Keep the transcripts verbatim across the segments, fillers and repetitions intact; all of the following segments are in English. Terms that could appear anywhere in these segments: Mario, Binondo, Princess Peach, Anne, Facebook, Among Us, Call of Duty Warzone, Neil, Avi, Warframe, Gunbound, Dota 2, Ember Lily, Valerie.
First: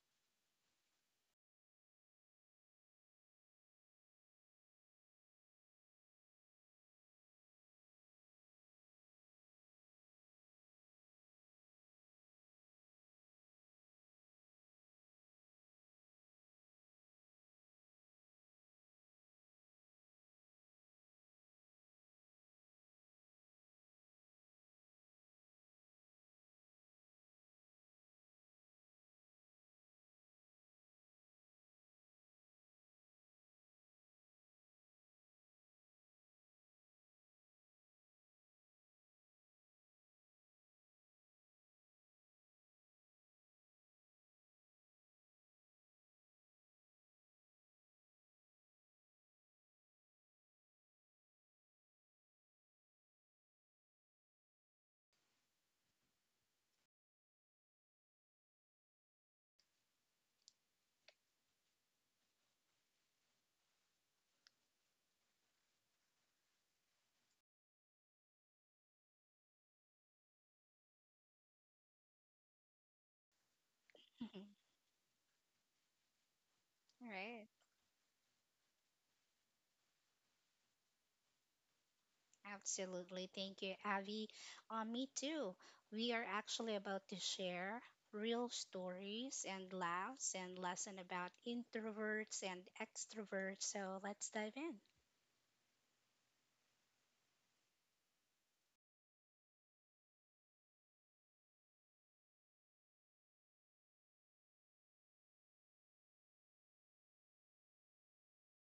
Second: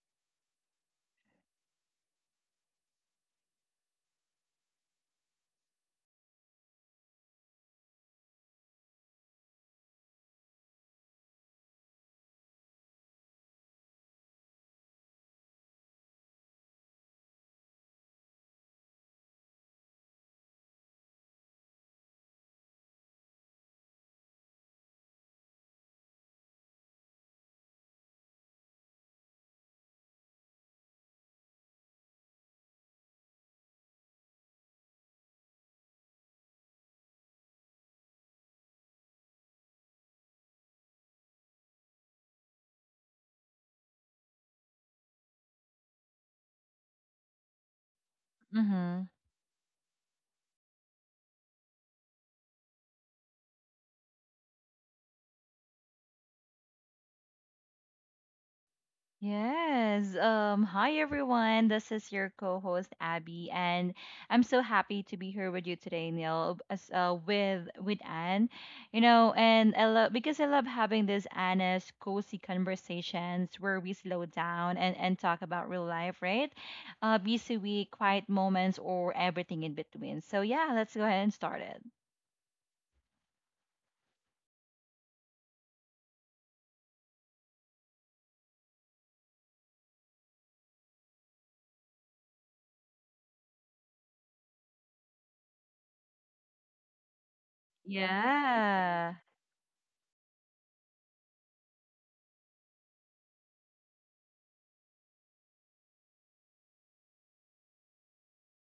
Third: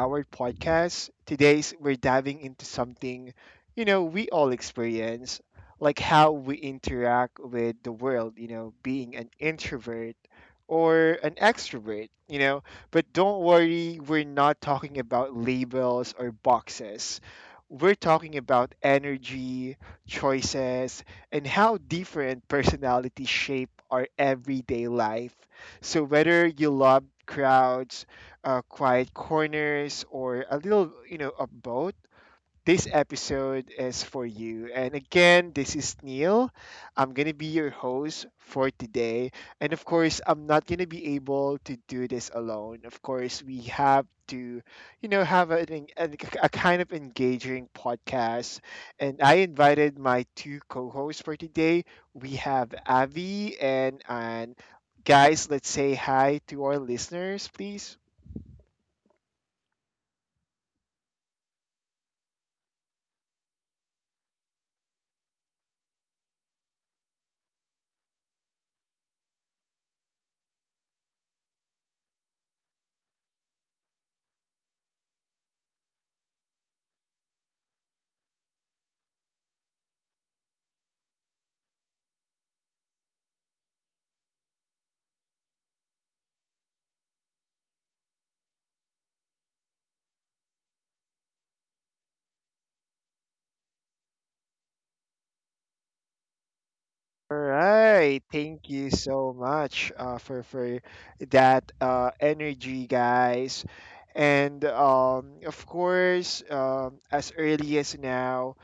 Hour podcast. Today's we're diving into something you know we all experience, like how we interact with the world. You know, being an introvert or an extrovert. You know, but don't worry, we're not talking about labels or boxes. We're talking about energy, choices, and how different personalities shape our everyday life so whether you love crowds, uh, quiet corners, or a little, you know, of both, this episode is for you. And again, this is Neil. I'm going to be your host for today. And of course, I'm not going to be able to do this alone. Of course, we have to, you know, have a en- a kind of engaging podcast. Mm-hmm. And I invited my two co hosts for today. We have Avi and, and guys, let's say hi to our listeners, please. Yes. Um, hi everyone. This is your co-host Abby, and I'm so happy to be here with you today, Neil, as uh, with with Anne. You know, and I love because I love having these honest, cozy conversations where we slow Mhm. down and and talk about real life, right? Uh, Right. busy week, quiet moments, or everything in between. So yeah, let's go ahead and start it. Absolutely. Thank you, Avi. Uh, me too. We are actually about to share real stories and laughs and lesson about introverts and extroverts. So let's dive in. All right, thank you Yeah. so much uh, for for that uh, energy, guys. And um, of course, um, as early as now,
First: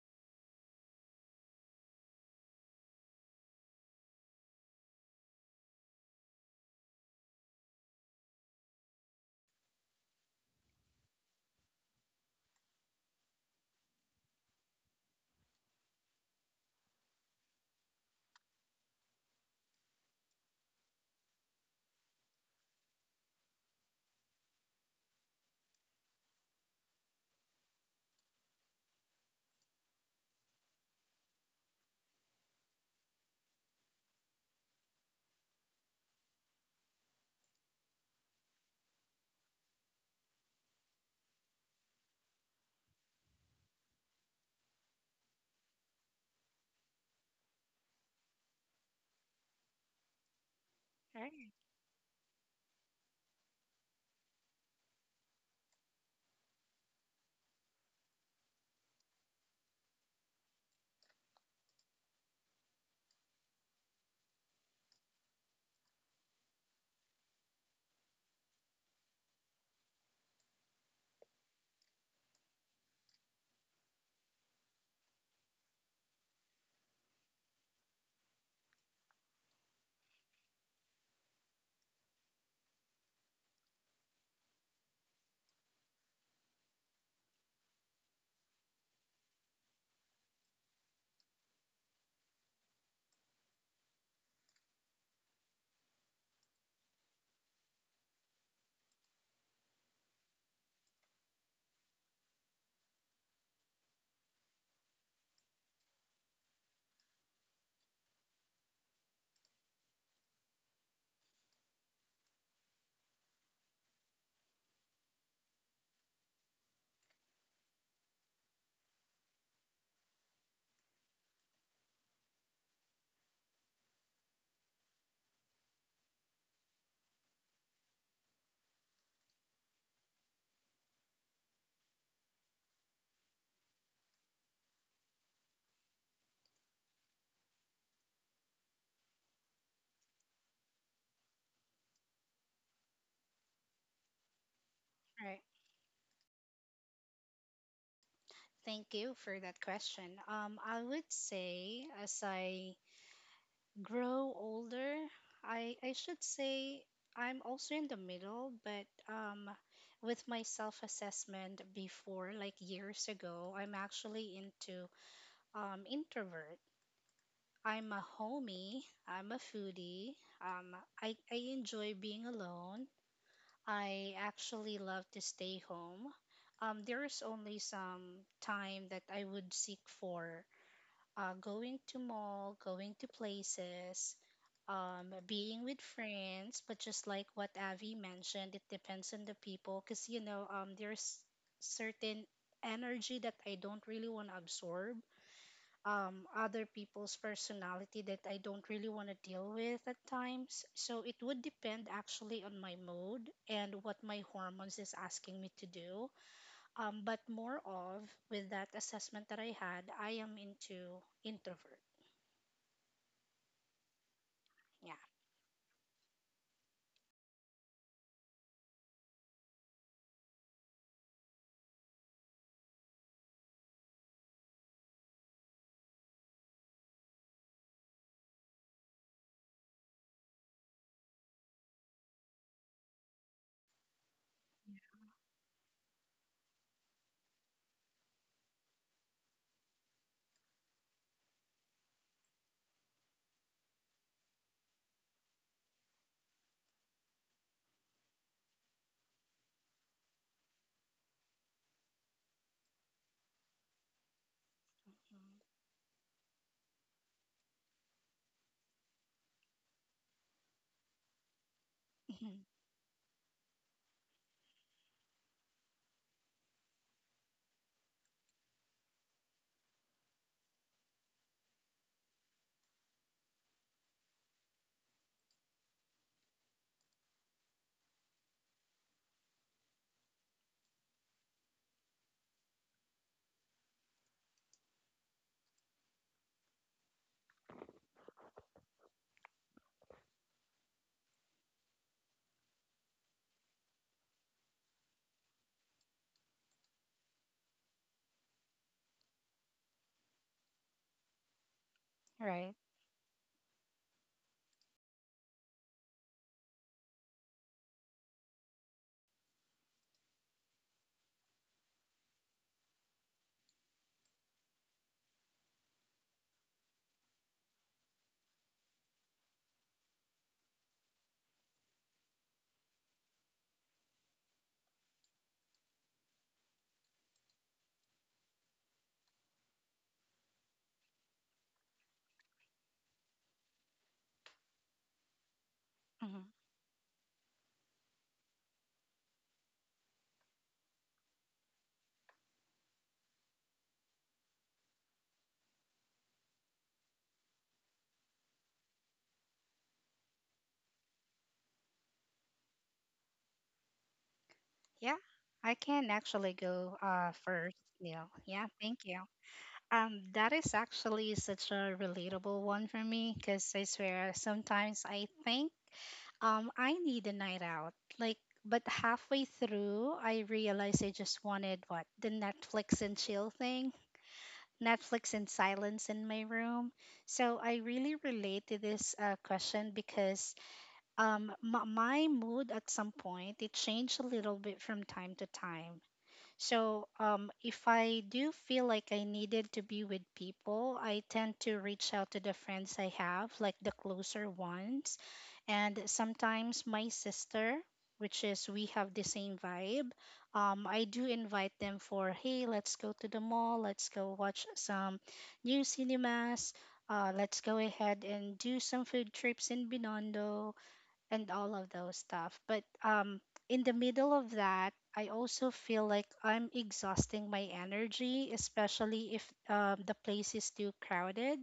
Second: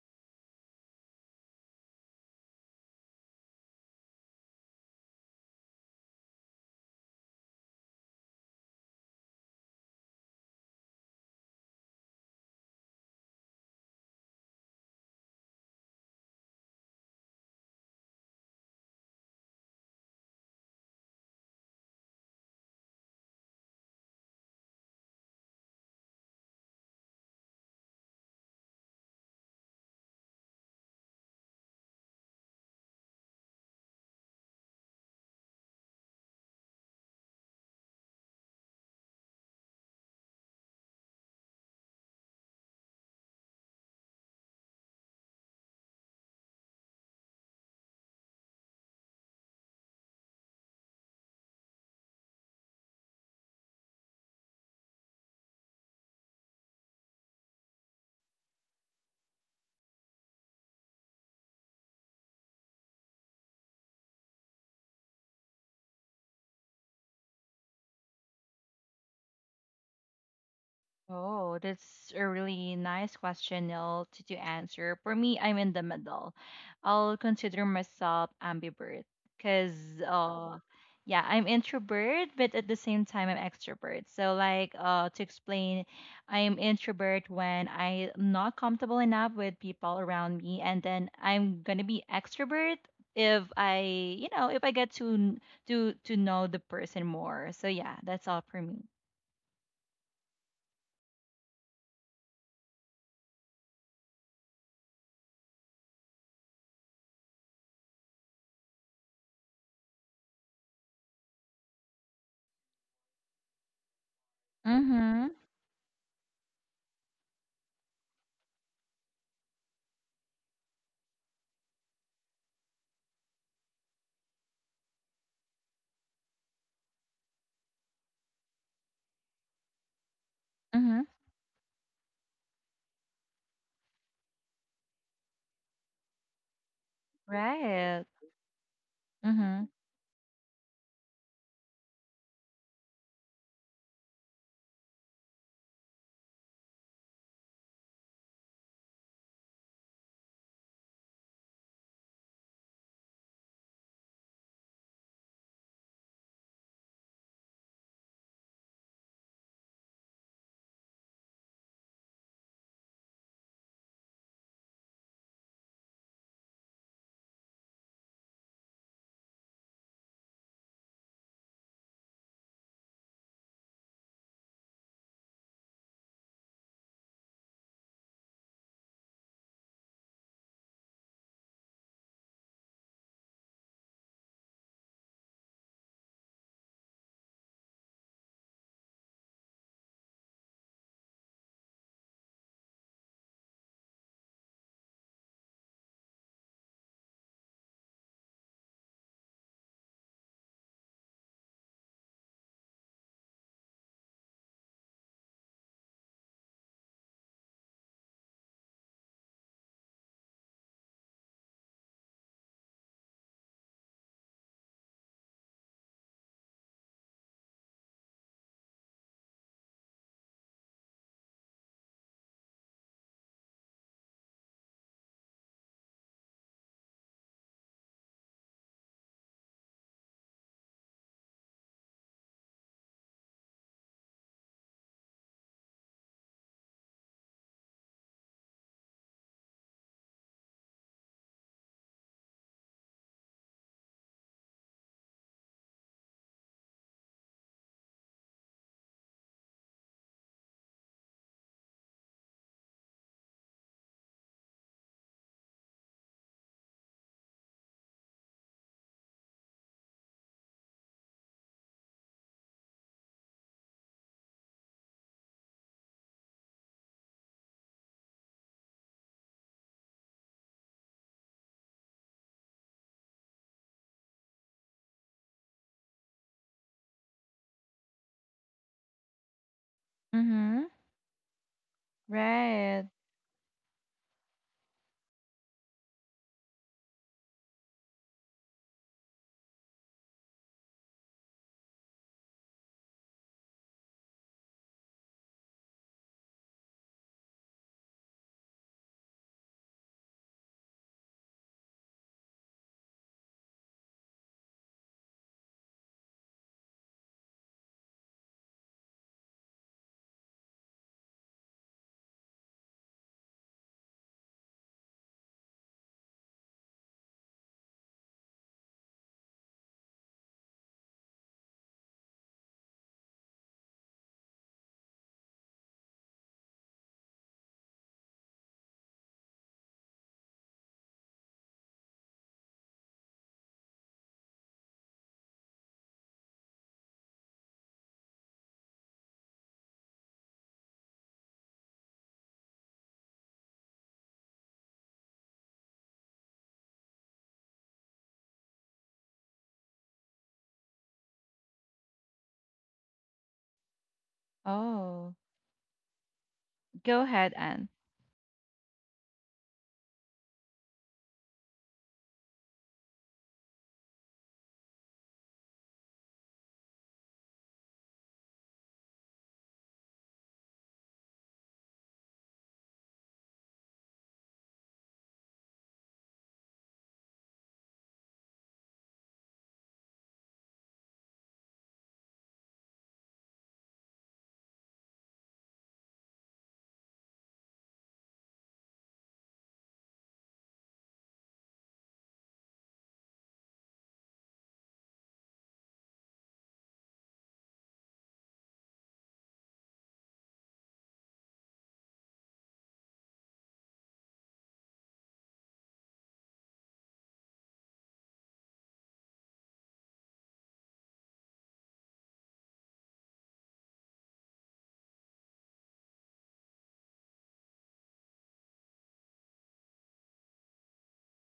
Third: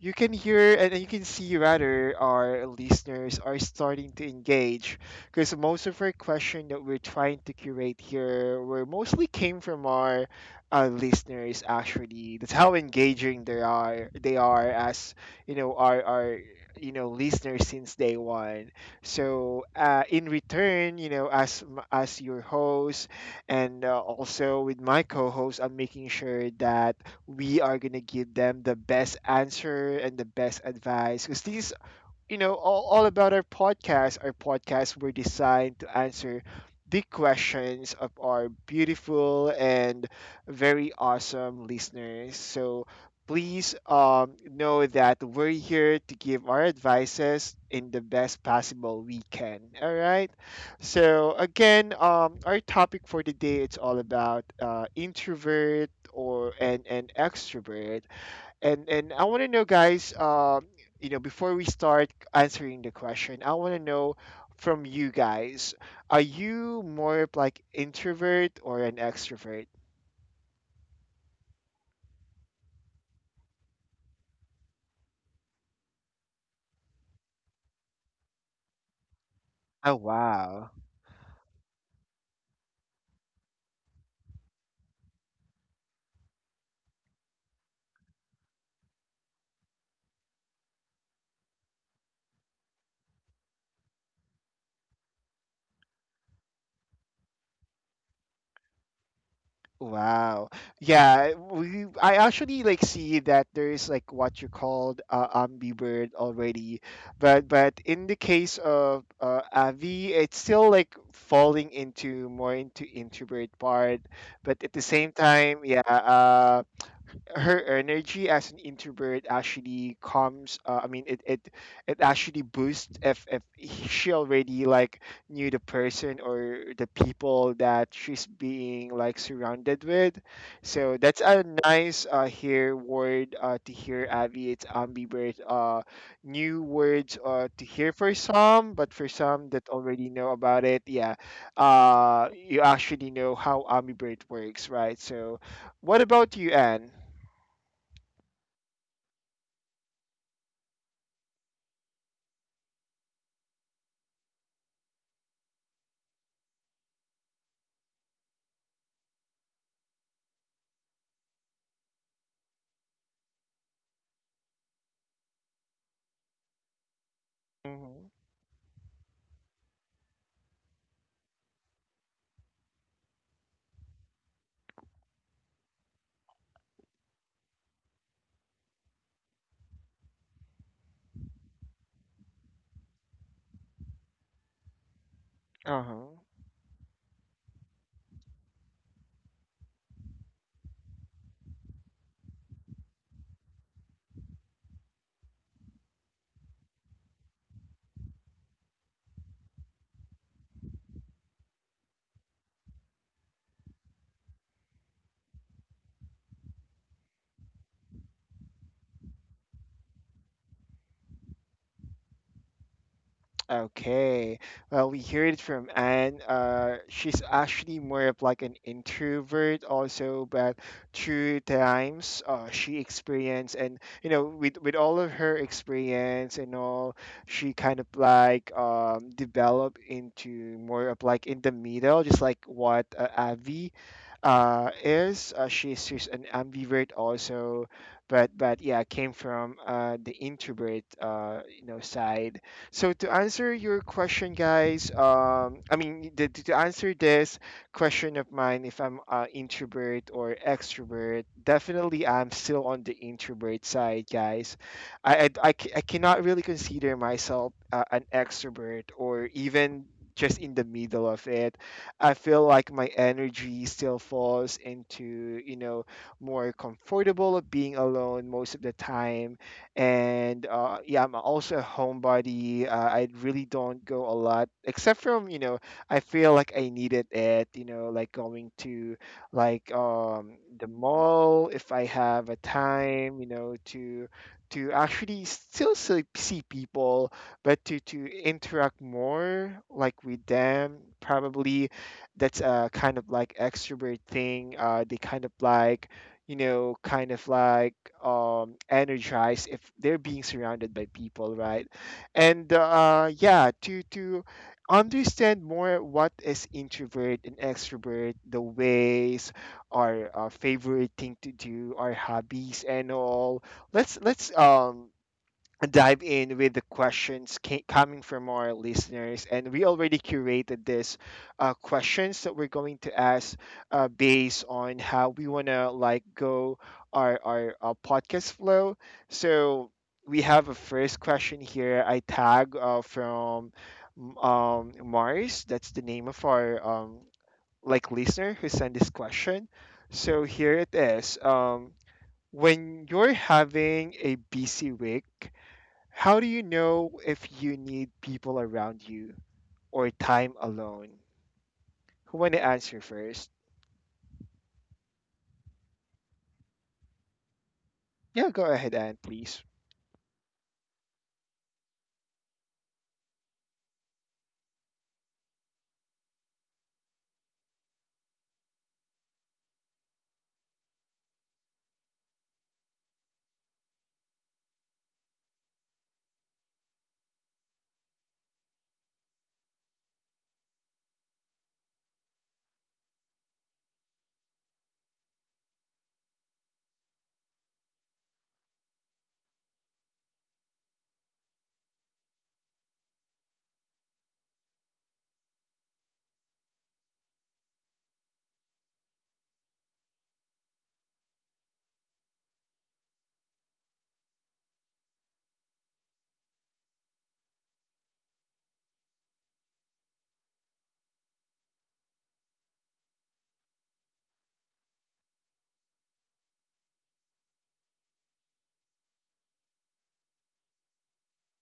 you can hear and you can see rather our listeners are starting to engage because most of our question that we're trying to curate here were mostly came from our uh, listeners actually that's how engaging they are they are as you know our our you know listeners since day one so uh, in return you know as m- as your host and uh, also with my co-host I'm making sure that we are going to give them the best answer and the best advice because these you know, all, all about our podcast. Our podcasts were designed to answer the questions of our beautiful and very awesome listeners. So please um, know that we're here to give our advices in the best possible we can. All right. All So right. again, um, our topic for today it's all about uh, introvert or and and extrovert and and I want to know, guys. Um, you know, before we start answering the question, I want to know from you guys: Are you more of like introvert or an extrovert? Oh, that's a really nice question, Neil, to, to answer. For me, I'm in the middle. I'll consider myself ambivert Oh because, uh, wow, yeah, I'm introvert, but at the same time, I'm extrovert. So, like, uh, to explain, I'm introvert when I'm not comfortable enough with people around me, and then I'm gonna be extrovert if I, you know, if I get to n- to to know the person more. So, yeah, that's all for me. wow, yeah. We I actually like see that there is like what you called uh, ambivert already, but but in the case of uh, Avi, it's still like falling into more into introvert part. But at the same Mm-hmm. time, yeah. uh, her energy as an introvert actually comes uh, I mean it, it it actually boosts if if she already like knew the person or the people that she's being like surrounded with so Mm-hmm. that's a nice uh here word uh to hear Abby. It's ambivert uh new words uh to hear Right. for some but for some that Mhm. already know about it yeah uh you actually know how ambivert works right All right. so what about you, Anne? Thank you for that question. Um, I would say as I grow older, I I should say I'm also in the middle, but um with my self-assessment before, like years ago, I'm actually into um introvert. I'm a Mm-hmm. homie, I'm a foodie. Um I I enjoy being alone. I actually love to stay home. Um there is only some time that I would seek for uh going to mall, going to places, um, being with Uh-huh. friends, but just like what Avi mentioned, it depends on the people because you know um, there's certain energy that I don't really want to absorb, um, other people's personality that I don't really want to deal with at times. So it would depend actually on my mood and what my hormones is asking me to do. Um, but more of with that assessment that I had, I am into introvert. Okay. Well, Yeah. we heard it from Anne. Uh, she's actually more of like an introvert also, but through times uh, she experienced and you know with with all of her experience and all, she kind of like um developed into more of like in the middle, just like what uh, Avi uh is. Uh, she's she's an ambivert also, but but yeah, came from uh the introvert uh you know side so to answer your question, guys, um, I mean the, to answer this question of mine, if I'm uh, introvert or extrovert, definitely I'm still on the introvert side, guys. I I, Mhm. I ca- I cannot really consider myself uh, an extrovert or even just in the middle of it. I feel like my energy still falls into you know more comfortable of being alone most of the time and uh, yeah, I'm also a homebody. Uh, I really don't go a lot, except from you know, I feel like I needed it you know, like going to like um the Mhm. mall if I have a Right. time, you know, to to actually still see, see people, but to to interact more like with them. Probably that's a kind of like extrovert thing. Uh, they kind of like you know, kind of like um, energized if they're being surrounded by people, right? Right. And uh, yeah, to to understand more what is introvert and extrovert, the ways, our, uh favorite thing to do, our hobbies and all. Let's let's um dive in with the questions ca- coming from our listeners. And we already curated this uh, questions that we're going to ask uh, based on how we want to like go our, our, uh podcast flow. So we have a first question here. I tag uh, from um, Mars. That's the name Mm-hmm. of our um, like listener who sent this question. So here it is. Um, when you're having a busy week, how do you know if you need people around you or time alone? Who want to answer first? Yeah, Oh, I can actually go go uh ahead, first, Anne. Neil. Yeah, Yeah, go ahead, thank Anne, you. please. Um, that is actually such a relatable one for me because I swear sometimes I think um I need a night out. Like, but halfway through I realized I just wanted what the Netflix and chill thing, Netflix and silence in my room. So I really relate to this uh, question because, um, m- my mood at some point it changed a little bit from time to time, so, um, if I do feel like I needed to be with people, I tend to reach out to the friends I have, like the closer ones, and sometimes my sister, which is we have the same vibe. Um, I do invite them for, hey, let's go to the mall, let's go watch some new cinemas, uh, let's go ahead and do some food trips in Binondo and all of those stuff. But um, in the middle of that, I also feel like I'm exhausting my energy, especially if, um, the place is too crowded.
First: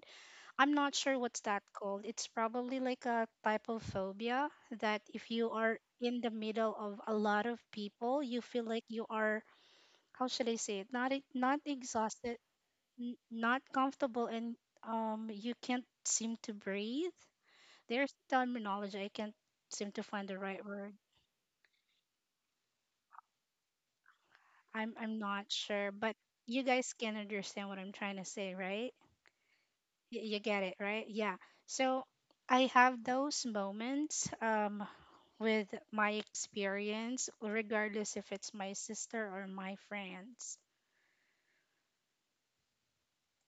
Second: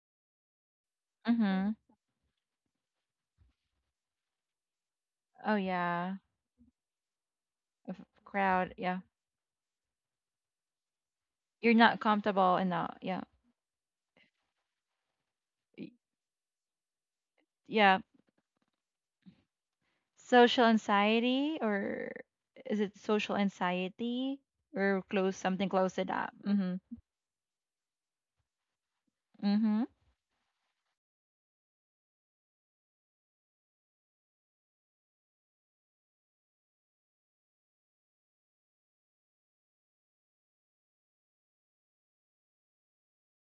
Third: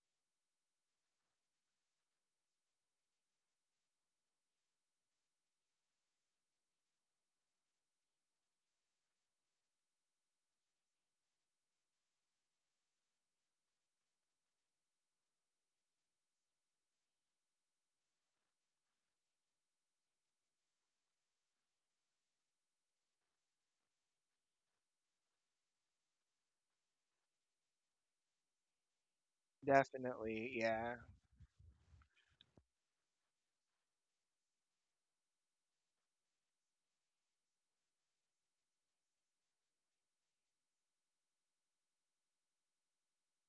I'm not sure what's that Mhm. called. It's probably like a type of phobia that if you Oh are yeah. in the middle of a lot of people, you feel Crowd. like Yeah. you are, how should I say it, not e- not You're not exhausted, comfortable enough. n- Yeah. not comfortable, and, um, you can't Y- seem to breathe. Yeah. There's terminology I can't seem to find the Social right word. anxiety, or is it social anxiety, I'm or I'm close not something sure, close it but up? you Mhm. guys can understand what I'm trying to say, right? Mhm. Y- you Definitely, get it, yeah. right? Yeah. So I have those moments, um with my experience, regardless if it's my sister or my friends.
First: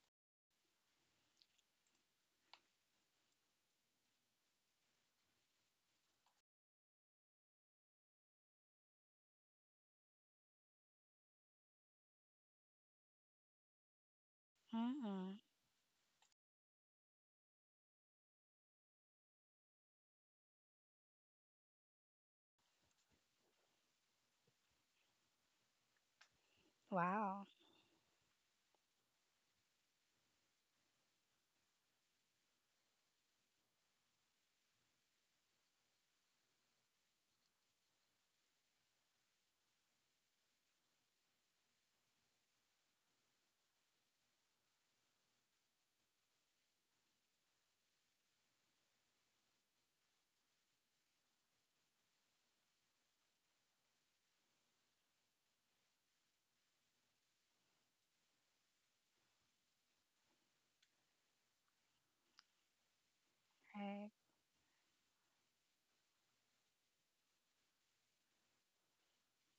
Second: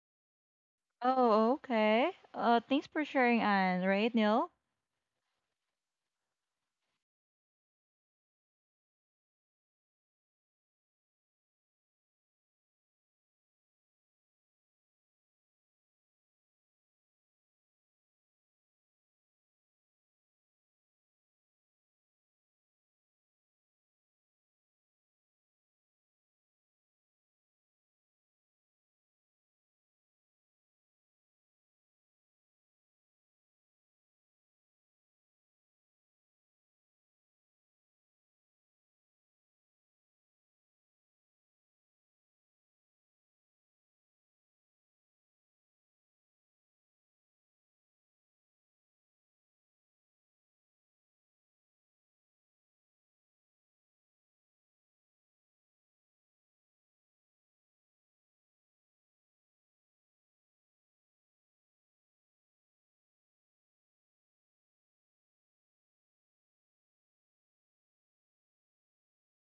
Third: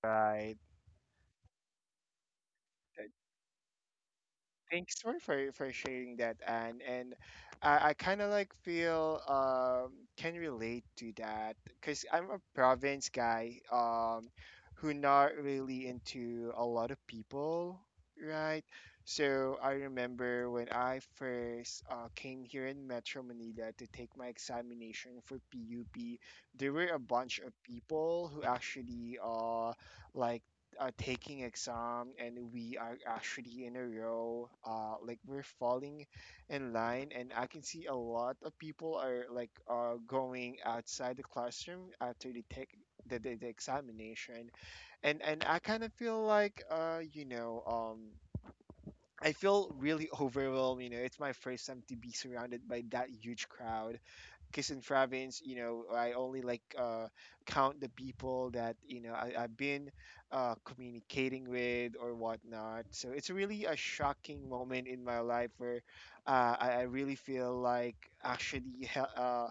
Right. Oh, okay. Uh, thanks for sharing, Anne. Right, Neil? Thanks for for, for sharing that, Anne. And I, I kind of like feel um, can relate to that because I'm a province guy um, who Mm-mm. not really into a lot of people, right? So I remember when I first uh, came here in Metro Manila to take my examination for P U P, there were a Wow. bunch of people who actually uh, like uh, taking exam and we are actually in a row uh like we're falling in line and I can see a lot of people are like uh going outside the classroom after they take the, the, the examination and and I kind of feel like uh you know um I feel really overwhelmed, you know. It's my first time to be surrounded by that huge crowd. Kisan province, you know, I only like uh, count the people that you know I, I've been uh, communicating with or whatnot. So it's really a Right. shocking moment in my life where uh, I, I really feel like actually he- uh,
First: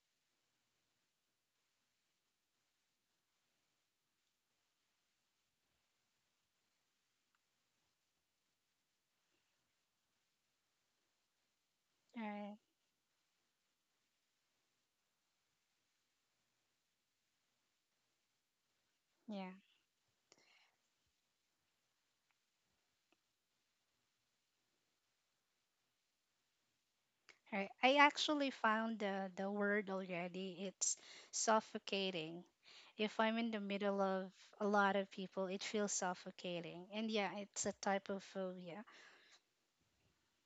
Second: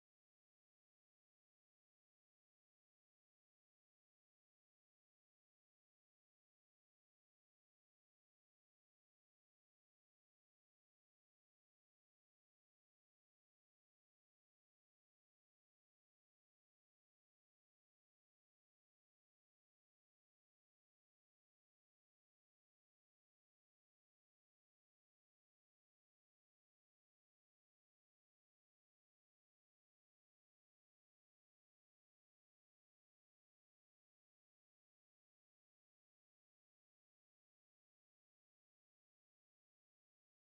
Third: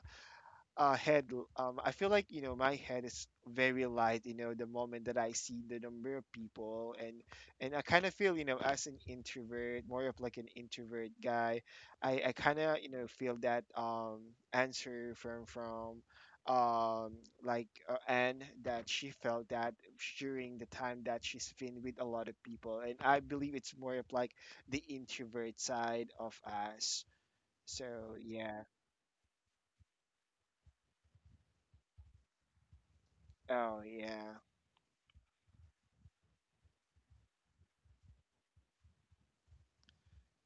uh, head, um, I feel like you know my head is very light. You know, the moment that I see the number of people, and and I kind of feel you know as an introvert, more of like an introvert guy, I I Right. kind of you know feel that um answer from from um like uh, Anne that she felt Yeah. that during the time that she's been with a lot of people, and I believe it's more of like the introvert side of us. Right. So I actually yeah, found the, the word already. It's suffocating. If I'm in the oh middle of yeah. a lot of people, it feels suffocating. And yeah, it's a type of phobia.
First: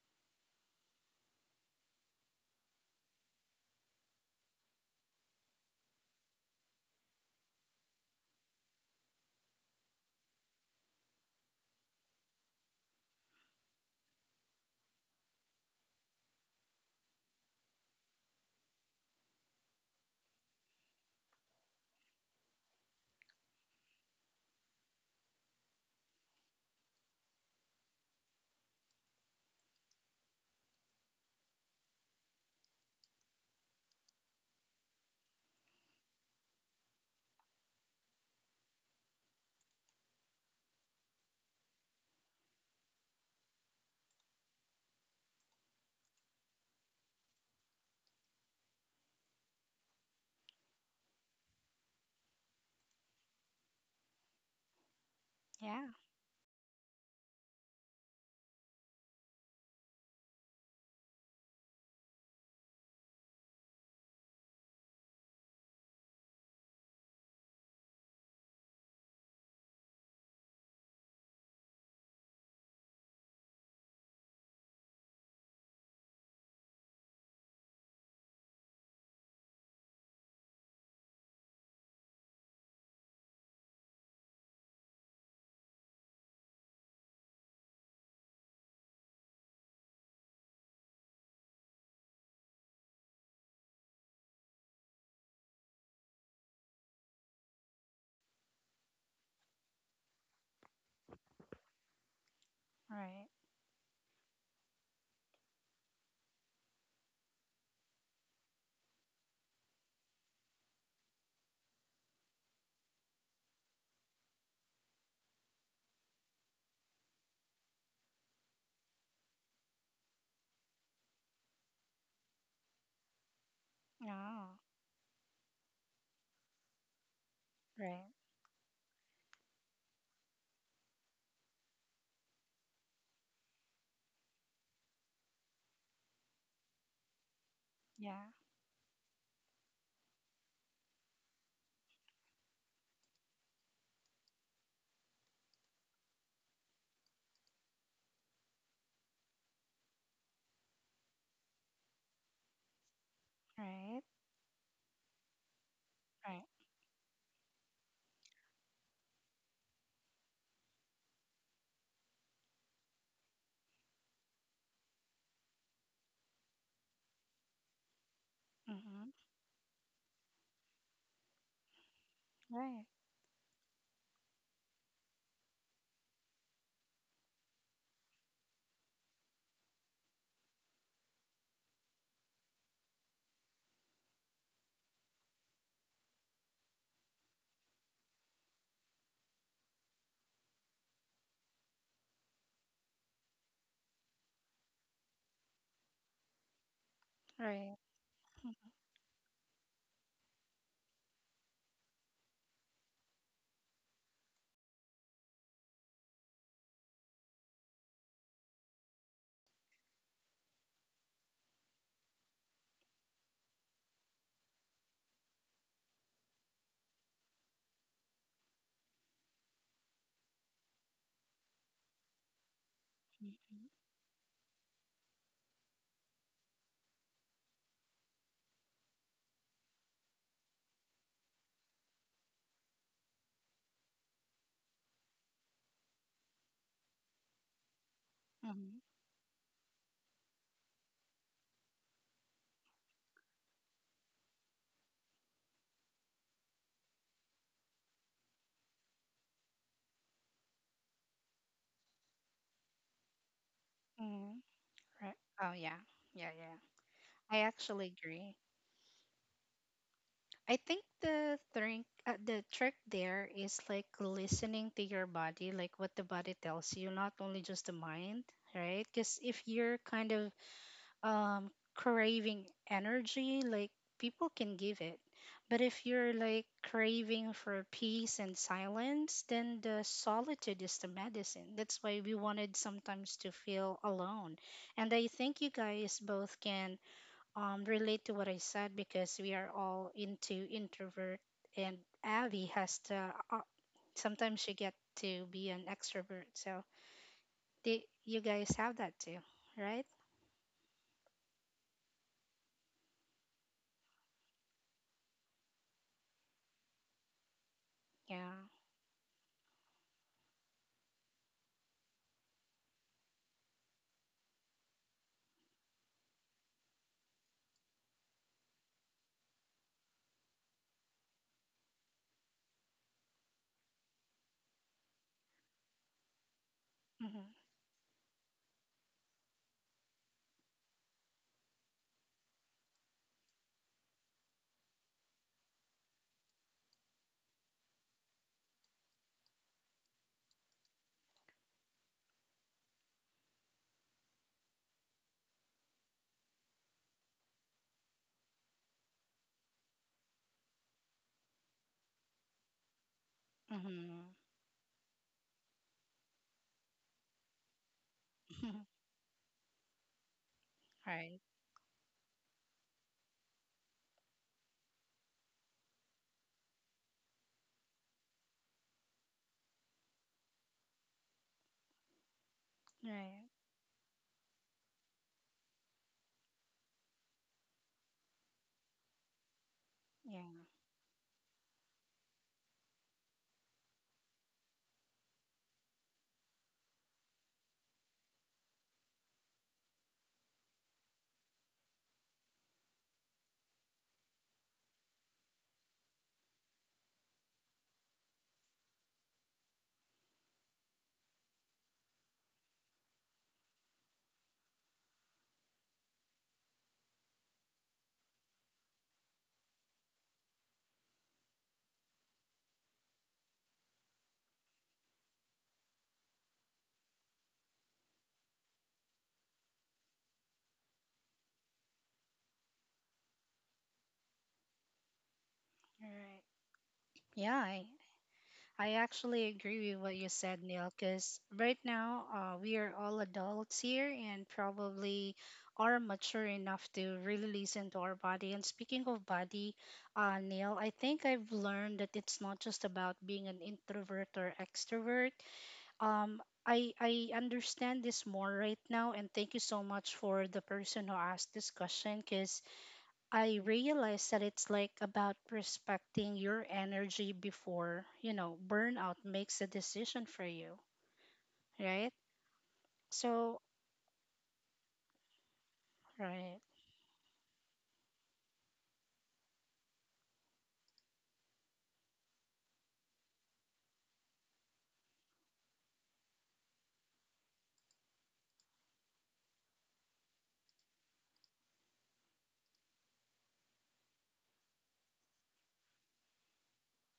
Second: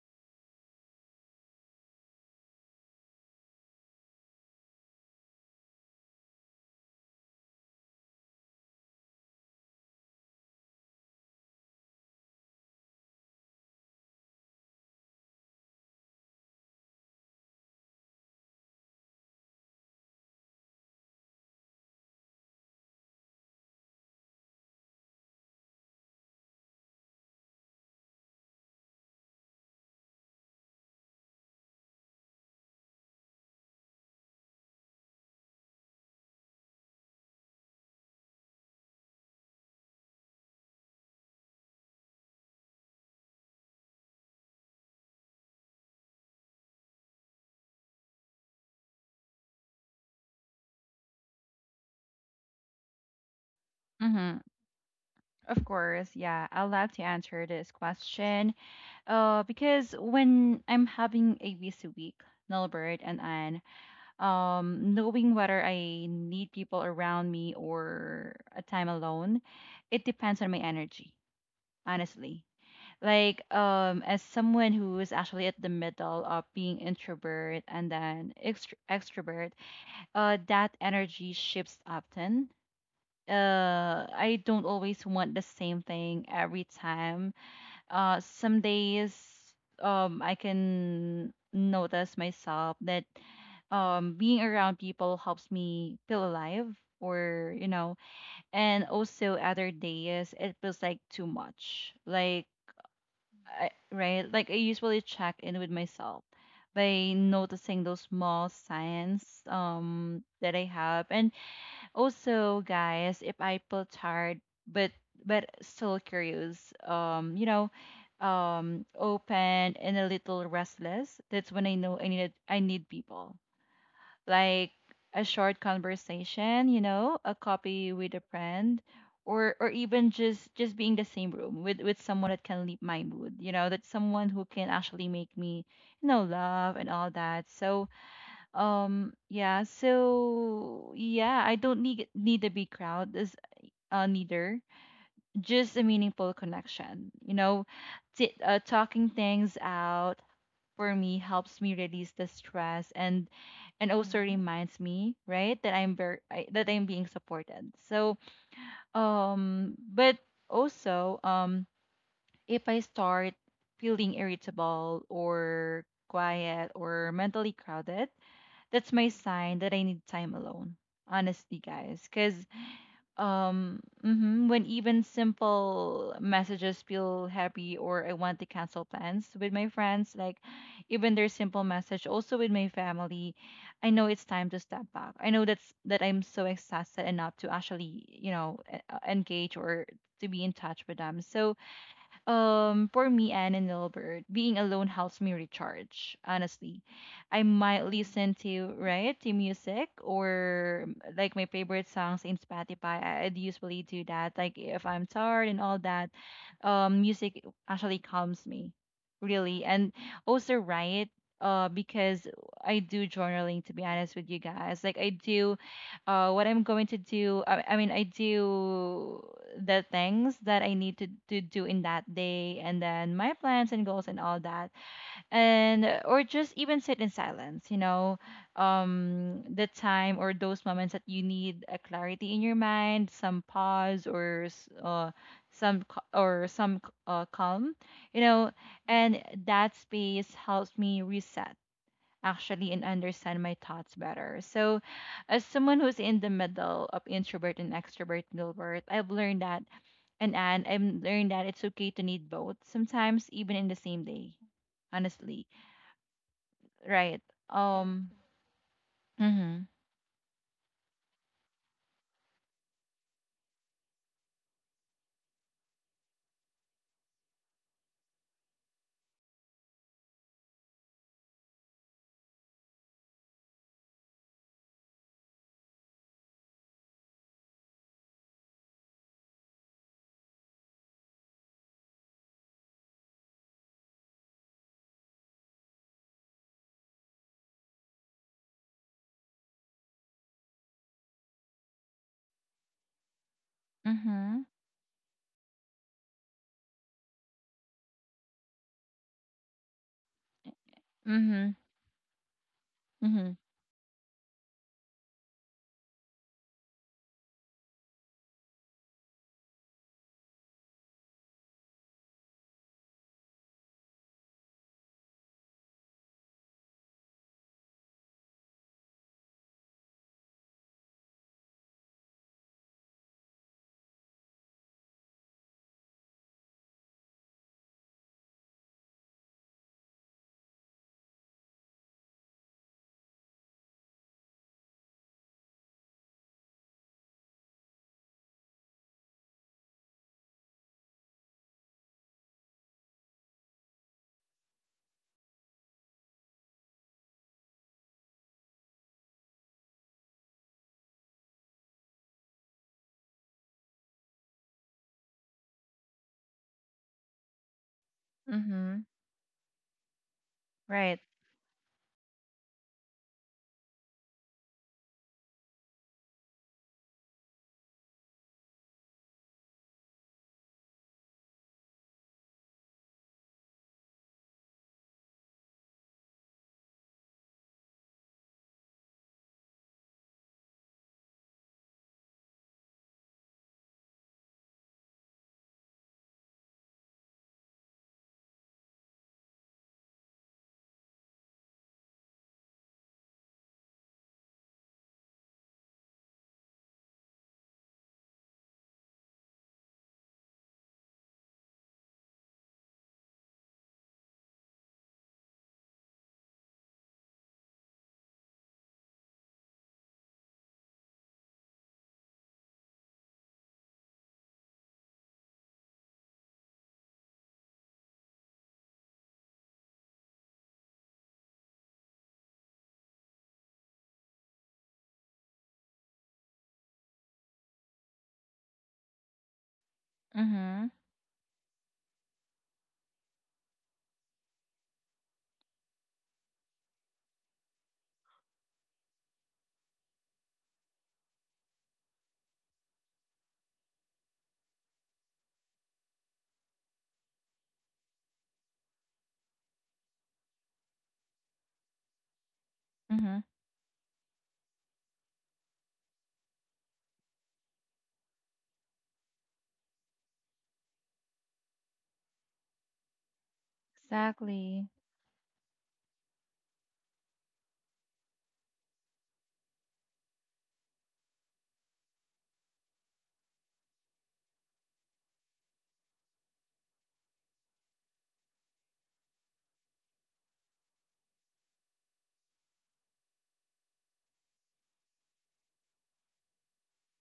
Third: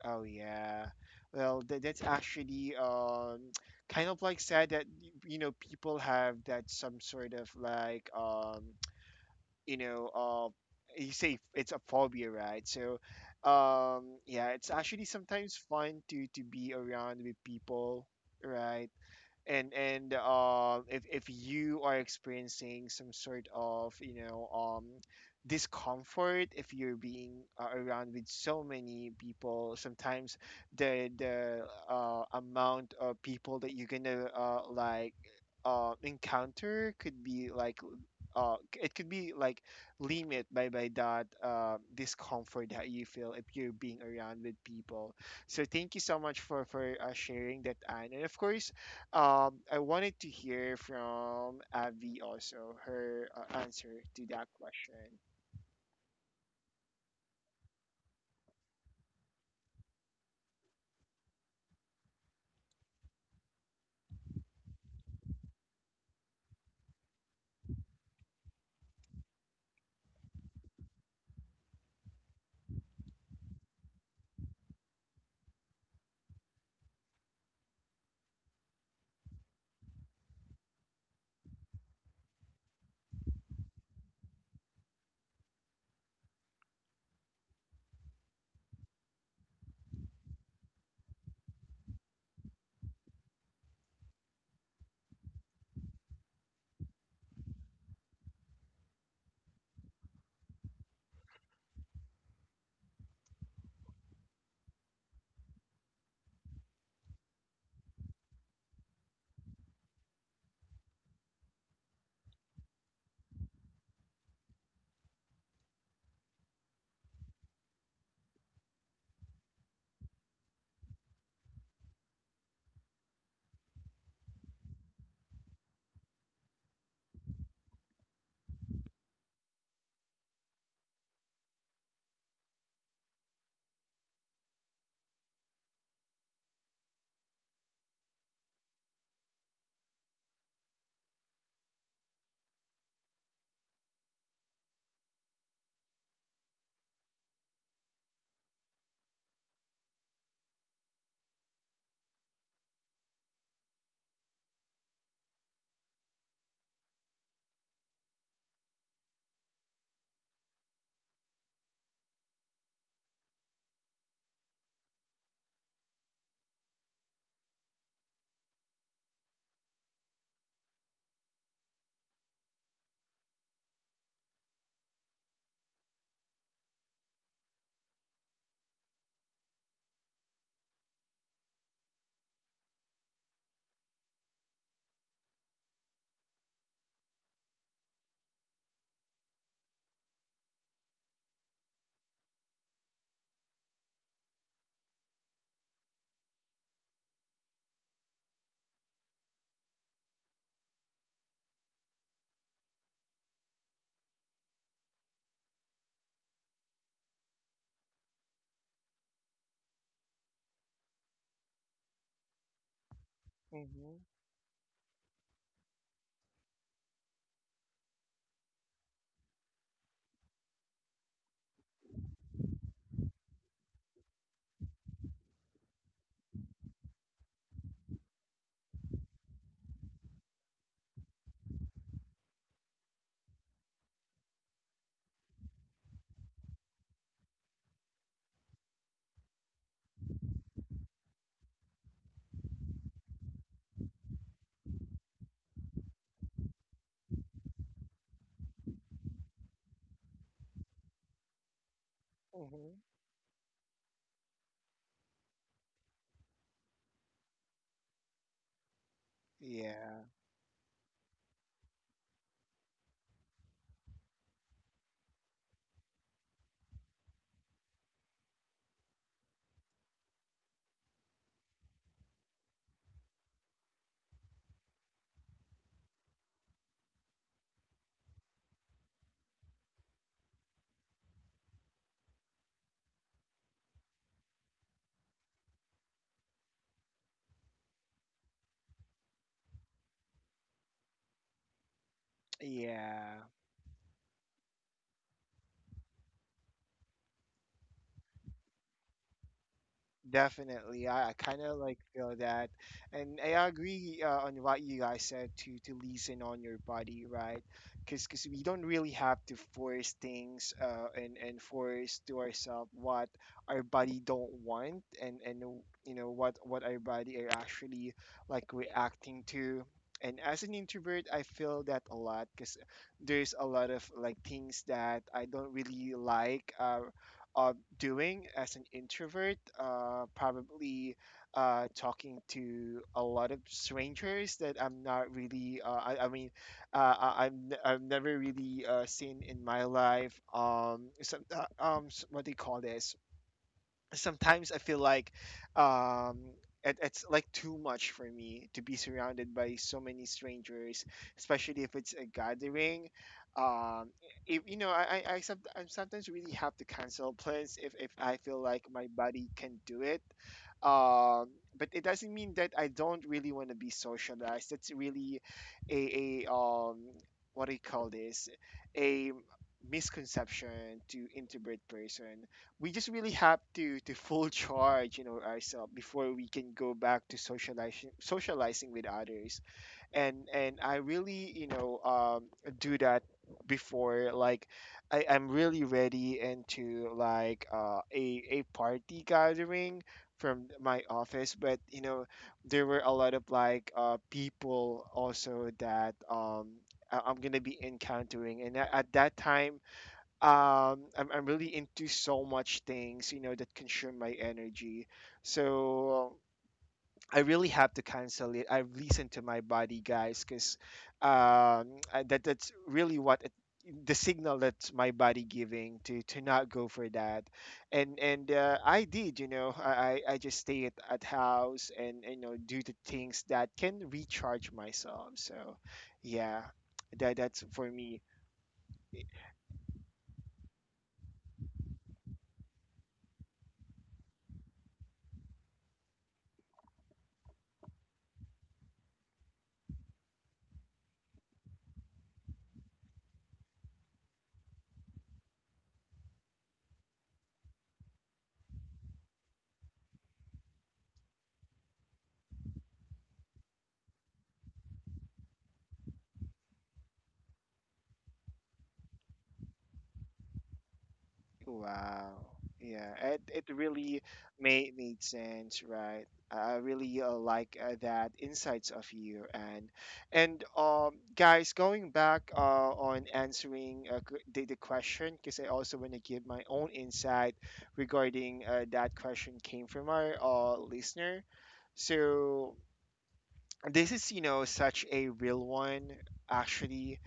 Oh yeah. Well, th- that's actually um kind of like sad that y- you know people have that some sort of like um you know uh you say it's a phobia, right? So um yeah, it's actually sometimes fun to to be around with people, right? and and uh, if if you are experiencing some sort of you know um discomfort if you're being uh, around with so many people sometimes the the uh, amount of people that you're gonna uh, like uh, encounter could be like uh c- it could be like limit by by that uh, discomfort that you feel if you're being around with people so thank you so much for for uh, sharing that Anne. And of course um I wanted to hear from Avi also her uh, answer to Mhm. that question. Of Yeah, course. Yeah. I'll love to answer this question. Uh, because when I'm having a busy week, Nilbert and Anne, um, knowing whether I need people around me or a time alone, it depends on my energy, honestly. Like, um, as someone who is actually at the middle of being introvert and then extr extrovert, uh, that energy shifts often. Uh, I don't always want the same thing every time uh some days um I can notice myself that um being around people helps me feel alive or you know and also other days it feels like too much like right. I, right like I usually check in with myself by noticing those small signs um that I have and also, guys, if I feel tired but but still curious, um, you know, um, open and a little restless, that's when I know I need I need people. Oh, Like a short conversation, you know, a coffee with right. a friend, or or even just just being the same room with with someone that can lift my mood, you know, that someone who can actually make me, you know, laugh and all that. So, Yeah, um, yeah, so yeah, I don't need need a big crowd as uh neither. Just a meaningful connection. You know, t uh, talking things out for me helps me release the stress and and right. also hmm reminds me, right, that I'm very Right. I, that I'm being supported. So, um, but also, um, if I start feeling irritable or quiet or mentally crowded, that's my Mm-hmm. sign that I need time alone. Honestly, guys, because Right. um, mhm, when even simple messages feel happy or I want to cancel plans with my friends, like even their simple message, also with my family, I know it's time to step back. I know that's that I'm so exhausted enough to actually, you know, e- uh, engage or to be in touch with them. So, um, for me, Anne and Albert, being alone helps me recharge. Honestly, I Right. might listen to right to music or um, like my favorite songs in Spotify. I- I'd usually do that. Like if I'm tired and all that, um, music actually calms me, really. And also, right, uh, because I do journaling. To be Mm-hmm. honest with you guys, like I do uh, what I'm going to do. I, I mean, I do the things that I need to, to do in that day, and then my Mm-hmm. plans and goals and all that, and uh, or just even sit in silence. You know, um, the time or those moments that you need a clarity in your mind, some pause or s- uh, some c- or some c- uh, calm. You know, Mm-hmm. and that space helps me reset actually and understand my thoughts better. So, as someone who's in the middle of introvert and extrovert Gilbert, I've learned that and and I've learned that it's okay to need both Mm-hmm. sometimes, even in the same day. Mm-hmm. Right. Honestly, Oh, yeah. Yeah, yeah. right? I actually Um. agree. Mhm. Yeah, I think the trick, uh, the trick there is like listening to your body, like what the body tells you, not only just the mind, right? Because if you're kind of, um, craving energy, like people can give it. But if you're like craving for peace and silence, then the solitude is the medicine. That's why we wanted sometimes to feel alone. And I think you guys both can, um, relate to what I said because we are all into introvert, and Abby has to. yeah. Uh, sometimes Mhm. she get to be an extrovert, so they, you guys have that too, right? Definitely, I, I kind of Mhm. like feel that, and I Mhm. agree uh, on what you guys said to to listen on your body, right? Because because we Yeah. don't really have to force things uh, and and force to ourselves what our body don't want, and and you know what what our body are actually like reacting to. And as an introvert, I feel that a lot because there's a lot of like things that I don't really like. Uh, Mhm. um, doing as an introvert, uh, probably uh, talking to a lot of strangers that I'm not really, uh, I, I mean, uh, I, I'm, n- I've never really uh, seen in my life. Um, some, uh, um, s- what do you call this? Sometimes I feel like um, it, it's like too much for me to be surrounded by so many strangers, especially if it's a gathering. Um, Mhm. if you know, I I, I, some, I sometimes really have to cancel plans if if I feel like my Mhm. body can do it. Right. Right. Um, but it doesn't mean that I don't really want to be socialized. That's really a, a um, what do you call this? A misconception to introvert person. We just really Right. have to to full charge, you know, ourselves before we can go back to socializing socializing with others. and Yeah. and I really, you know um do that before, like, I, i'm really ready into like uh, a a party gathering from my office. But you know, there were a lot of like uh people also that um I- i'm gonna be encountering and a- at that time. um I'm, I'm really into so much things, you know, that consume my energy. So I really have to cancel it. I've listened to my body, guys, because um I- that that's really what it, the signal that my body giving to to not go for that. And and uh, I did, you know, i i I just stay at, at house, and you know, do the things that can recharge myself. So Right. yeah, that that's Yeah. for I, me. I actually agree with what you said, Mhm. Neil, because right now, uh, we are all adults here and probably are mature enough to really listen to our body. And speaking of body, uh, Neil, I think I've learned that it's not just about being an introvert or extrovert. Um, I, I understand this more right now, and thank you so much for the person who asked this question because Mhm. I realize that it's like about respecting your energy before, you know, burnout makes a decision for you, right? Wow. Yeah, it it So, really Exactly. made made sense, right? right. I really uh, like uh, that insights of you. And and um guys, going back uh on answering uh, q- the, the question, because I also want to give my own insight regarding uh, that question came from our uh, listener. So this is, you know, such a real one, actually.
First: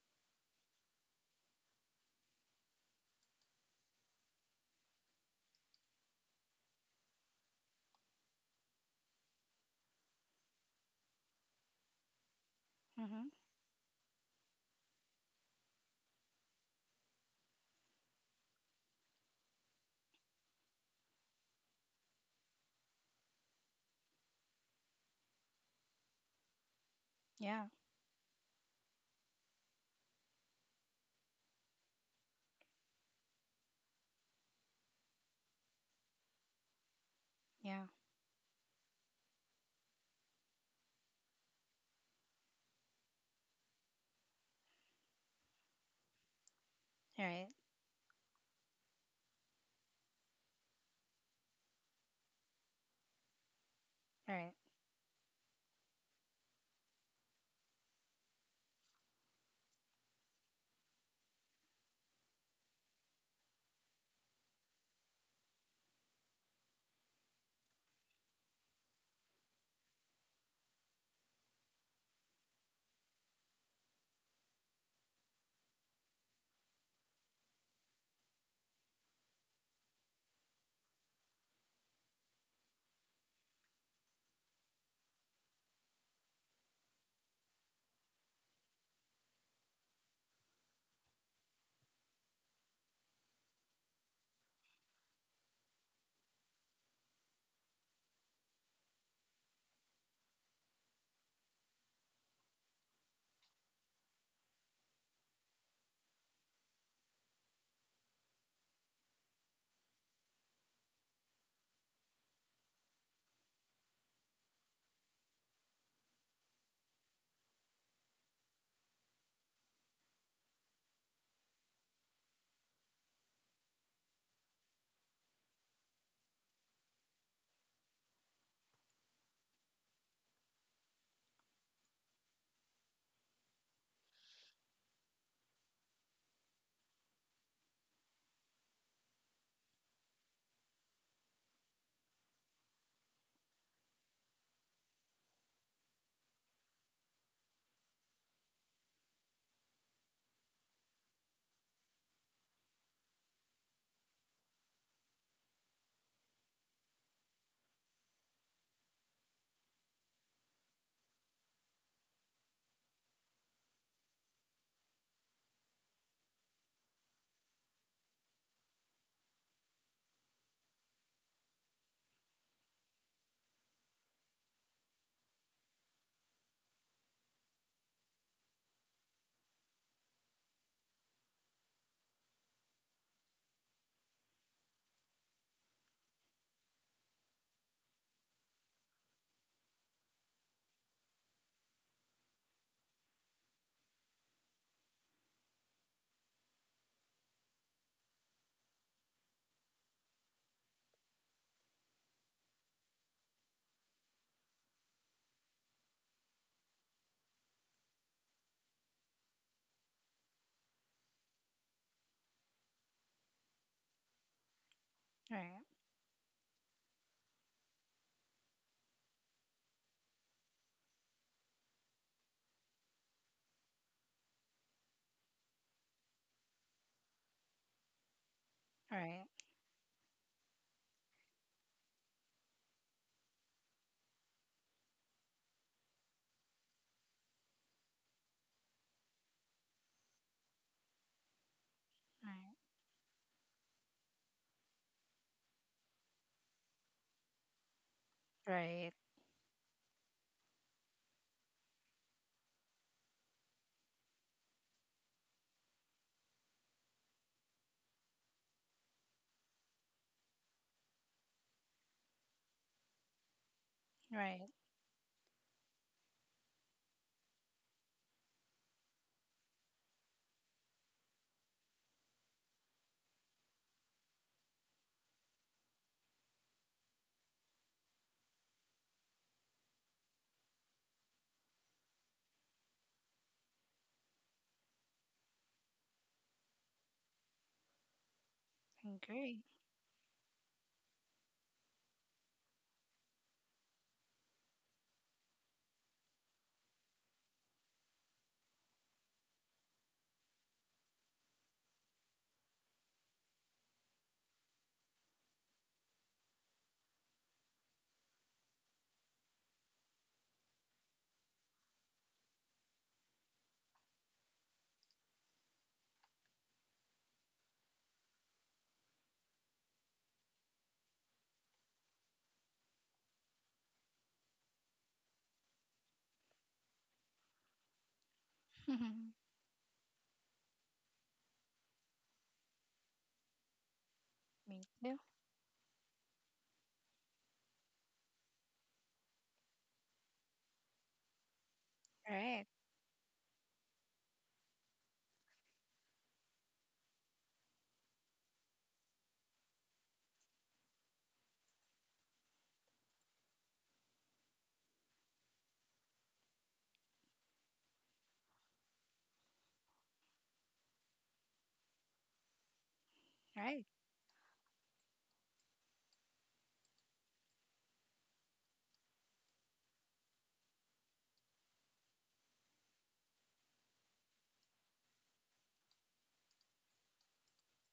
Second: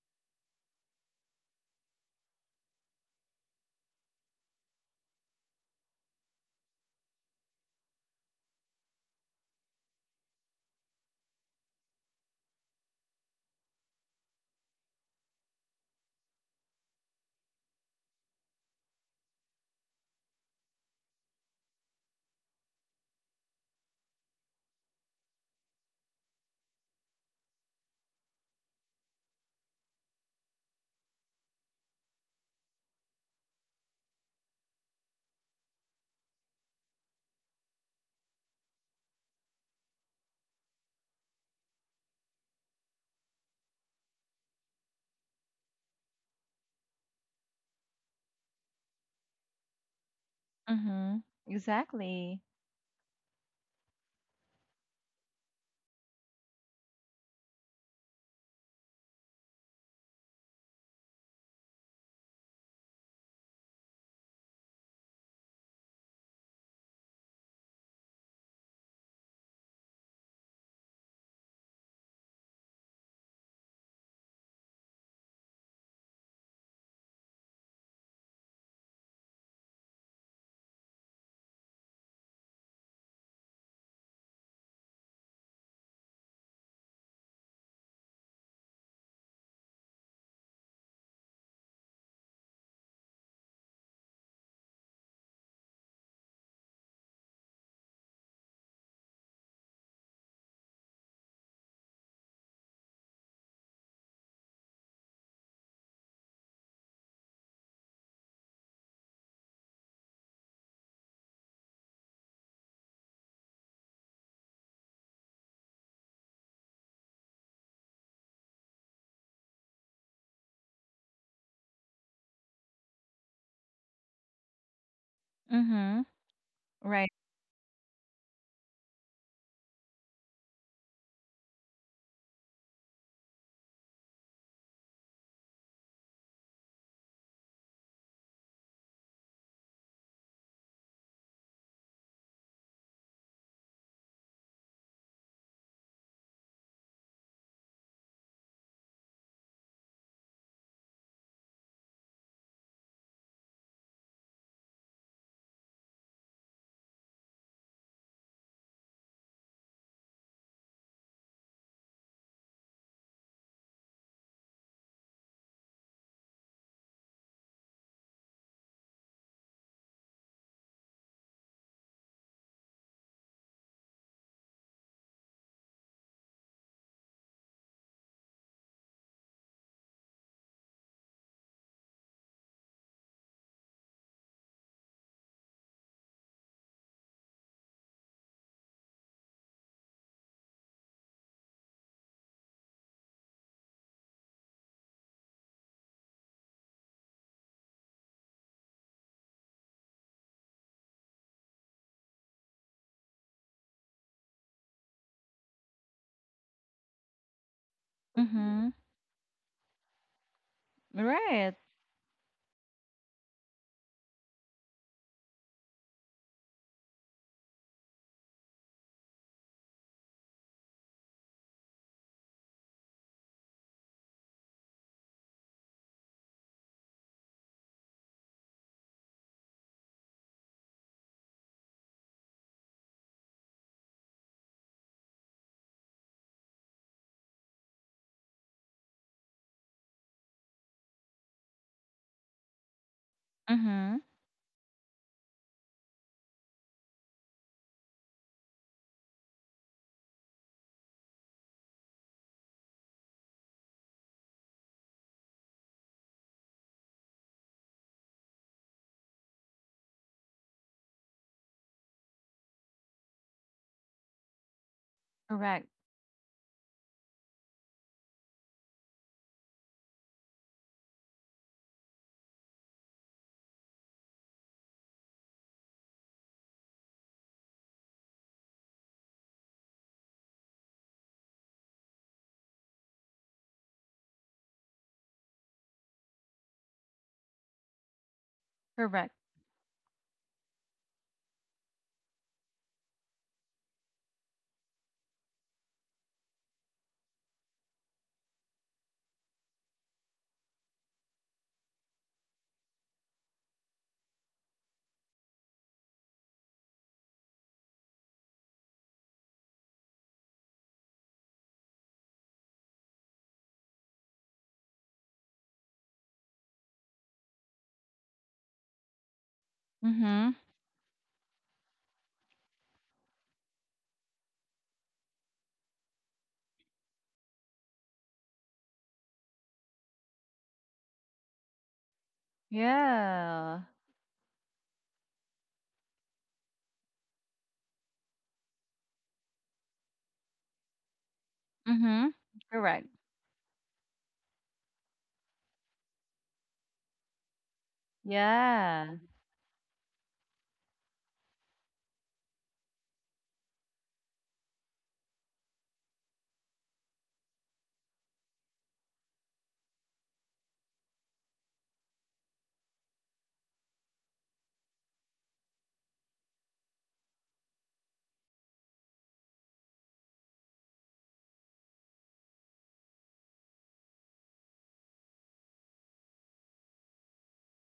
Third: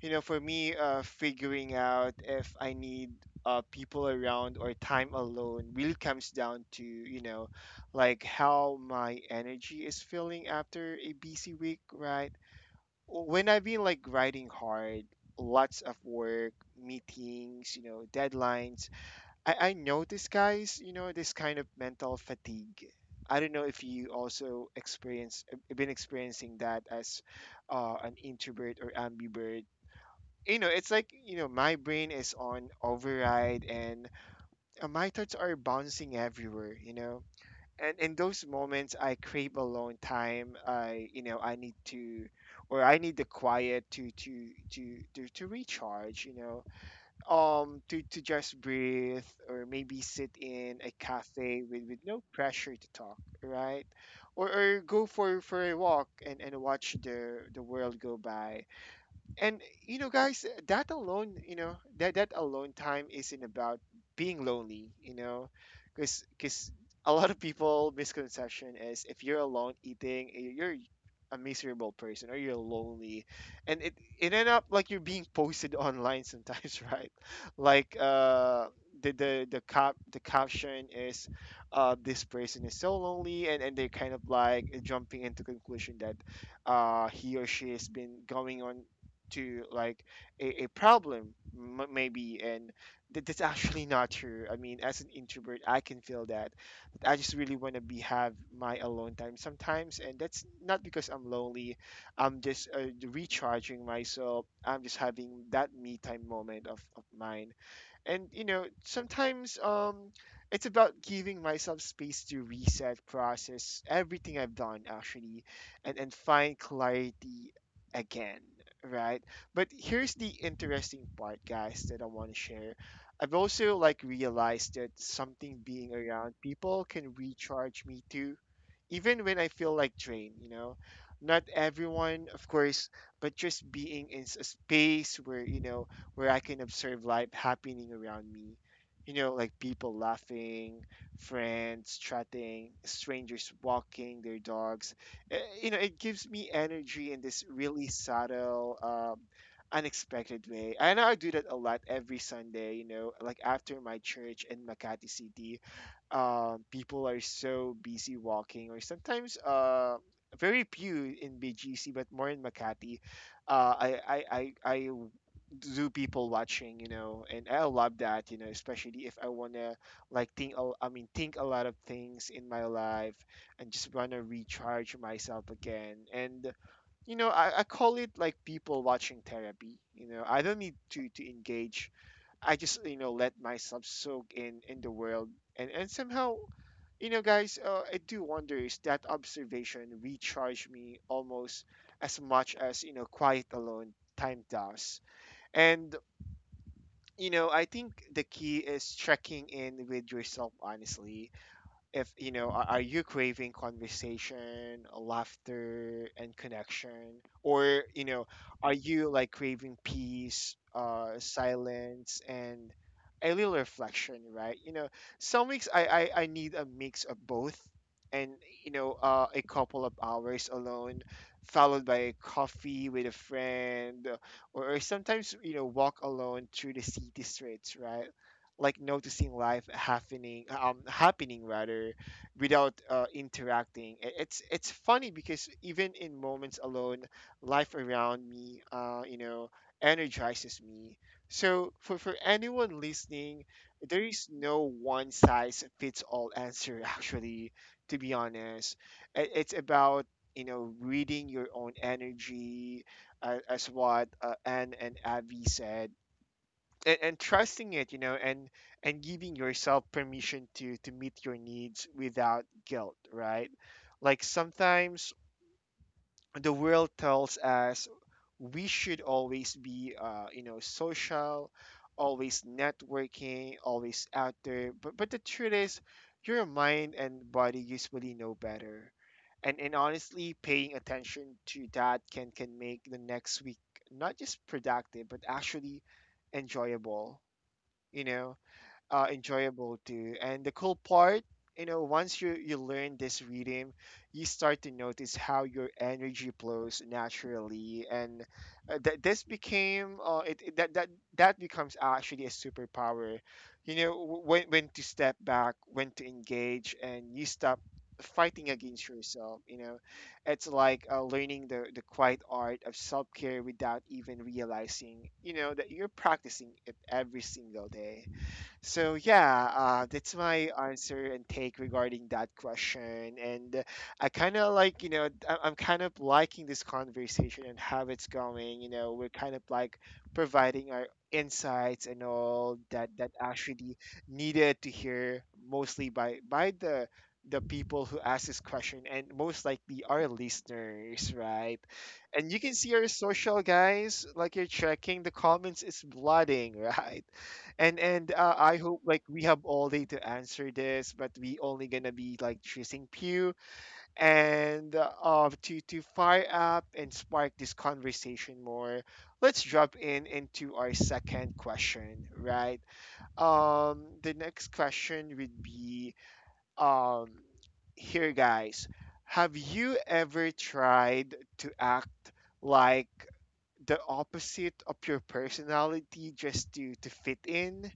You know, for me, uh figuring out if I need uh people around or time alone really comes down to, you know, like how my energy is feeling after a busy week, right? Mm-hmm. When I've been like grinding hard, lots of work, meetings, you know, deadlines. I, I know this, guys, you know, this kind of mental fatigue. I don't know if you also experience uh, been experiencing that as Yeah. uh, an introvert or ambivert. You know, it's like, you know, my brain is on override, and uh, my thoughts are bouncing everywhere, you know. Yeah. And in those moments, I crave alone time. I, you know, I need to, or I need the quiet to to to to, to recharge, you know, Right. um to to just breathe, or maybe sit in a Mhm. cafe with with no Exactly. pressure to talk, right? Or Right. or go for for a walk and and watch the the world go by. And you know, guys, that alone, you know, that that alone time isn't about being lonely, you know, because because a lot of people misconception is, if you're alone eating, y- you're a miserable person or you're lonely. And it it end up like you're being posted online sometimes, right? Like uh the the the cap the caption is, uh this person is so lonely, and and they're kind of like jumping into conclusion that uh, he or she has been going on to like a, a problem, m- maybe. And that, that's actually not true. I mean, as an introvert, I can feel that. I just really want to be have my alone time sometimes, and that's not because I'm lonely. I'm just uh, recharging myself. I'm just having that me time moment of, of mine. And you know, sometimes, um it's about giving myself space to reset, process everything I've done, actually, and and find clarity again, right? But here's the interesting part, guys, that I want to share. I've also like realized that something being Mhm. around people Right. can recharge me too, even when I feel like drained, you know. Not everyone, of course, but just being in s- a space where, you know, where I can observe life happening around me. You know, like people laughing, friends chatting, strangers walking their dogs. Eh, you know, it gives me energy in this really subtle, um, unexpected way. And I do that a lot every Sunday, you know, like after my church in Makati City. Um, people are so busy walking, or sometimes uh, very few in B G C, but more in Makati. Uh, I I, I, I do people watching, you know, and I love that, you know, especially if I wanna like think, a- I mean, think a lot of things in my life, and just wanna recharge myself again. And you know, I, I call it like people watching therapy. You know, I don't need to to engage. I just, you know, let myself soak in in the world. And and somehow, you know, guys, uh, I do wonder, is that observation recharge me almost as much as, you know, quiet alone time does. And you know, I think the key is checking in with yourself honestly. If you know are, Are you craving conversation, laughter, and connection? Or you know, are Mhm. you like craving peace, uh Right. silence, and a little reflection, right? You know, some Right. weeks i i, I need a mix of both. And you know, uh, a couple of hours alone followed by a coffee with a friend, or or sometimes, you know, walk alone through the city streets, right? Like Right. noticing life happening, um happening rather, without uh, interacting. I- it's it's funny because even in moments alone, life around me, uh you know, energizes me. So for for anyone listening, there Mhm. is no one size fits all answer, actually, to be Right. honest. Right. I- it's about, you know, reading your own energy, uh, as what uh, Anne and Avi said, and and trusting it, you know. And and giving yourself permission to to meet your needs without guilt, right? Like Right. sometimes Correct. the world tells us we should always be uh, you know, social, always networking, always out there. But but the truth is, your mind and body usually know better. And and honestly, paying attention to that can can make the next week not just productive, but actually enjoyable, you know, uh, Correct. Agree. enjoyable too. And the cool part, you know, once you you learn this rhythm, you start to notice how your energy flows naturally. And uh, that this became uh, it, it- that that that becomes actually a superpower, you know, w- when when to step back, when to engage, and you stop fighting against yourself, you know. It's like uh, learning the the quiet art of self-care without even realizing, you know, that you're practicing it every single day. So yeah, uh, that's Mhm. my answer and take regarding that question. And uh, I kind of like, you know, I- I'm kind of liking this conversation and how it's going. You know, we're kind of like providing our insights and all that, that Yeah. actually needed Me to too. hear, mostly by by the the people who asked this question, and most likely our listeners, right? Mhm. And you Right. can see our Correct. social, guys, like you're checking the comments, it's flooding, right? And and uh, I hope Yeah. like we have all day to answer this, but we only gonna be like choosing Pew, and uh, uh, to to fire up and spark this conversation more. Let's drop in into our second question, right? Right. Um, the next question would be, um, here, guys. Have you ever tried to act like the opposite of your personality just to to fit in?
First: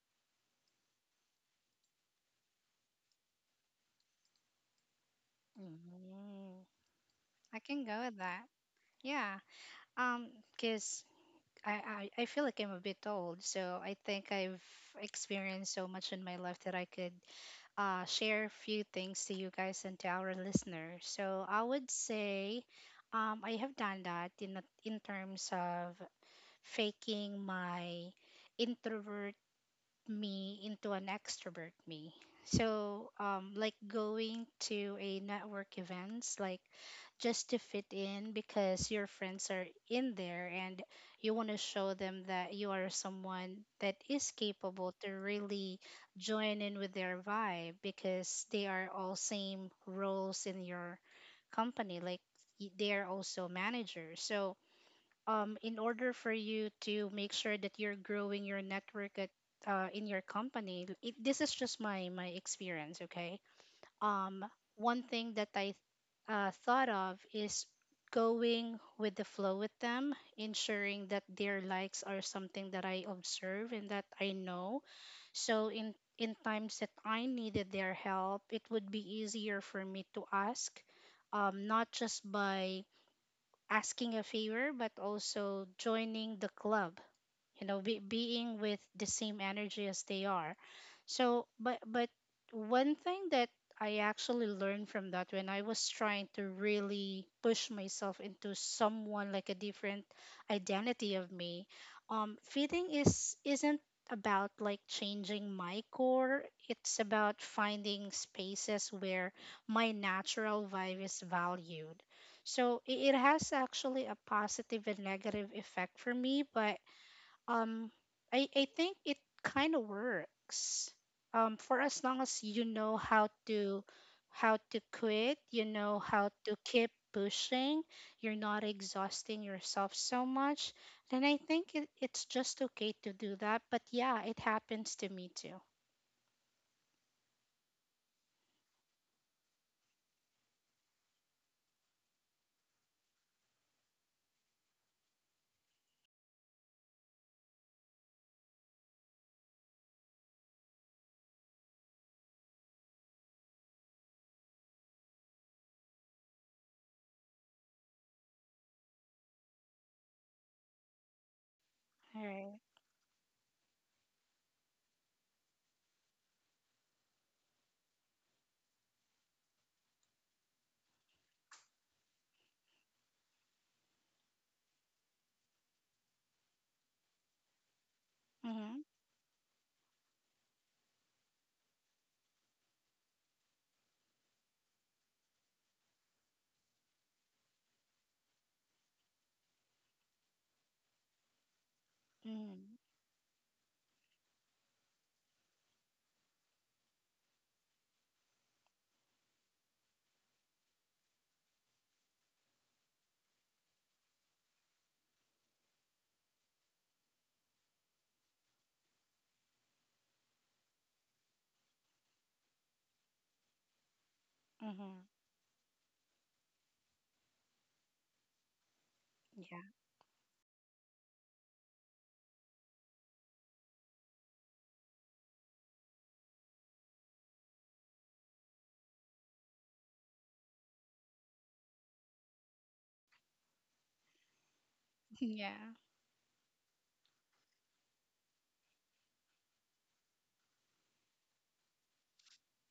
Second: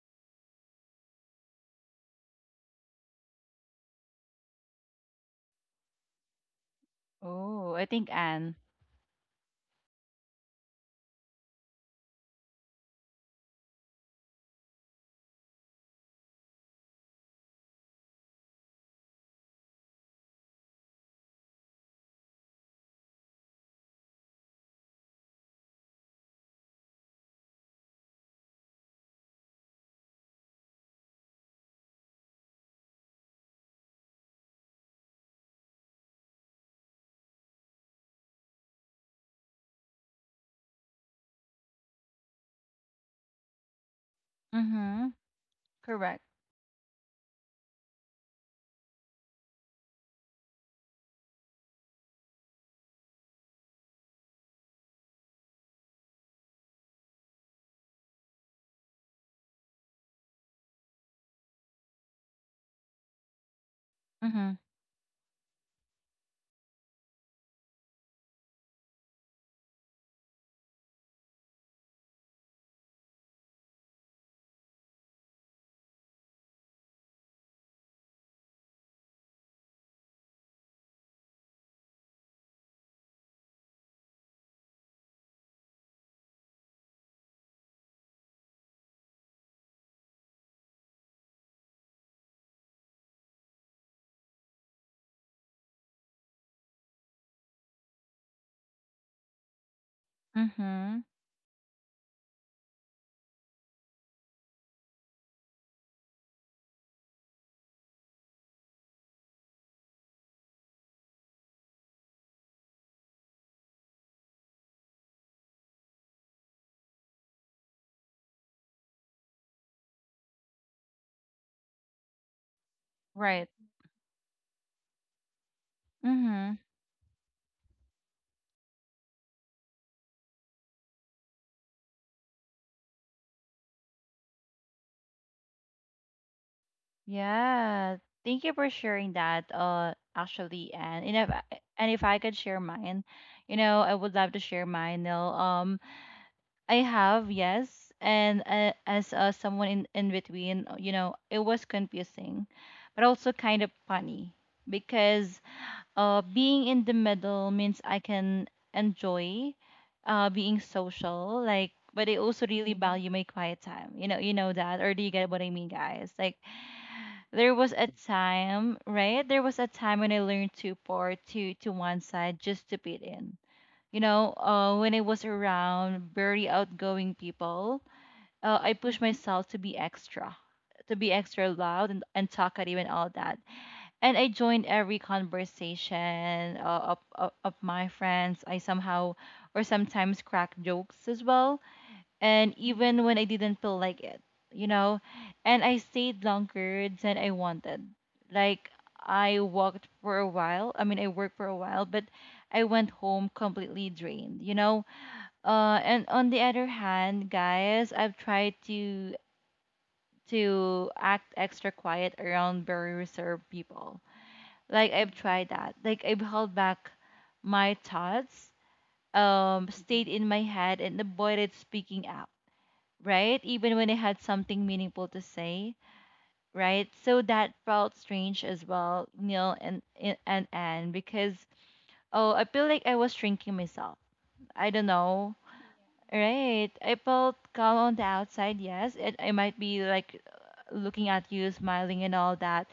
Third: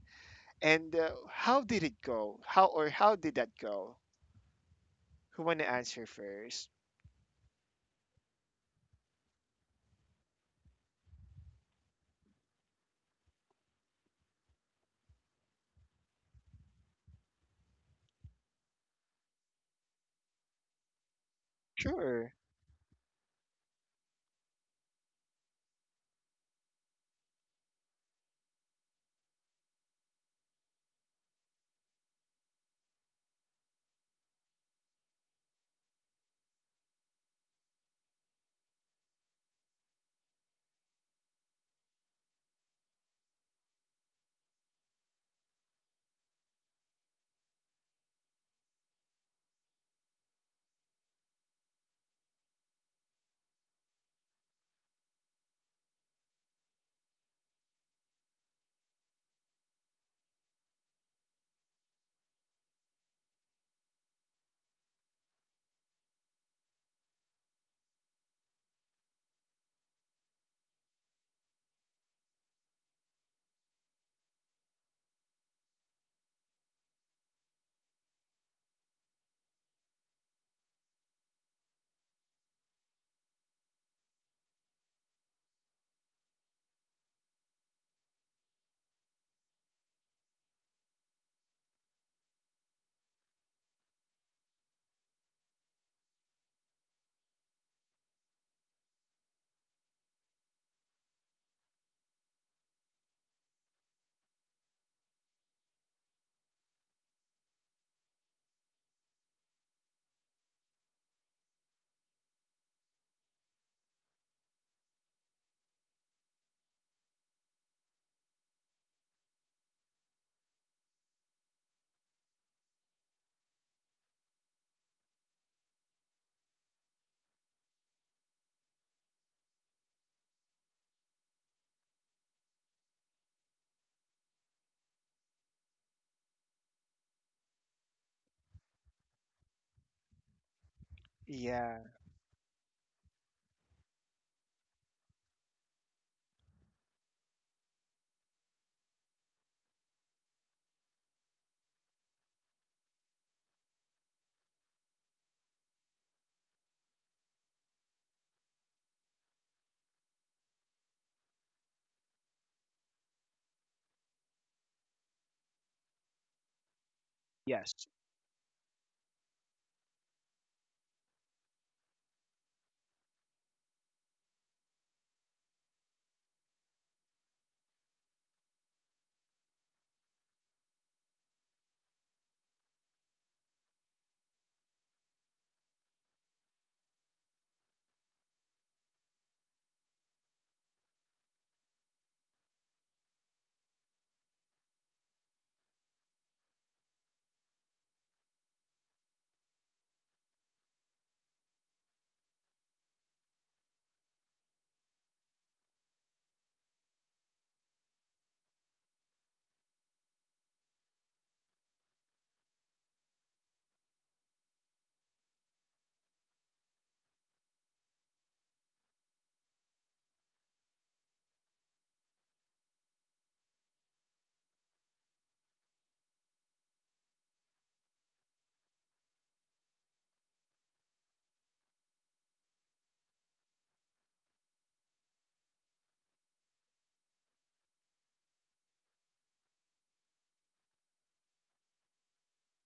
And uh, how did it go? How, or how did that go? Who want to answer Mm-hmm. first? I Oh, can I go think with that. Anne. Yeah. Um, because I, I, I feel like I'm a bit old, so I think I've experienced so much in my life that I could, uh, share a few things to you guys and to our listeners. So I would Sure. say, um, I have done that in, a- in terms of faking my introvert me into an extrovert me. So, um, like going to a network events, like just to fit in because your friends are in there and you want to show them that you are someone that is capable to Mhm. really Correct. join in with their vibe because they are all same roles in your company. Like y- they are also managers. So, um, in order for you to make sure that you're growing your network at, uh, in your company, it, this is just my my experience, okay. um, Mhm. one thing that I uh, thought of is going with the flow with them, ensuring that their likes are something that I observe and that I know. So in in times that I needed their help, it would be easier for me to ask, um, not just by asking a favor, but also joining the club, you know be, being with the same energy as they are. So but but one thing that I actually learned from that, when I was trying to really push myself into someone like a different Mhm. identity of me, um fitting is isn't about like changing my core. It's about finding spaces where my natural vibe is valued. So i- it has actually a positive and negative effect for me. But um, I I think it kind of works. Um, for as long as you know how Right. to how to quit, you know how Mhm. to keep pushing, you're not exhausting yourself so much, then I think it, it's just okay to do that. But yeah, it happens to me too. Yeah. Thank you for sharing that. Uh, actually, Anne. And if I, Yeah. and if I could share mine, you know, I would love to share mine. Now, um, I have yes, and uh, as uh, someone in in between, uh, you know, it was confusing, but also kind of funny because uh, being in the middle means I can enjoy uh, being social, like, but I All also right. really value my quiet time. You know, you know that, or do you get what I mean, guys? Like, there was a Yes. time, right? There was a time when I learned to pour to to one side just to fit in. You know, uh, when I was around very outgoing people, uh, I Mm-hmm. pushed myself to be extra, to be extra loud and, and talkative and all that, and I joined every conversation uh, of, of of my friends. I somehow or sometimes crack jokes as well, and Mm-hmm. even when I didn't feel like it, you know. And I stayed longer than I wanted. Like I walked for a while. I mean, I worked for a while, but I went home completely drained, you know. Uh, and on the other hand, guys, I've tried to to act extra quiet around very reserved people, like Mm-hmm. I've tried that. Like I've held back my thoughts, Yeah. um, stayed in my head and avoided speaking up, right? Even when I had something meaningful to say, right? So that felt strange as well, Neil and and and Anne, because oh, I feel like I was shrinking myself. I don't know. Yeah. Right. I felt calm on the outside, yes, and I might be like looking at you, smiling and all that.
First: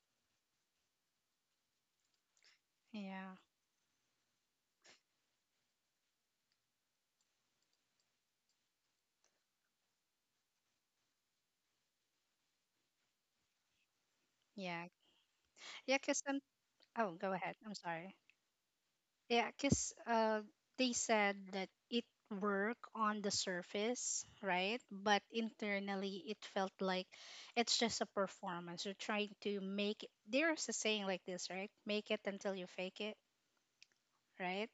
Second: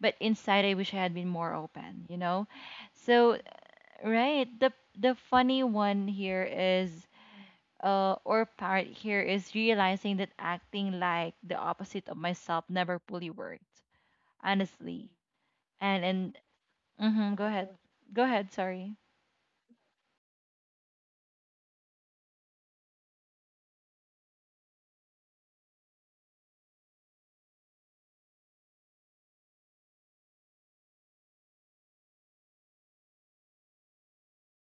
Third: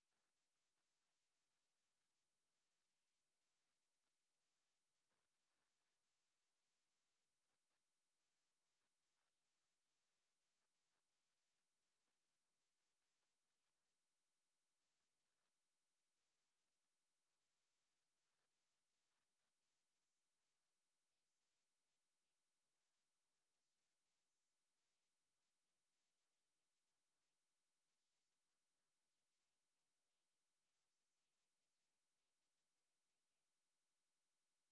But inside, I wish I had been more open, you know? Yeah. So right. The the funny one here is uh or part here is realizing that acting like the opposite of myself never fully worked, Yeah. honestly. Yeah. And Cause I'm. and Oh, go mm-hmm, go ahead. I'm ahead. sorry. Go ahead, sorry. Yeah, because, uh, they said that it worked on the surface, right? But internally, it felt like it's just a performance. You're trying to make it. There's a saying like this, right? Make it until you fake it, right?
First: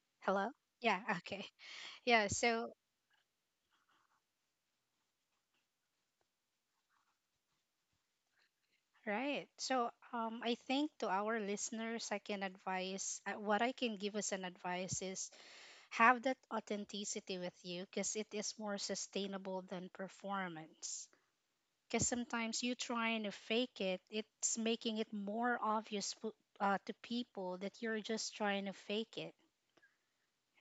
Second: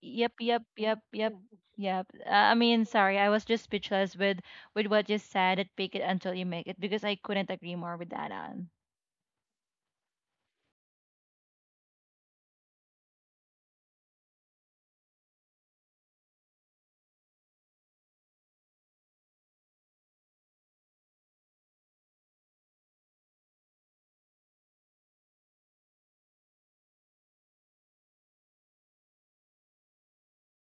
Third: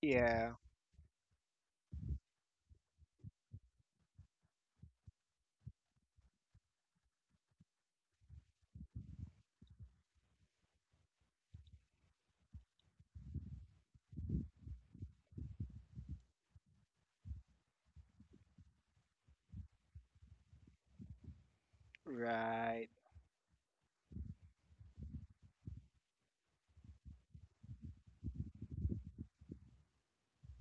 Yep, Hello? Yeah. yep, yep, Yeah, yep. okay. Yep. Yeah, Uh, I so, mean, sorry. I was just speechless with with what you said. It fake it until you make it because I couldn't agree more with that on. right. So, um, I think to our listeners, I can advise, uh, what I can give as an advice is have that authenticity with you because it is more sustainable than performance, because sometimes you Right. trying to fake it, it's making it more obvious, po- uh, to people that you're just trying to fake it,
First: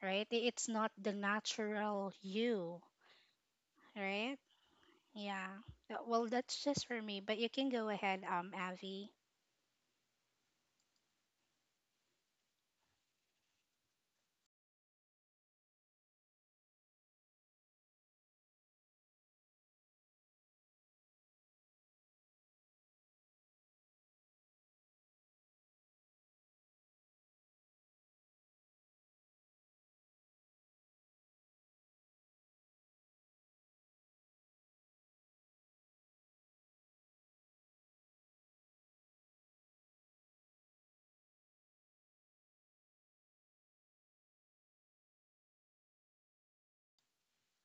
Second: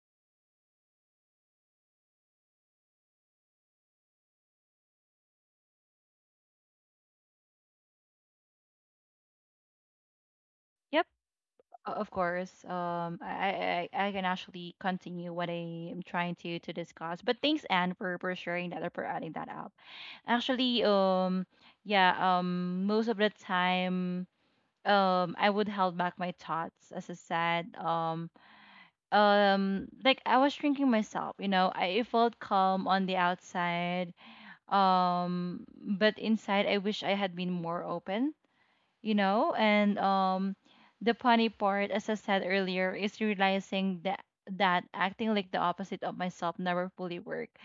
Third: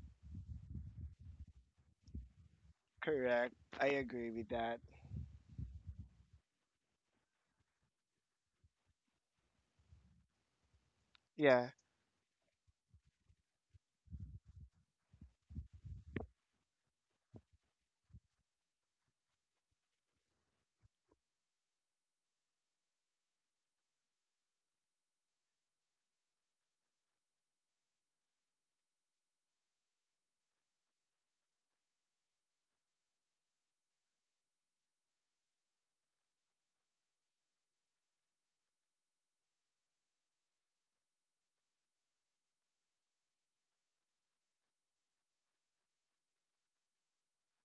right? I- it's not the natural you, Correct. I agree right? with that. Yeah. Uh, well, that's just for me, but you can go ahead, um Avi, Yep. Yeah. O- Of course, um, I, I I I can actually continue what I am trying to to discuss. But thanks, Anne, for for sharing that or for adding that up. Actually, um, yeah, um, most of the time, um, I would held back my thoughts, as I said, um, um, like I was shrinking myself. You know, I it felt calm on the outside, um, but inside, I wish I had been more open, you know, and um the funny part as I said earlier is realizing that that acting like the opposite of myself never fully worked.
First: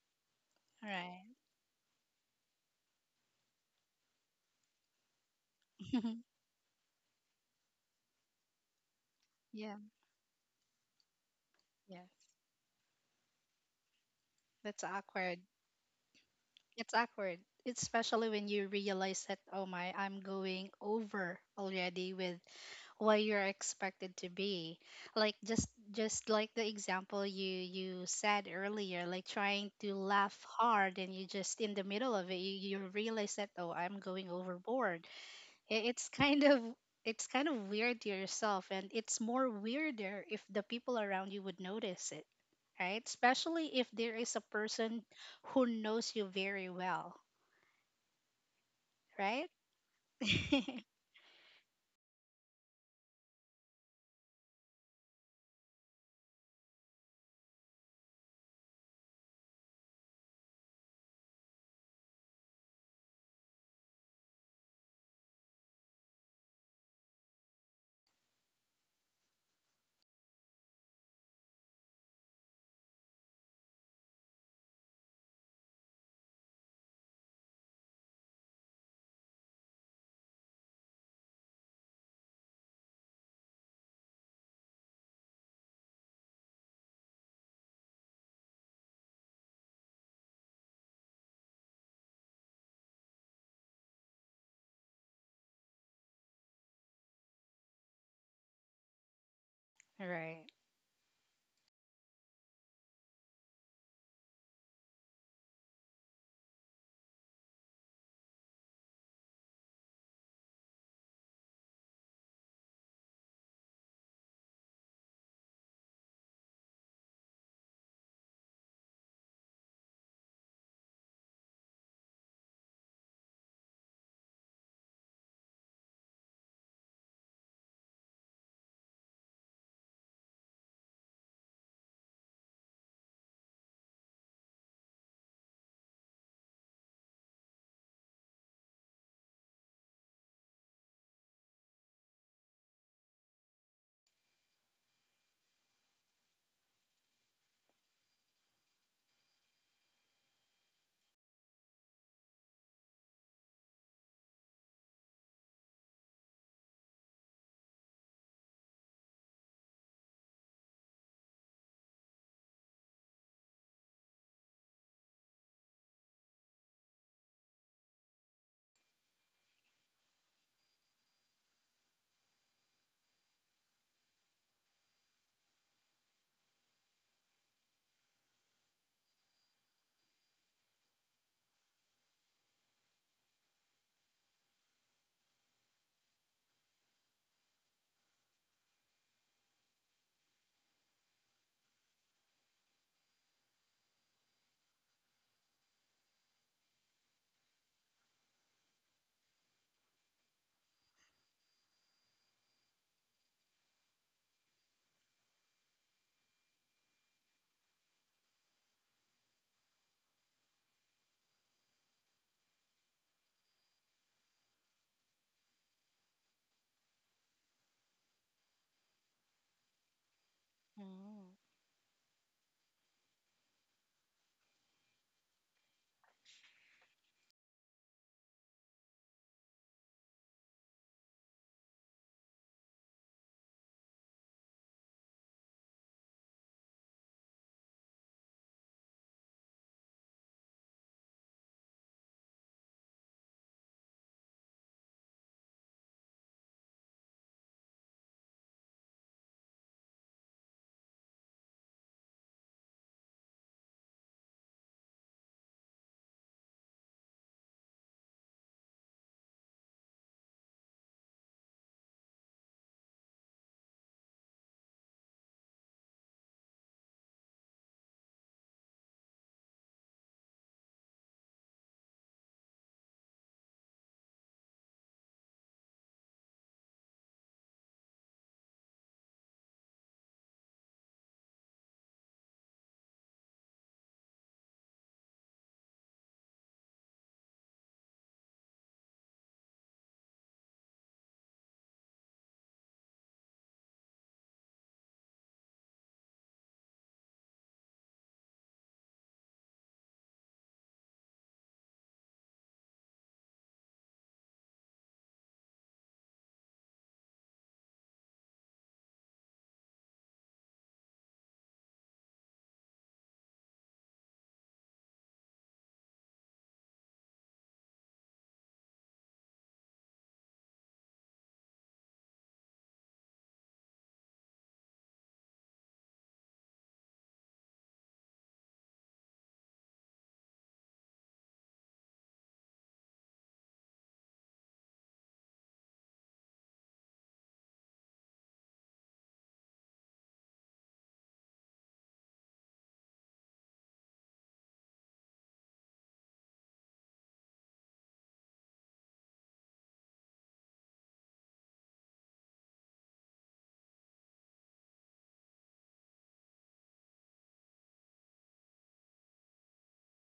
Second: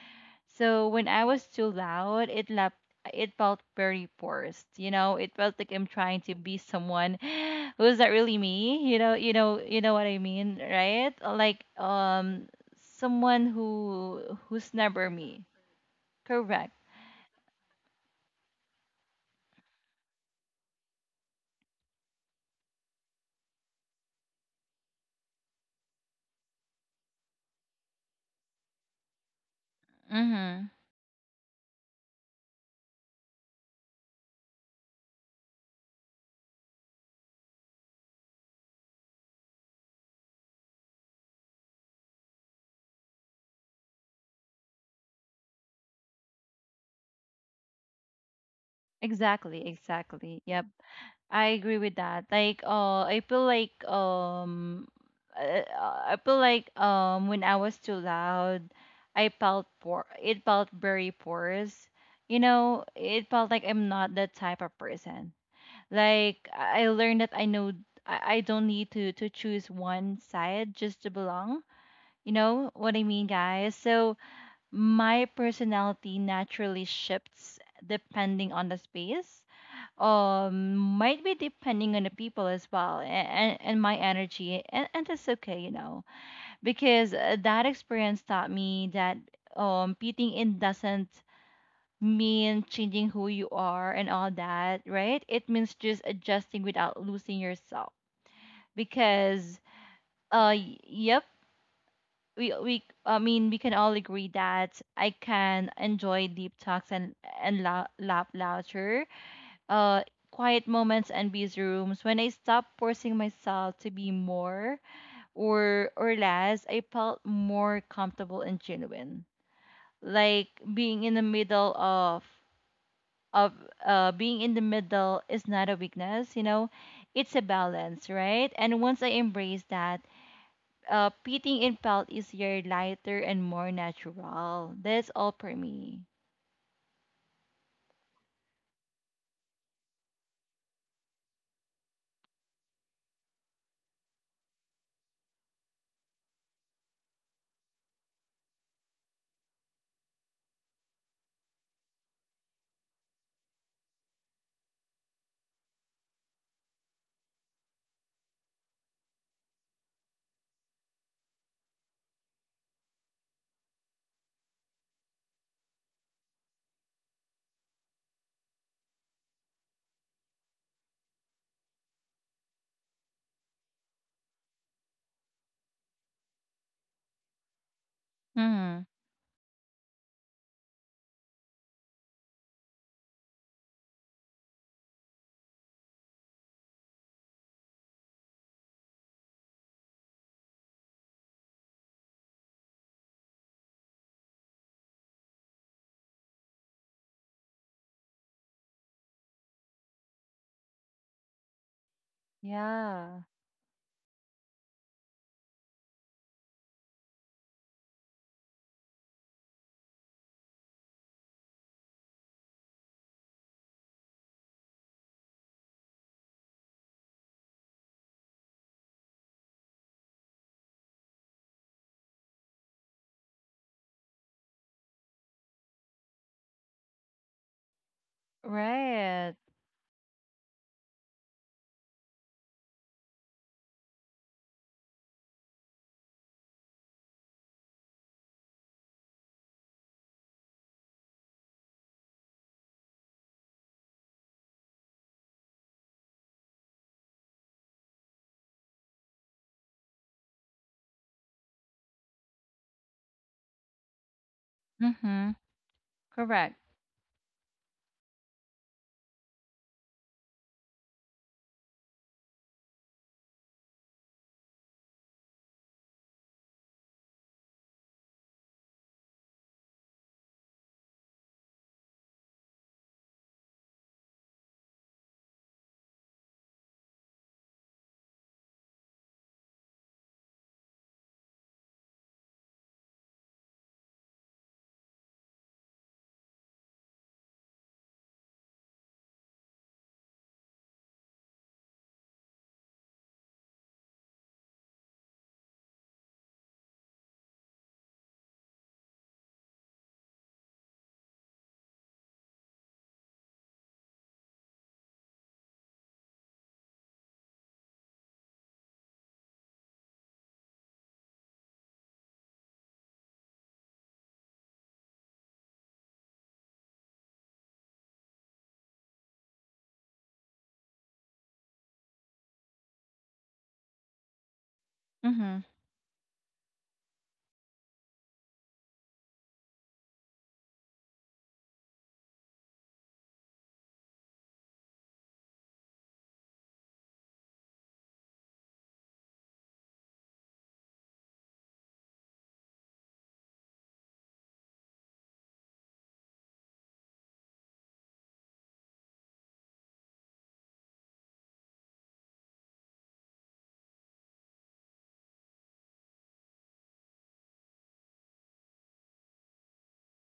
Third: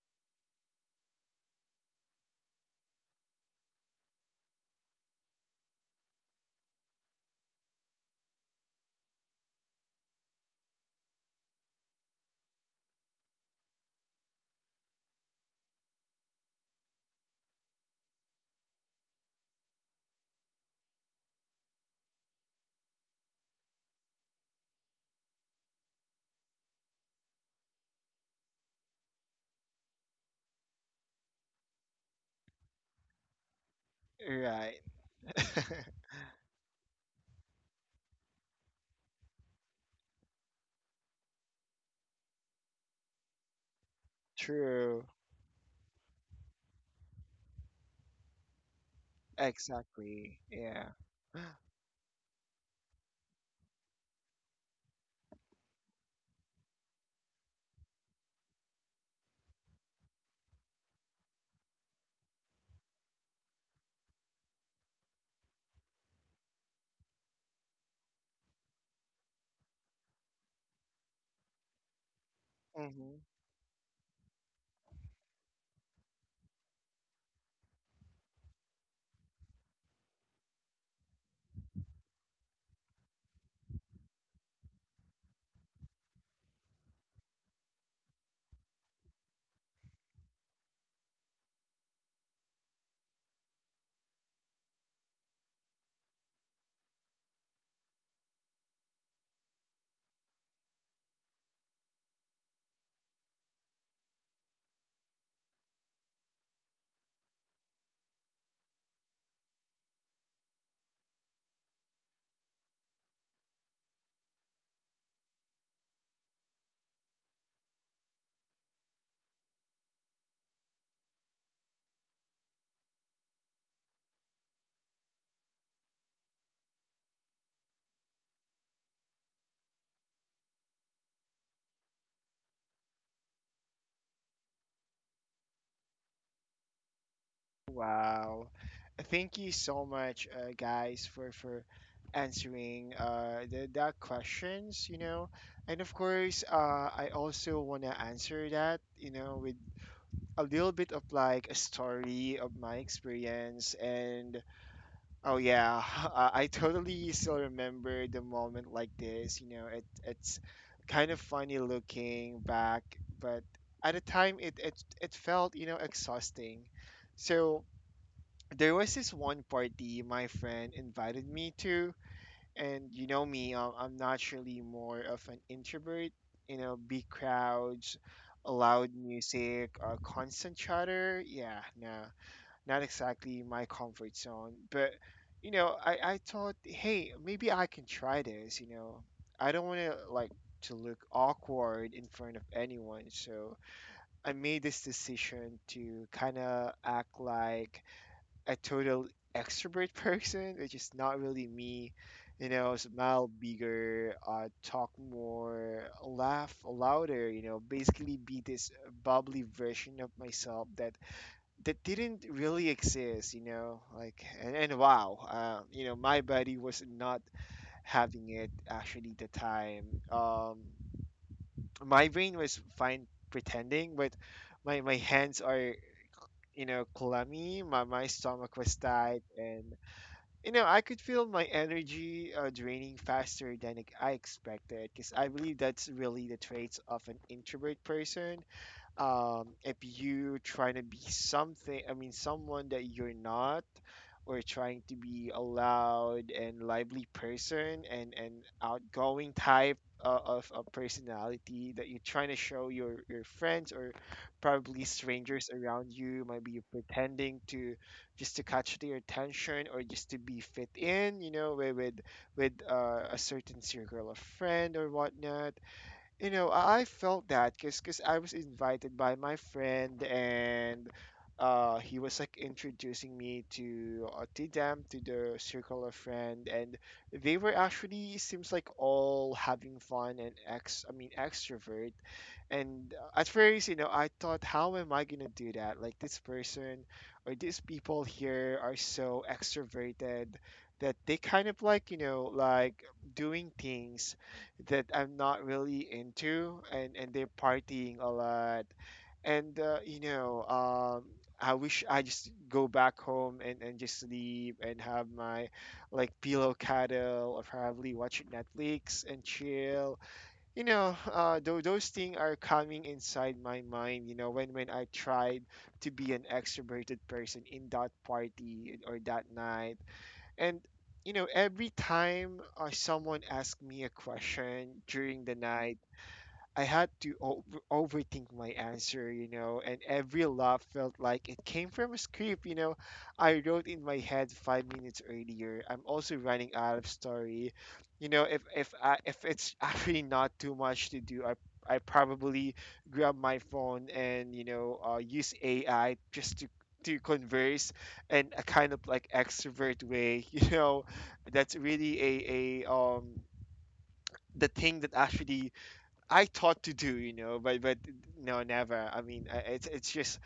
So when I right? was too loud it left it felt very forced, you know, it felt like I'm trying to be someone who's not really me, you know, you know Yeah, you know what I mean, right, like yeah, um someone who who's that's never awkward. me. Correct. It's awkward, especially when you realize that, oh my, I'm going over already with what you're expected to be, like, just just like the example you you said earlier, like trying to laugh Mm-hmm. hard, and you, just in the middle of it, you, you realize that, oh, I'm going Right. overboard. I- it's kind of it's kind of weird to yourself, and it's more weirder if the people around you would notice it, right? Especially if there is a True. person who knows you very well, right? Exactly Exactly. exactly yep. Yeah. I agree with that. Like, uh, I feel like um, uh, I feel like um, when I was too loud, I felt poor. It felt very porous. You know, it felt like I'm not that type of person. Like, I I learned that I know I, I don't need to to choose one side just to belong. You know what I Hmm. mean, guys? So my personality naturally shifts depending on the space, um, might be depending on the people as well and and my energy, and, and that's okay, you know, because uh, that experience taught me that um fitting in doesn't mean changing who you are and all that, right, it means just adjusting without losing yourself because Right. uh y- yep, we, we I mean we can all agree that I can enjoy deep talks and and la- laugh louder, uh, quiet moments and busy rooms. When I stopped forcing myself to be more or or less, I felt more comfortable and genuine. Like being in the middle of of uh, being in the middle is not a weakness, you know, it's a balance, right? And once I embraced that, uh, pitting in felt easier, lighter, and more natural. That's all for me. Wow. Thank you so much, uh, guys, for for answering uh the, that questions. You know, and of course, uh, I also wanna answer that. You know, with a little bit of like a story of my experience. And oh yeah, i, I totally still remember the moment like this. You know, it, it's kind of funny looking back, but at the time, it, it it felt, you know, exhausting. So there was this one party my friend invited me to, and you know me, um, I'm naturally more of an introvert. You know, big crowds, Hmm. loud music, uh, constant chatter. Yeah, no, not exactly my comfort zone. But you know, I I thought, hey, maybe I can try this. You know, I don't want to like to look awkward in front of anyone. So I made this decision to kind of act like a total extrovert person, which is not really me. You know, Yeah. smile bigger, uh, talk more, laugh louder. You know, basically be this bubbly version of myself that that didn't really exist. You know, like and, and wow, uh, you know, my body was not having it actually the time. Um, mm. my brain was fine pretending, but my my hands are, you know, clammy. My, my stomach was tight, Right. and you know, I could feel my energy uh, draining faster than ex- I expected, because I believe that's really the traits of an introvert person. Um, if you trying to be something, I mean, someone that you're not, or trying to be a loud and lively person and and outgoing type uh, of a personality that you're trying to show your your friends or probably Mm-hmm. strangers around you, maybe Correct. you're pretending to just to catch their attention or just to be fit in, you know, with with, with uh, a certain circle of friend or whatnot. You know, I I felt that because I was invited by my friend and uh, he was like introducing me to uh, to them to the circle of friend, and they were actually seems like all having fun and ex I mean extrovert. And uh, At first, you know, I thought, how am I gonna do that? Like this person or these people here are so extroverted that they kind of like, you know, like doing things that I'm not really into, and and they're partying a lot, and uh, you know, um, I wish I just go back home and and just sleep and have my like pillow cuddle or probably watch Netflix and chill. You know, uh, th- those things are coming inside my mind. You know, when when I tried to be an extroverted person in that party or that night. And you know, every time uh, someone asks me a question during the Hmm. night, I had to o- overthink my answer, you know, and every laugh felt like it came from a script, you know, I wrote in my head five minutes earlier. I'm also running out of story, you know. If if I, if it's actually not too much to do, I I probably grab my phone and, you know, uh, use A I just to to converse in a kind of like extrovert way, you know. That's really a a um the thing that actually I thought to do, you know, but but no, never. I mean, I- it's it's just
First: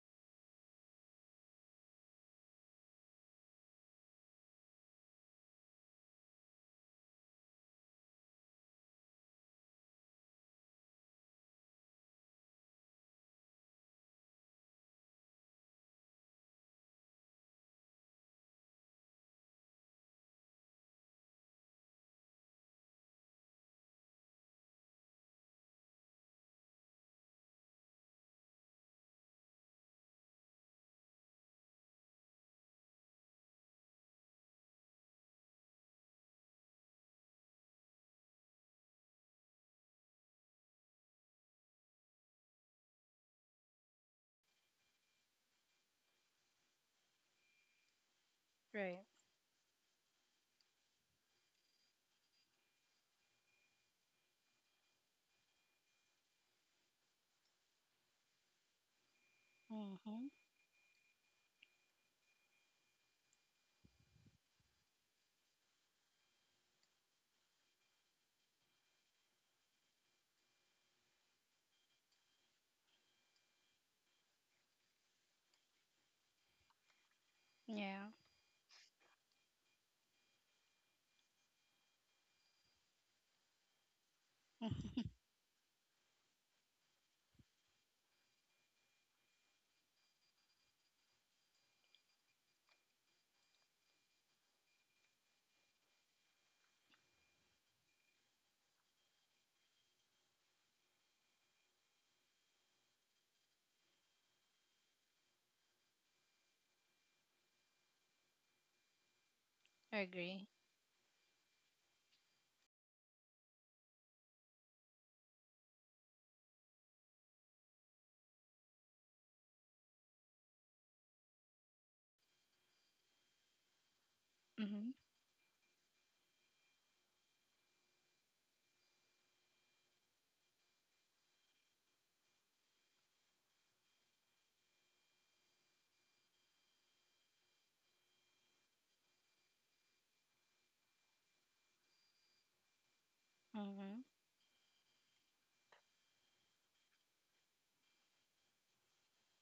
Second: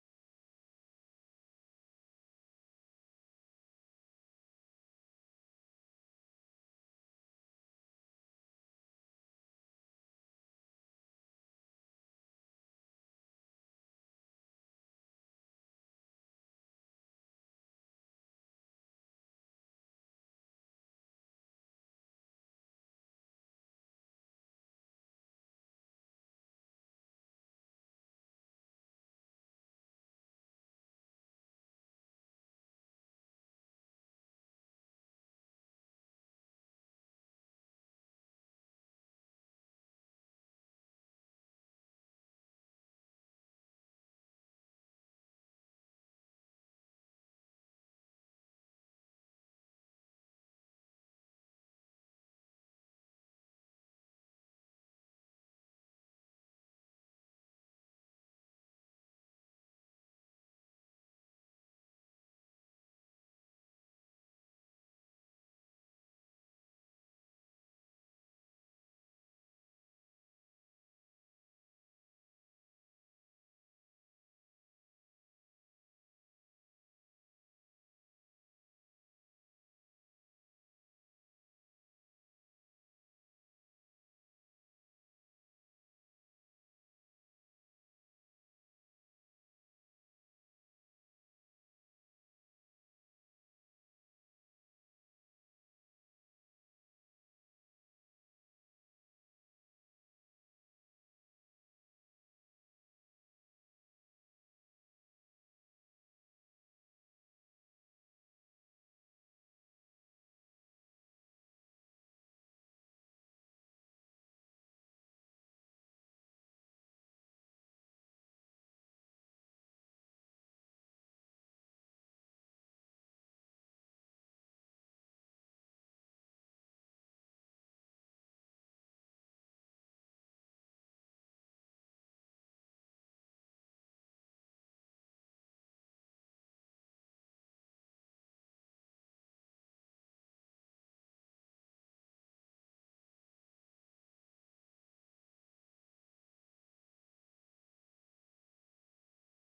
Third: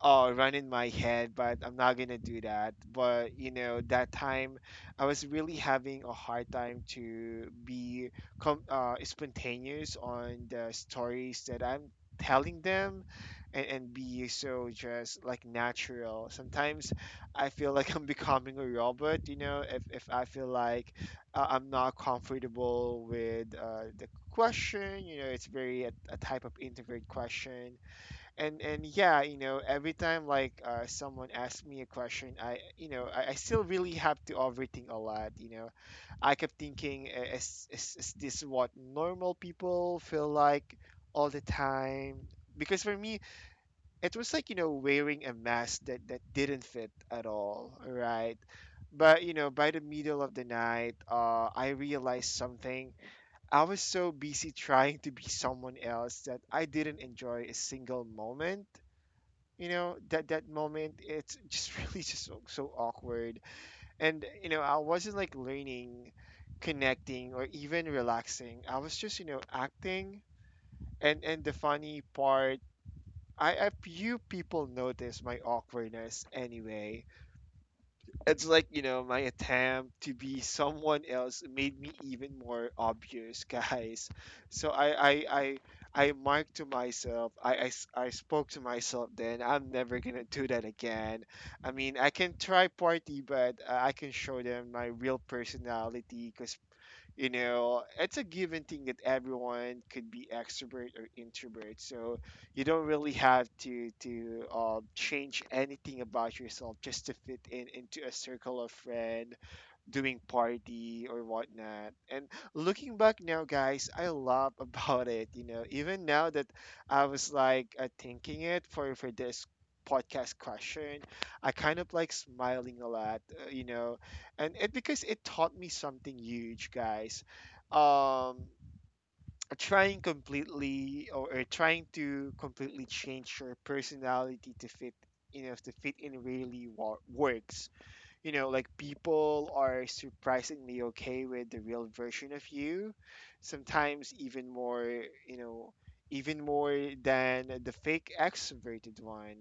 oh, run in my head, but I'm not gonna do that. But you know, that time I was really having a hard time to be com- uh, spontaneous on the stories that I'm telling them, and, and be so just like natural. Sometimes I feel like I'm becoming a robot, you know. If, if I feel like uh, I'm not comfortable with uh, the question, you know, it's very a, a type of introvert question. And and yeah, you know, every time like uh, someone asks me a question, I, you know, I, I still really have to overthink a lot, you know. I kept thinking, "I- is, is, is this what normal people feel like all the time? Because for me, it was like, you know, wearing a mask that that didn't fit at all, right?" Right. But you know, by the middle of the night, uh, I realized something. I was so busy trying to be someone else that I didn't enjoy a single moment. You know, that Hmm. that moment, it's just really just so, so awkward. And you know, I wasn't like learning, connecting, or even relaxing. I was just, you know, acting. And and the funny part, I a few people noticed my awkwardness anyway. Yeah. It's like, you know, my attempt to be someone else made me even more obvious, guys. So I I I I marked to myself, I, I s- I spoke to myself then, I'm never gonna do that again. I mean, I can try party, but uh, I can show them my real personality because you know it's a given thing that everyone could be extrovert or introvert. So you don't really have to to um, change anything about yourself just to fit in into a circle of friends I doing agree. party or whatnot. And looking back now, guys, I love about it. You know, even now that I was like uh, thinking it for for this podcast question, I kind of like smiling a lot. Uh, you know, and it Mhm. because it taught me something huge, guys. Um, Trying completely or, or trying to completely change your personality to fit, you know, to fit in really wa- works, you know, like people are surprisingly okay with the real version of you, Mhm. sometimes even more, you know, even more than the fake extroverted one.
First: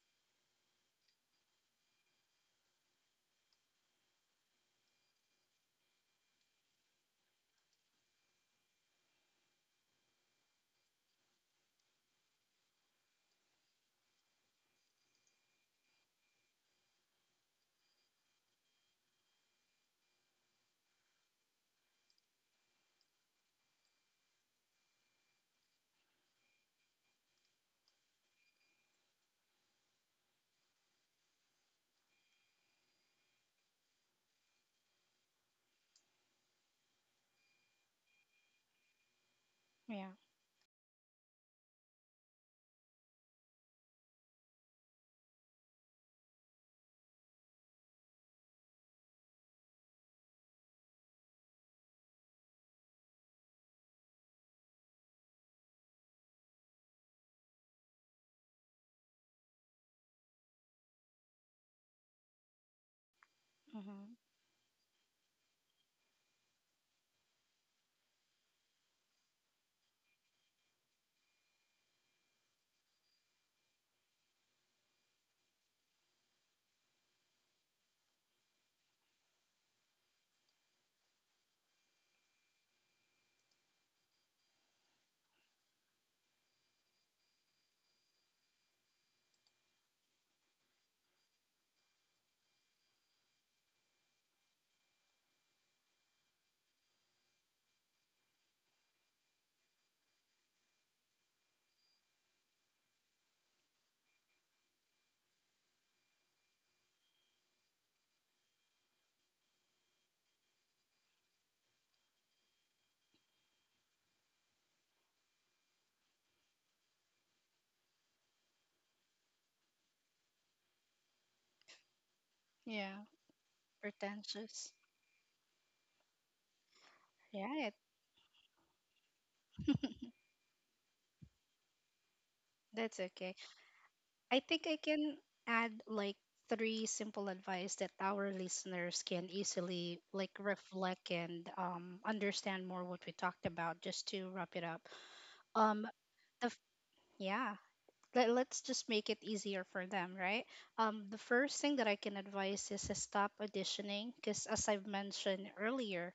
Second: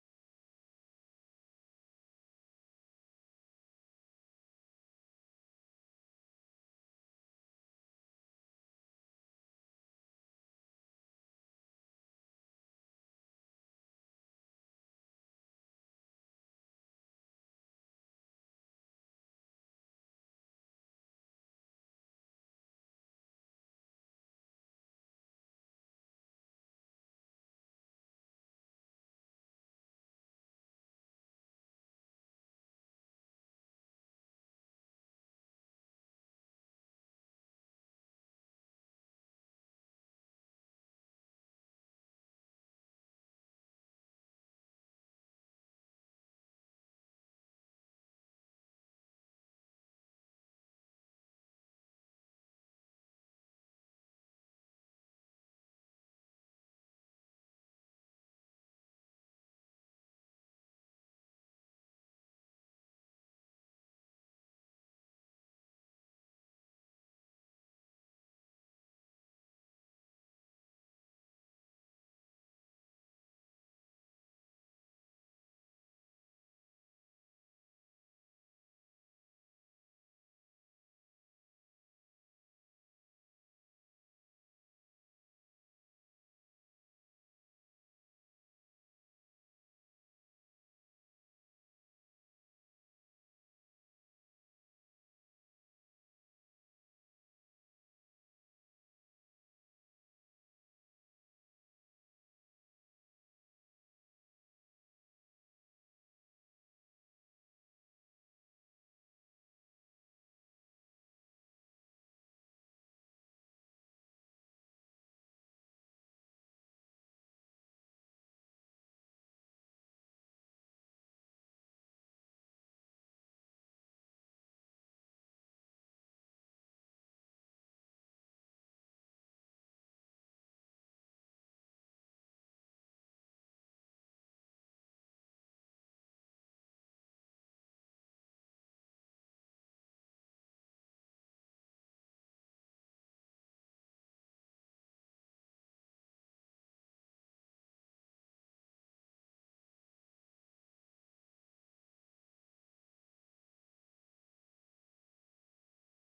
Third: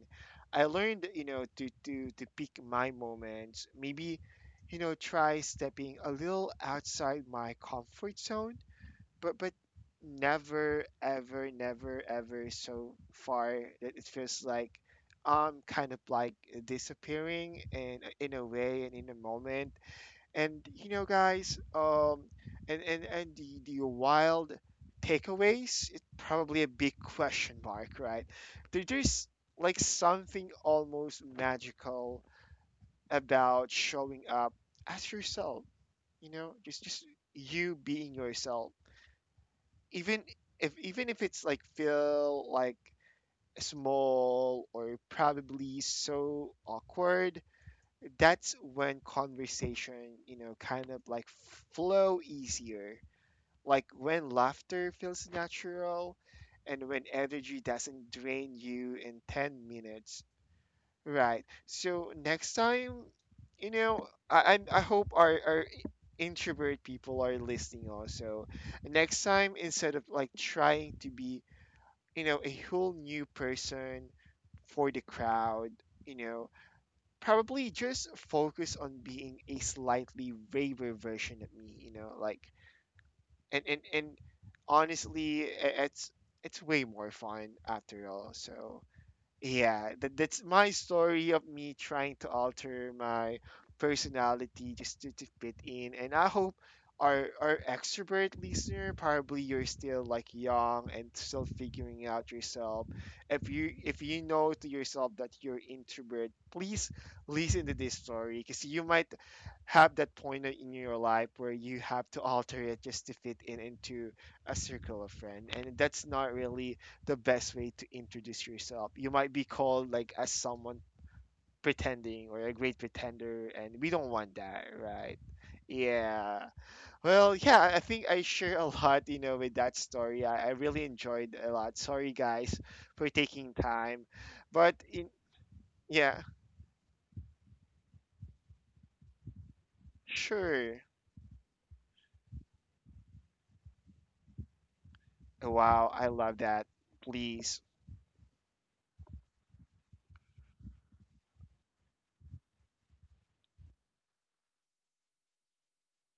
I learned, you know, to to to pick my moments, maybe, you know, try stepping a little outside my comfort zone, but but never ever, never ever so far that it feels like I'm kind of like disappearing in in a way and in a moment. And you know, guys, um, and and and the the wild takeaways, it's probably a big question mark, right? There, there's like something almost magical about showing up as yourself. You know, just just you being yourself, Yeah. even if even if it's like feel like small or probably so awkward. That's when conversation, you know, kind of like flow easier, like when laughter feels natural and when energy doesn't drain you in ten minutes, right? So next time, you know, Mhm. i I'm- I hope our, our introvert people are listening also. Next time, instead of like trying to be, you know, a whole new person for the crowd, you know, probably just focus on being a slightly braver version of me, you know, like. And and and honestly, i- it's it's way more fun after all. So yeah, that, that's my story of me trying to alter my personality just to, to fit in. And I hope our our extrovert listener, probably you're still like young and still figuring out yourself. If you if you know to yourself that you're introvert, please listen to this story because you might have that point in your life where you have to alter it just to fit in into a circle of friends. And that's not really the best way to introduce yourself. You might be called like as someone pretending or a great Yeah. pretender, and we don't want that, Pretentious. right? Yeah, well, yeah, i Right. I think I share a lot, you know, with that story. I, I really enjoyed a lot. Sorry, guys, That's for okay. taking time, I think but I in, can add like yeah. three simple advice that our listeners can easily like Sure. reflect and um understand more what we talked about just to wrap it up. Um Wow, I love the f- that. yeah, Please. let, let's just make it easier for them, right? Um the first thing that I can advise is to stop auditioning because, as I've mentioned earlier,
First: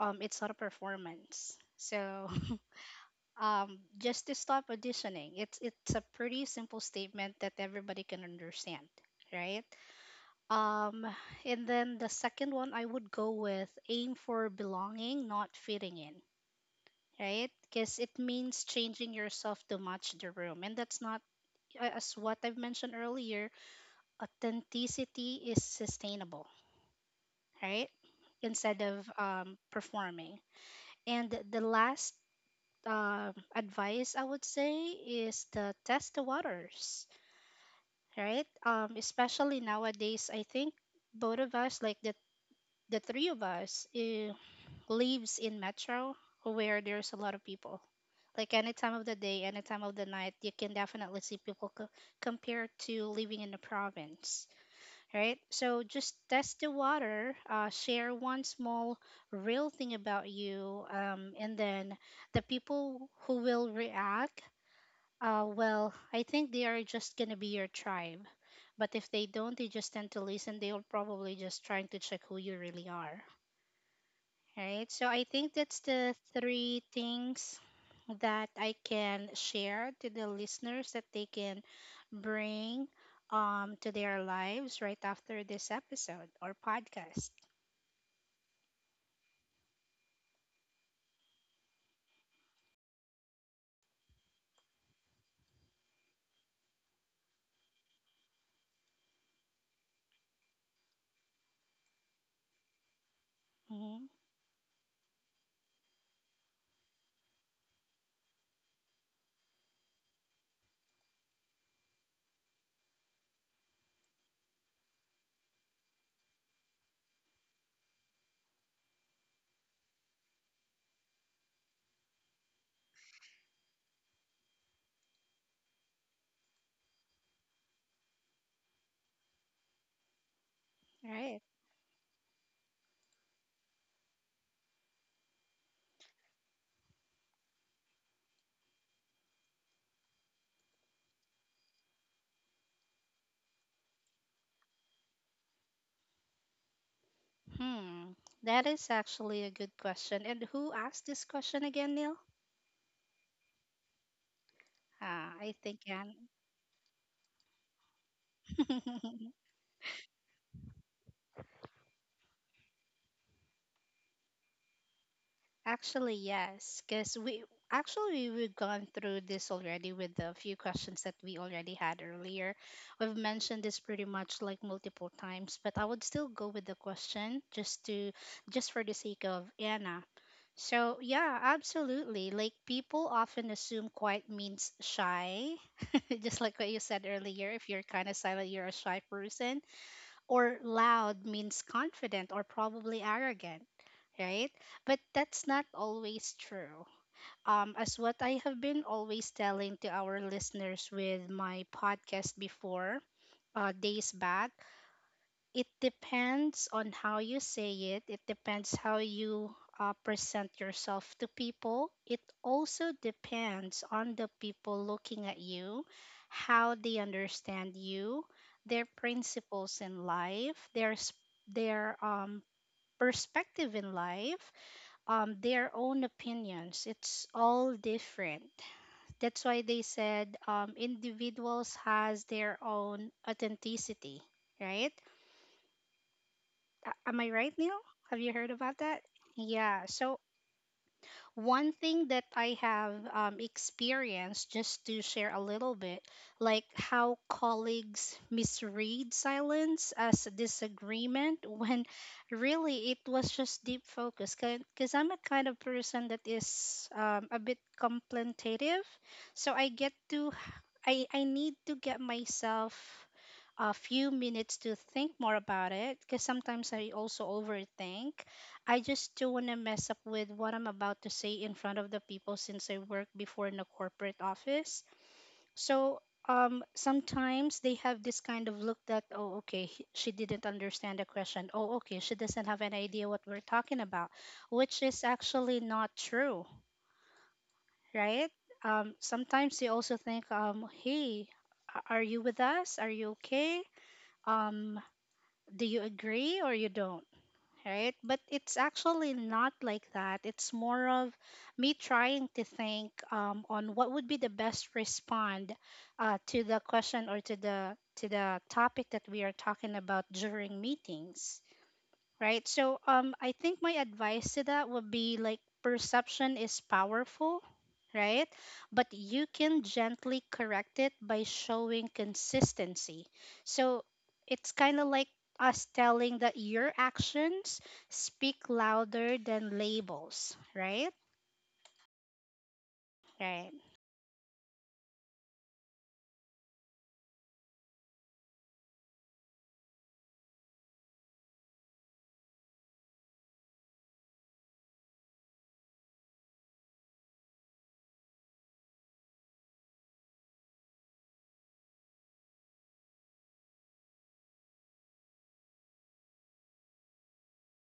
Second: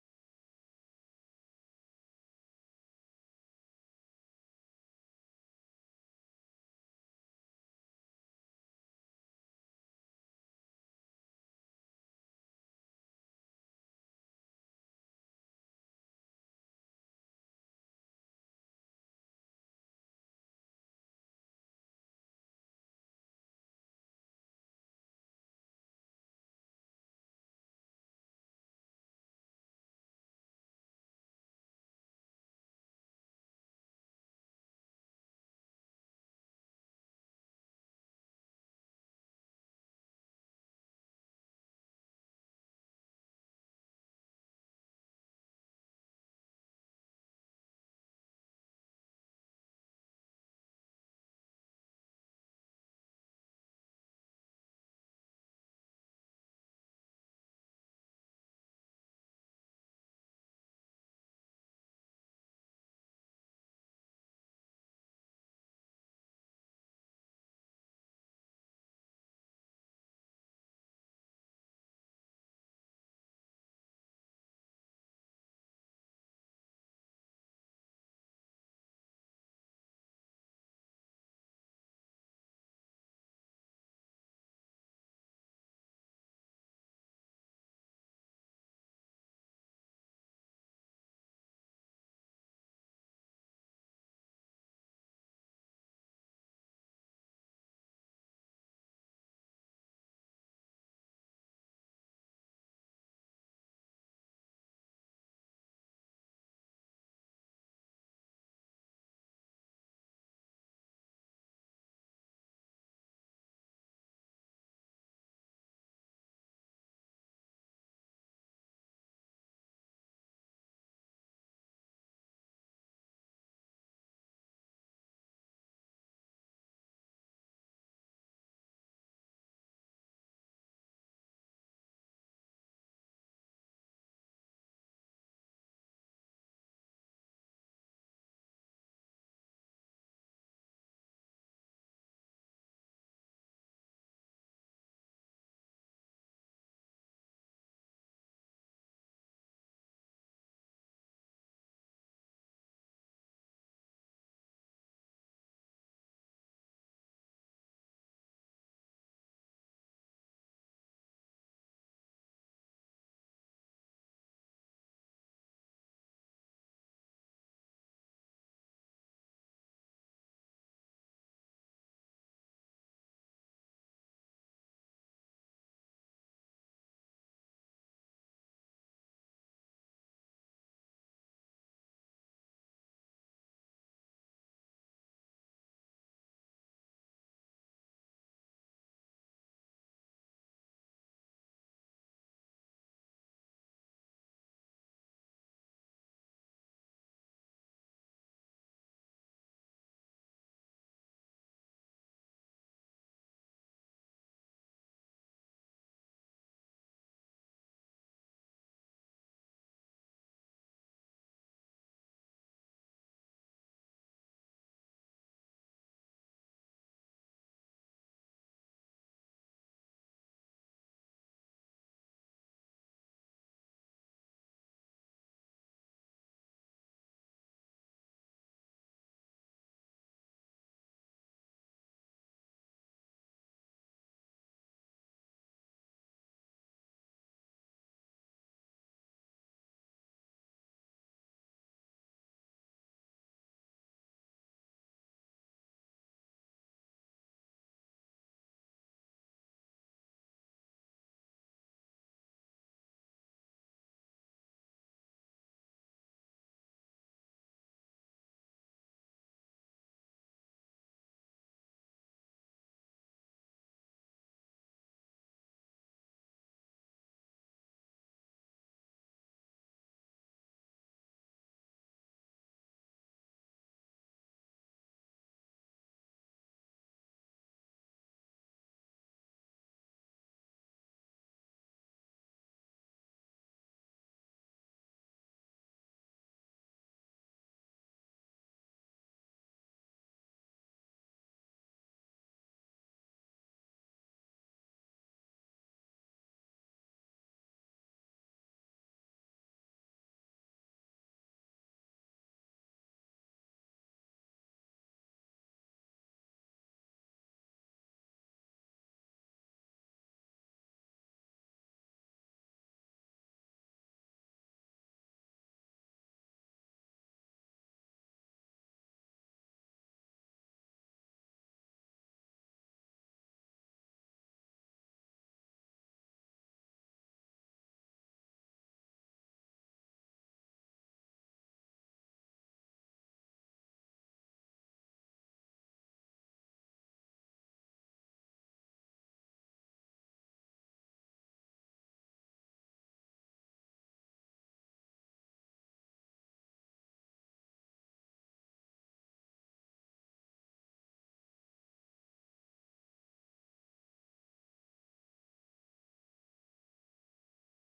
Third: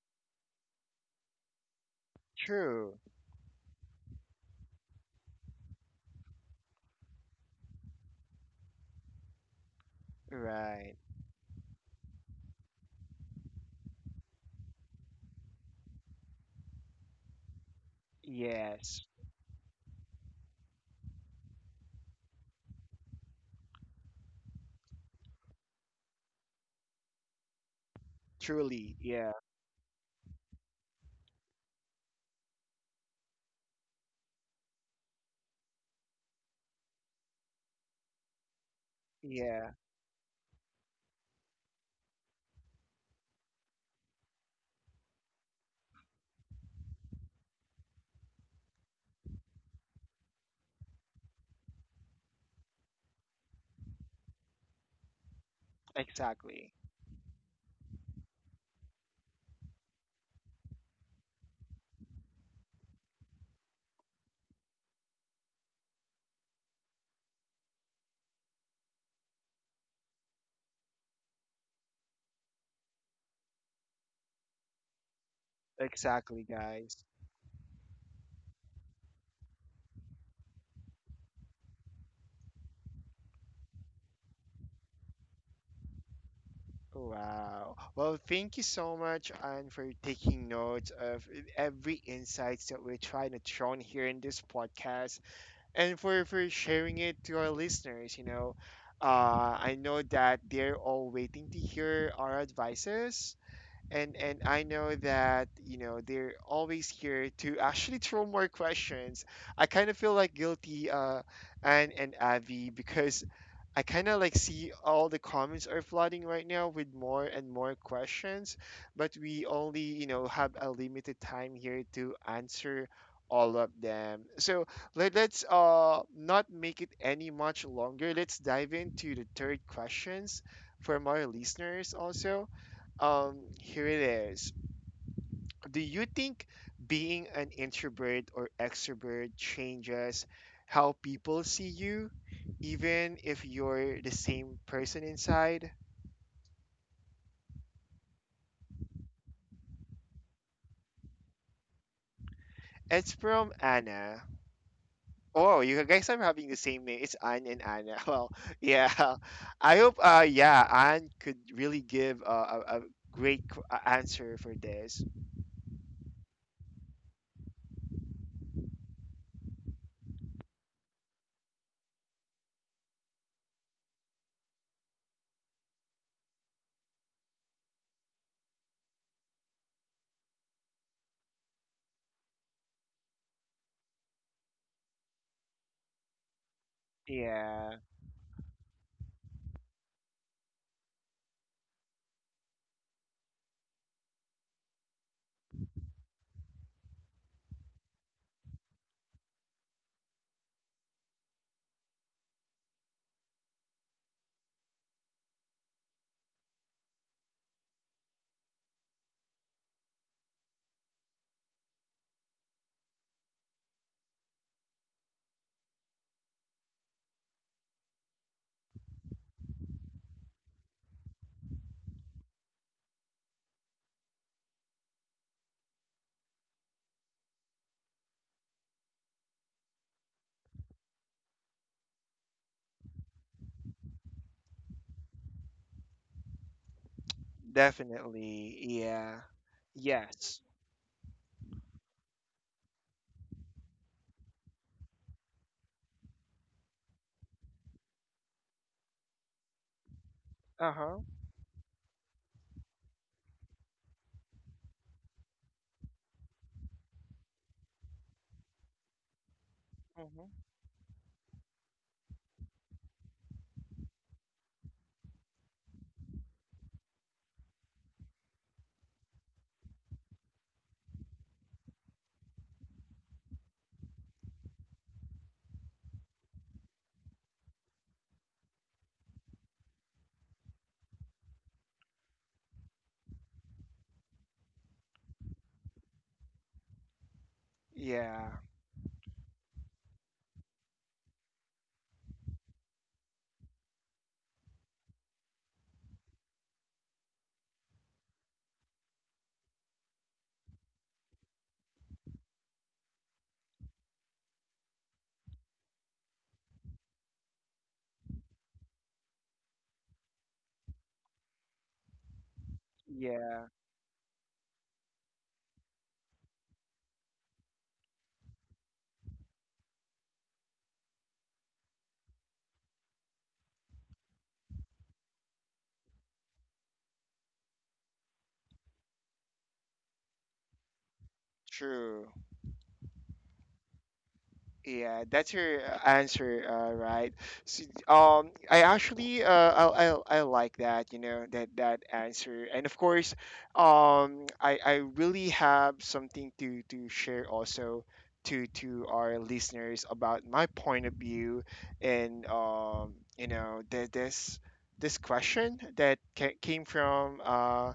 um it's not a performance, so. True. um just to stop auditioning, it's it's a pretty simple statement that everybody can understand, right? Right. Um and then the second one, I would go with aim for belonging, not fitting in, right? Because it means Yes. changing yourself to match the room, and that's not, a- as what I've mentioned earlier, authenticity is sustainable, right? Instead Truly. of, Yeah. um, performing. And the last, um, advice I would say is the test the waters, right? Um, especially Yeah. nowadays, I think both of us, like the the three of us, eh, lives in metro where there's a lot of people. Like any time of the day, any time of the night, you can definitely see people, co- compared to living in the province, right? So just test the Exactly. water, uh, share one small real thing about you, um, and then the people who will react uh, well, I think they are just gonna be your tribe. But if they don't, they just tend to listen. They'll probably just trying to check who you really are, right? So I think that's the Exactly, three guys. things that I can share to the listeners that they can bring um to their lives right after this episode or podcast. Wow. Well, thank you so much, Anne, for taking notes of every insights that we're trying to throw in here in this podcast and for, for sharing it to our listeners, you know. Uh, I know that they're all waiting to hear our advices. Hmm. and and I know that you know they're always here to actually throw more questions. I kind of feel like guilty, uh, and and Avi, because I kind of like see all the comments are flooding right now with more and more questions, but we only, you know, have a limited time here to answer all of them. So let, let's uh not make it any much longer. Let's dive into the third questions from our Right. listeners also. Um, here it is. Do you think being an introvert or extrovert changes how people see you, even if you're the same person inside? Hmm. That is actually a good question. And who asked this question again, Neil? It's from Anna. Ah, I Oh, you think guys are Anne. having the same name. It's Anne and Anna. Well, yeah. I hope, uh, yeah, Anne could really give uh, a, a great qu- a- answer for this. Actually, yes, because we actually we've gone through this already with the few questions that we already had earlier. We've mentioned this pretty much like multiple times, but I would still go with the question just to just for the sake of Anna. So yeah, absolutely. Like people often assume quiet means shy, just like what you said earlier. If Yeah, you're kind of silent, you're a shy person, or loud means confident or probably arrogant, right? But that's not always true. Um, as what I have been always telling to our listeners with my podcast before, uh, days back, it depends on how you say it, it depends how you uh, present yourself to people. It also depends on the people looking at you, how they understand you, their principles in life, their, s- their um, perspective in life, um, their own opinions. It's all different. That's why they said um, individuals has their own authenticity, right? A- am I right, Neil? Have you heard definitely. about that? Yeah. Yeah. So Yes. one thing that I have um, experienced, just to share a little bit, like how colleagues misread silence as Uh huh. disagreement when really it was just deep focus. Because I'm a kind of person that is um, a bit contemplative, so I get to Hmm. I I need to get myself a few minutes to think more about it because sometimes I also overthink. I just don't want to mess up with what I'm about to say in front of the people since I worked before in a corporate office. So um, sometimes they have this kind of look that, oh, okay, he- she didn't understand the question. Oh, okay, she doesn't have an idea what we're talking about, which is actually not true, Yeah. right? Um, sometimes they also think, um, hey, a- are you with us? Are you okay? um do you agree or you don't, right? But it's actually not like that. It's more of me trying to think um, on what would be the best respond uh, to the question or to the to the topic that we are talking about during meetings, right? So um, I Yeah, think my advice to that would be like perception is powerful, right? But you can gently correct it by showing consistency. So it's kind of like us telling that your actions speak louder than labels, right? true. Right. Yeah, that's your uh, answer, uh, right? So, um, I actually, uh, I, I, I like that, you know, that that answer. And of course, um, I, I really have something to to share also to to our listeners about my point of view and um, you know, the, this this question that ca- came from uh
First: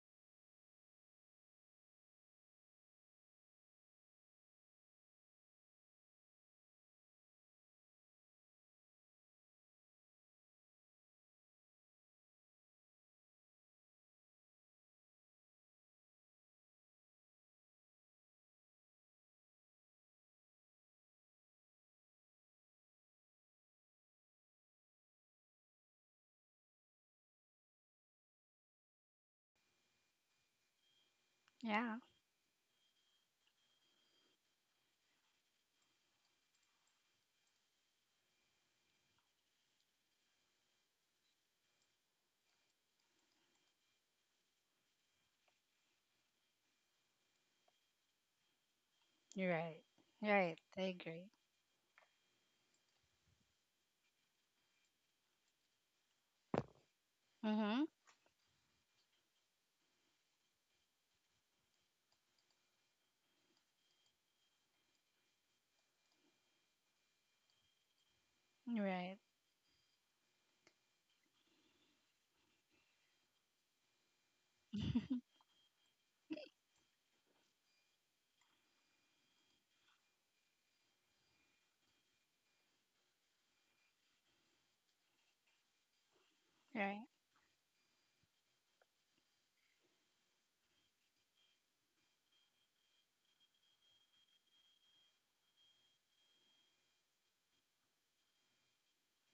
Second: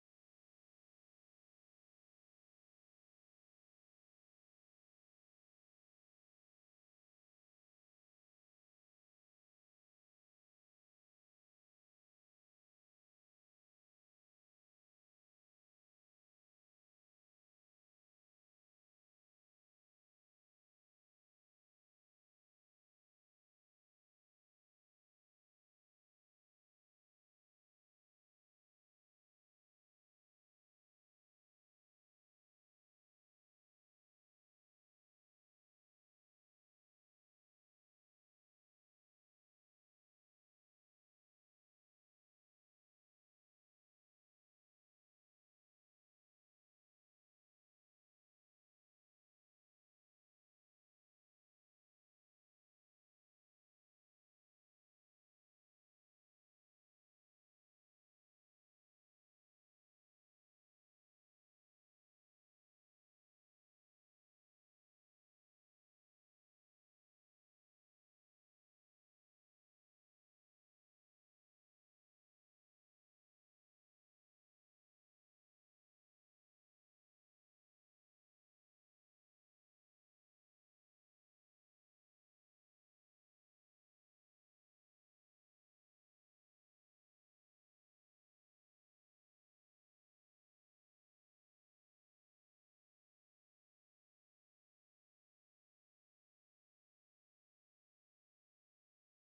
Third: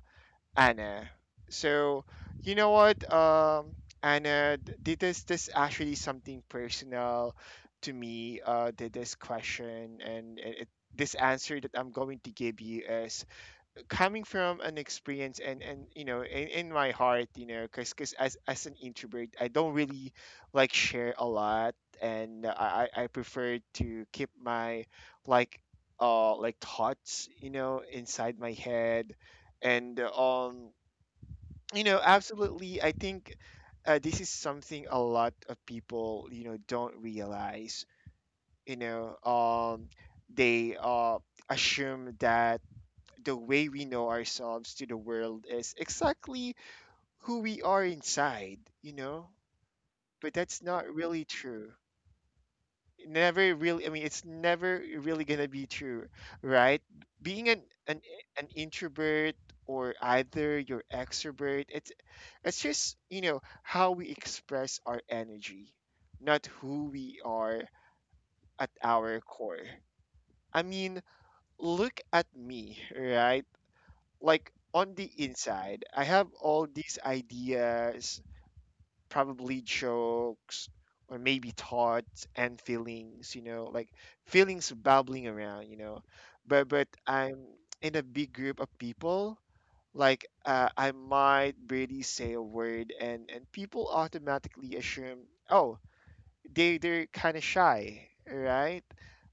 Anna. So, you know what, um, Anna, th- this this actually something personal to me. Uh, th- this question and it, it- this answer that I'm going to give you is coming from an experience. And and you know, in, in my heart, you know, because as as an introvert, I don't really like share a lot, and I I I prefer to keep my like uh like thoughts, you know, inside my head, and um you Yeah. know, absolutely. I think uh, this is something a lot of people, you know, don't realize. You know, um, they uh, assume that the way we know ourselves to the world is exactly who we are inside, you know, You're right. but Right. that's I not really agree. true. Never really, I mean, it's never really gonna be true, right? Being an, Mm-hmm. an, an introvert or either you're extrovert, it's it's just, you know, how we express our energy, not who we are at Right. our core. I mean, look at me, right? Like on the inside, I have all these ideas, probably jokes or maybe thoughts and feelings, you know, like feelings bubbling around, you know. But but Right. I'm in a big group of people, like, uh, I might barely say a word, and and people automatically assume, oh, they they're kind of shy, right?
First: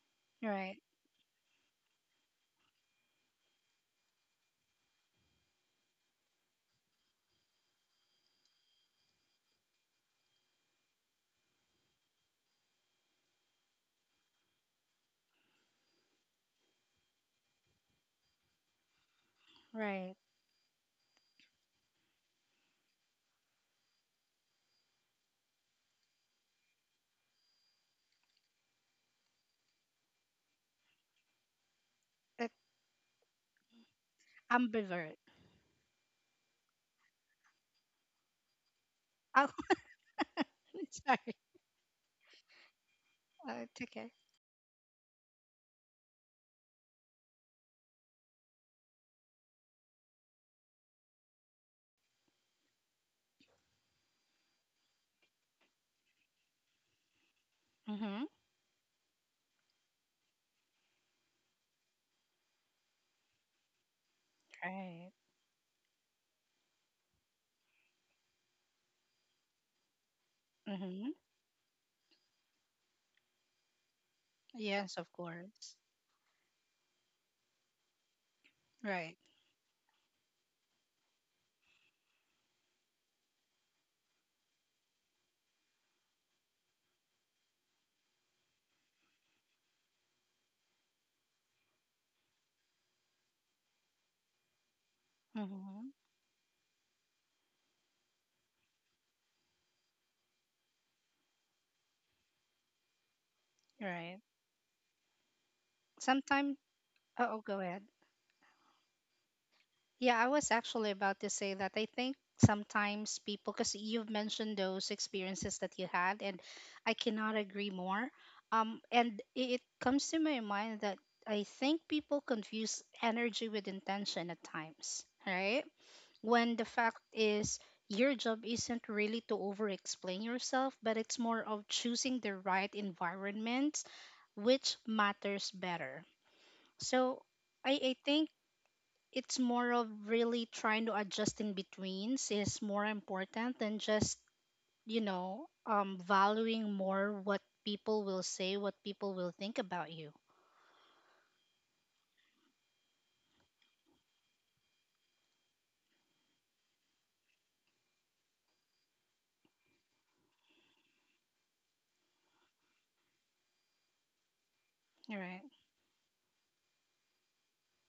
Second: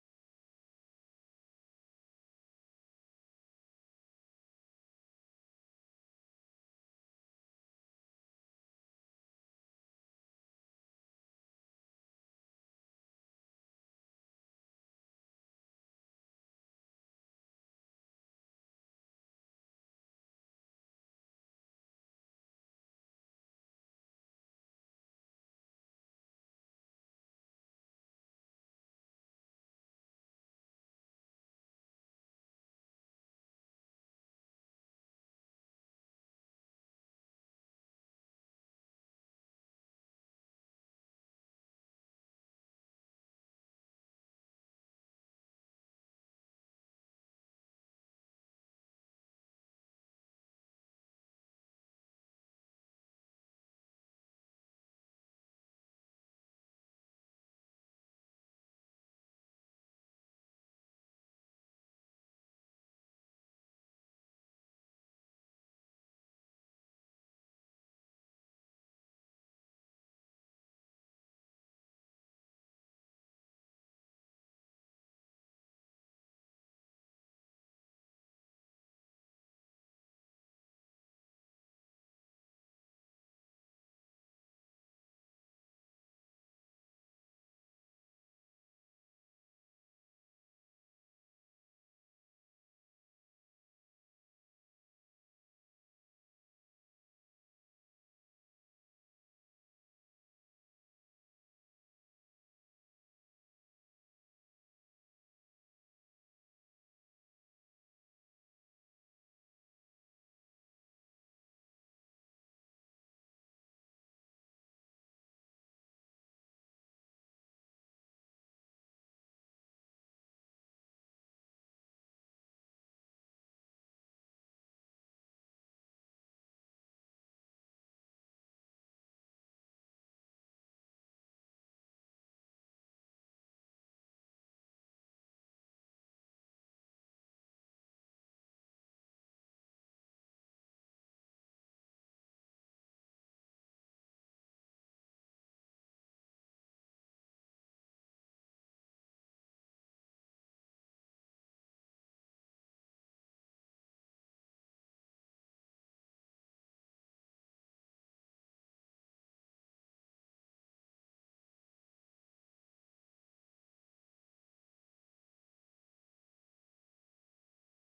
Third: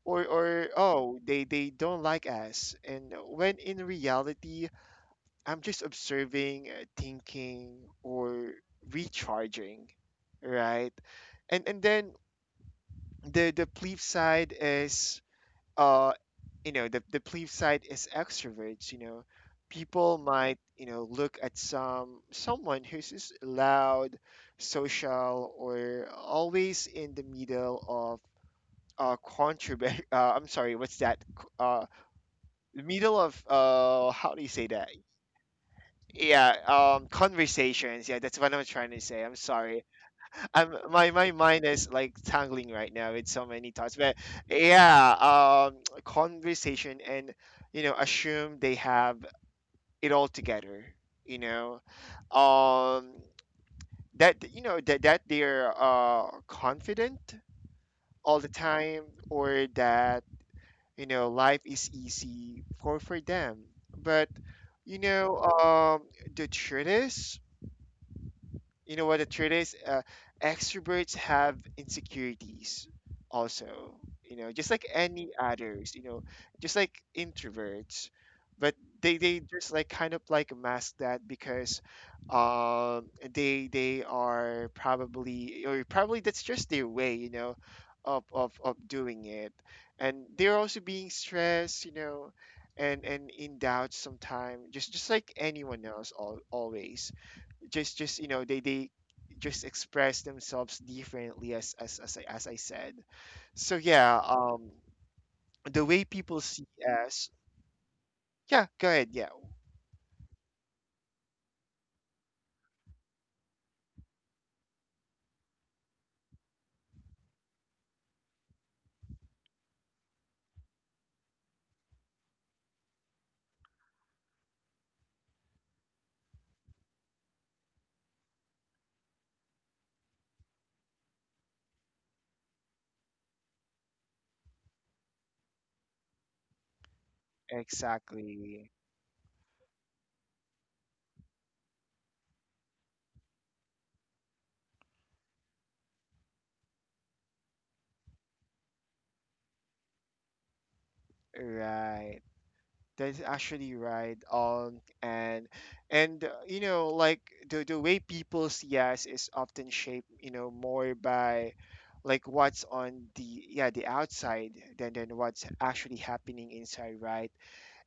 Or or Right. oh, they they don't like us. And when in reality, I'm just observing, uh, thinking, or recharging, right? And and then the the flip side is uh you know, the the plebe side is extroverts, you know, Right. people might, you know, look at some someone who's just loud, social, or always in the middle of uh contraband. uh, I'm sorry, what's that? C- uh Like The middle of, uh how do you say that? ambivert. Yeah. Um conversations, yeah, that's what I'm trying to say. I'm Oh, sorry. I'm, my my sorry. mind is like tangling right now with so Uh, many it's thoughts, okay. but yeah, um, conversation, and you know, assume they have it all together, you know, um, that, you know, that that they're uh confident Mm-hmm. all the time, or that, you know, life is easy for for them, but you Right. know, um the truth is. You know what the truth is? Uh, Mm-hmm. Extroverts have insecurities also, you know, just like Yes, of any course. others, you know, just like introverts. But Right. they, they just like kind of like mask that, because um they they are probably, or probably that's just their way, you know, of of, of doing it. And they're also being stressed, you know, and and in doubt sometimes, just just like anyone Mm-hmm. else, al always just just you know, they they just express themselves differently, as as as I, as I said. So yeah, Right. um, the way people Sometimes see oh, us. oh, go ahead. Yeah, go ahead. Yeah, Yeah, I was actually about to say that I think sometimes people, because you've mentioned those experiences that you had, and I cannot agree more. um and it, it comes to my mind that I think people confuse energy with intention at times, right? When the fact is your job isn't really to over explain yourself, but it's more of choosing the right environment which matters better. So I, I think exactly. it's more of really trying to adjust in betweens is more important than just, you know, um valuing more what people will say, what people will think about you, Right. That's actually right. Um, and and uh, you know, like the the way people see us is often shaped, you know, more by like what's on the, yeah, the outside, than than right? what's actually happening inside, right?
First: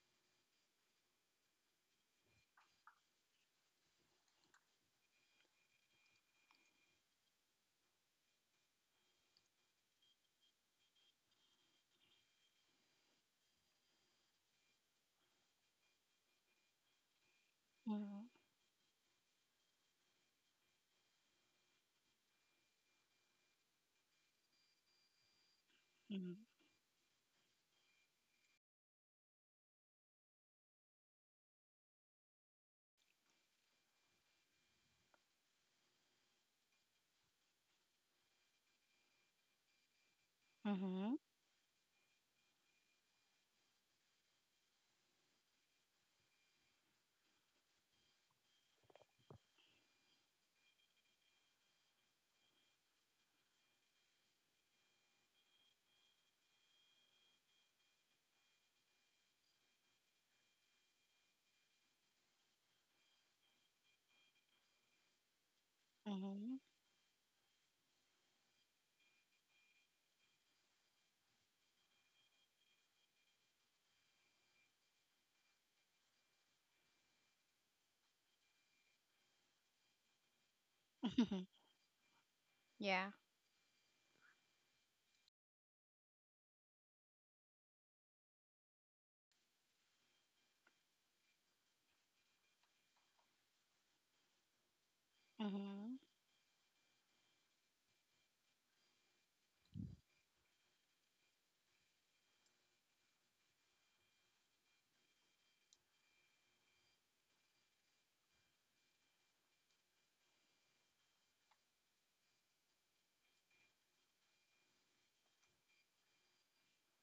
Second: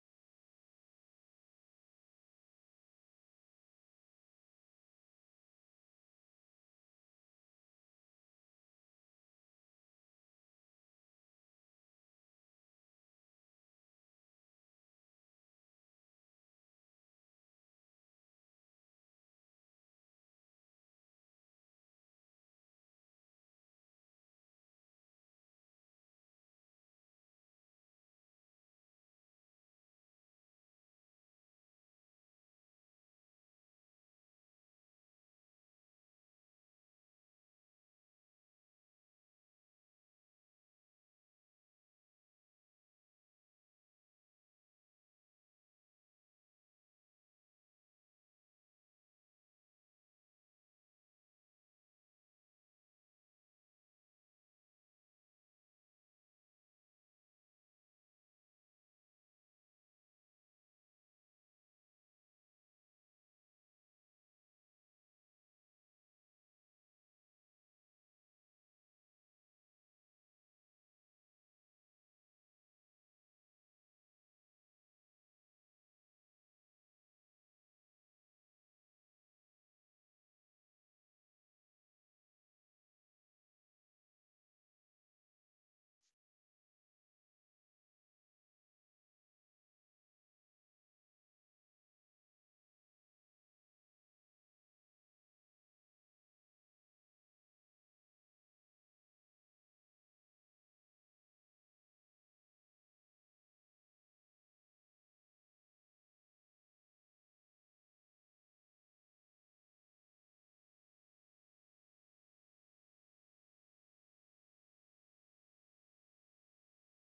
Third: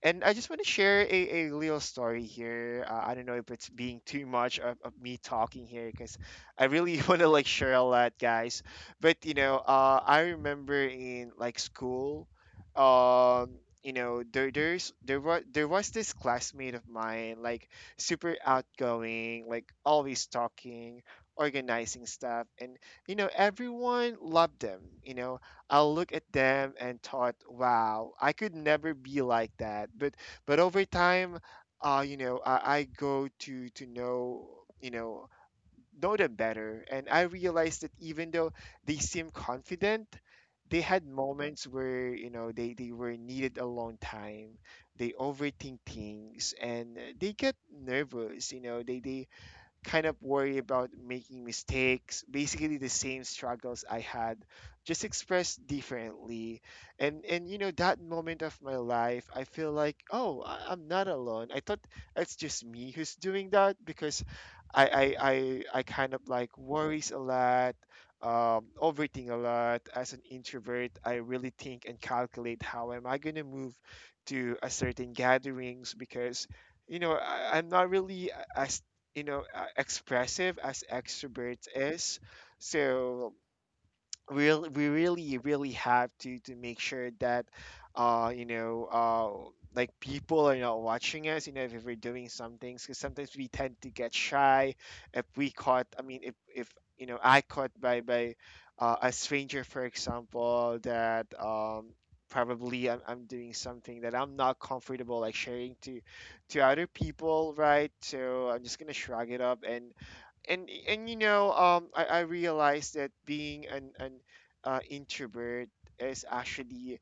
And I just want to share a, a little story here. Uh, I don't know if it's being too much of, of me talking here, because I really want to like share a lot, guys. But you know, uh, I remember in like school, um, you know, there there's there was there was this classmate of mine, like Mm-hmm. super outgoing, like always talking, organizing stuff, and you know, everyone loved them. You know, I'll look at them and thought, wow, I could never be like that. But but over time, uh, you know, I, I go to to know, you know, know them better, and I realized that even though they seem confident, they had Mm-hmm. moments where you know they they were needed alone time. They overthink things and they get nervous. You know, they they kind of worry about making mistakes, basically the same struggles I had, just expressed differently. And and you know, that moment of my life, I feel like, oh, I- I'm not alone. I thought it's just me who's doing that, because I I I, I kind of like Mm-hmm. worries a lot. Um, overthink a lot as an introvert. I really think and calculate how am I going to move to a certain gatherings, because you know, I, I'm not really a, a you know, uh, expressive as extroverts is, Yeah. so real we really really have to to make sure that uh you know, uh like people are not watching us, you know, if, if we're doing some things, because sometimes we tend to get shy if we caught, Mm-hmm. I mean, if if you know, I caught by by uh, a stranger, for example, that um probably I'm, I'm doing something that I'm not comfortable like sharing to to other people, right? So I'm just gonna shrug it up, and and and you know, um I, I realized that being an an uh, introvert is actually,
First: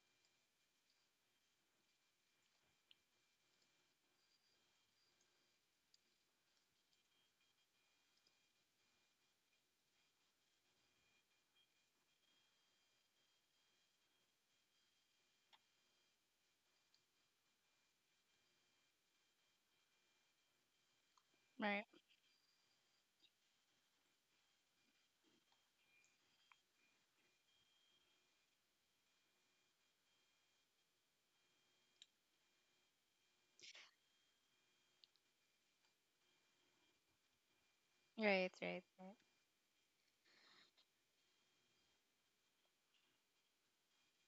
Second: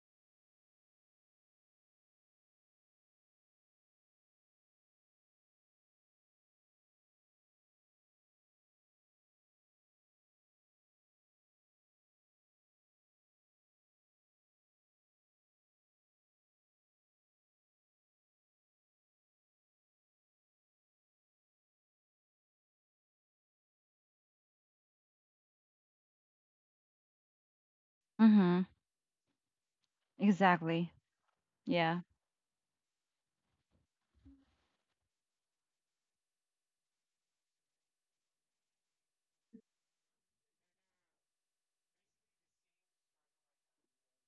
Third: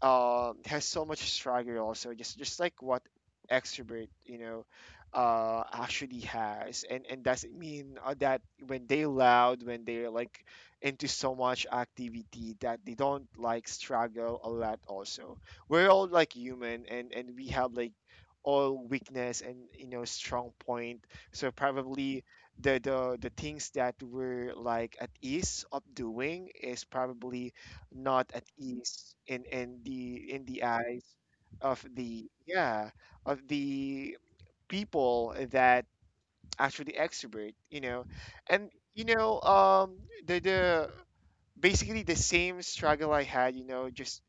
uh, has so much swagger also, just just like what extrovert, you know, uh actually has, and and doesn't mean uh, that when they loud, when they're like into so much activity, that they don't like struggle a lot also. We're all like human, and and we have like all weakness and, you know, strong point. So Right. probably the the the things that we're like at ease of doing is probably not at Mm-hmm. ease in in the in the Exactly. eyes of Yeah. the, yeah, of the people that actually exhibit, you know. Right, And right, you right. know, um the the basically the same struggle I had, you know, just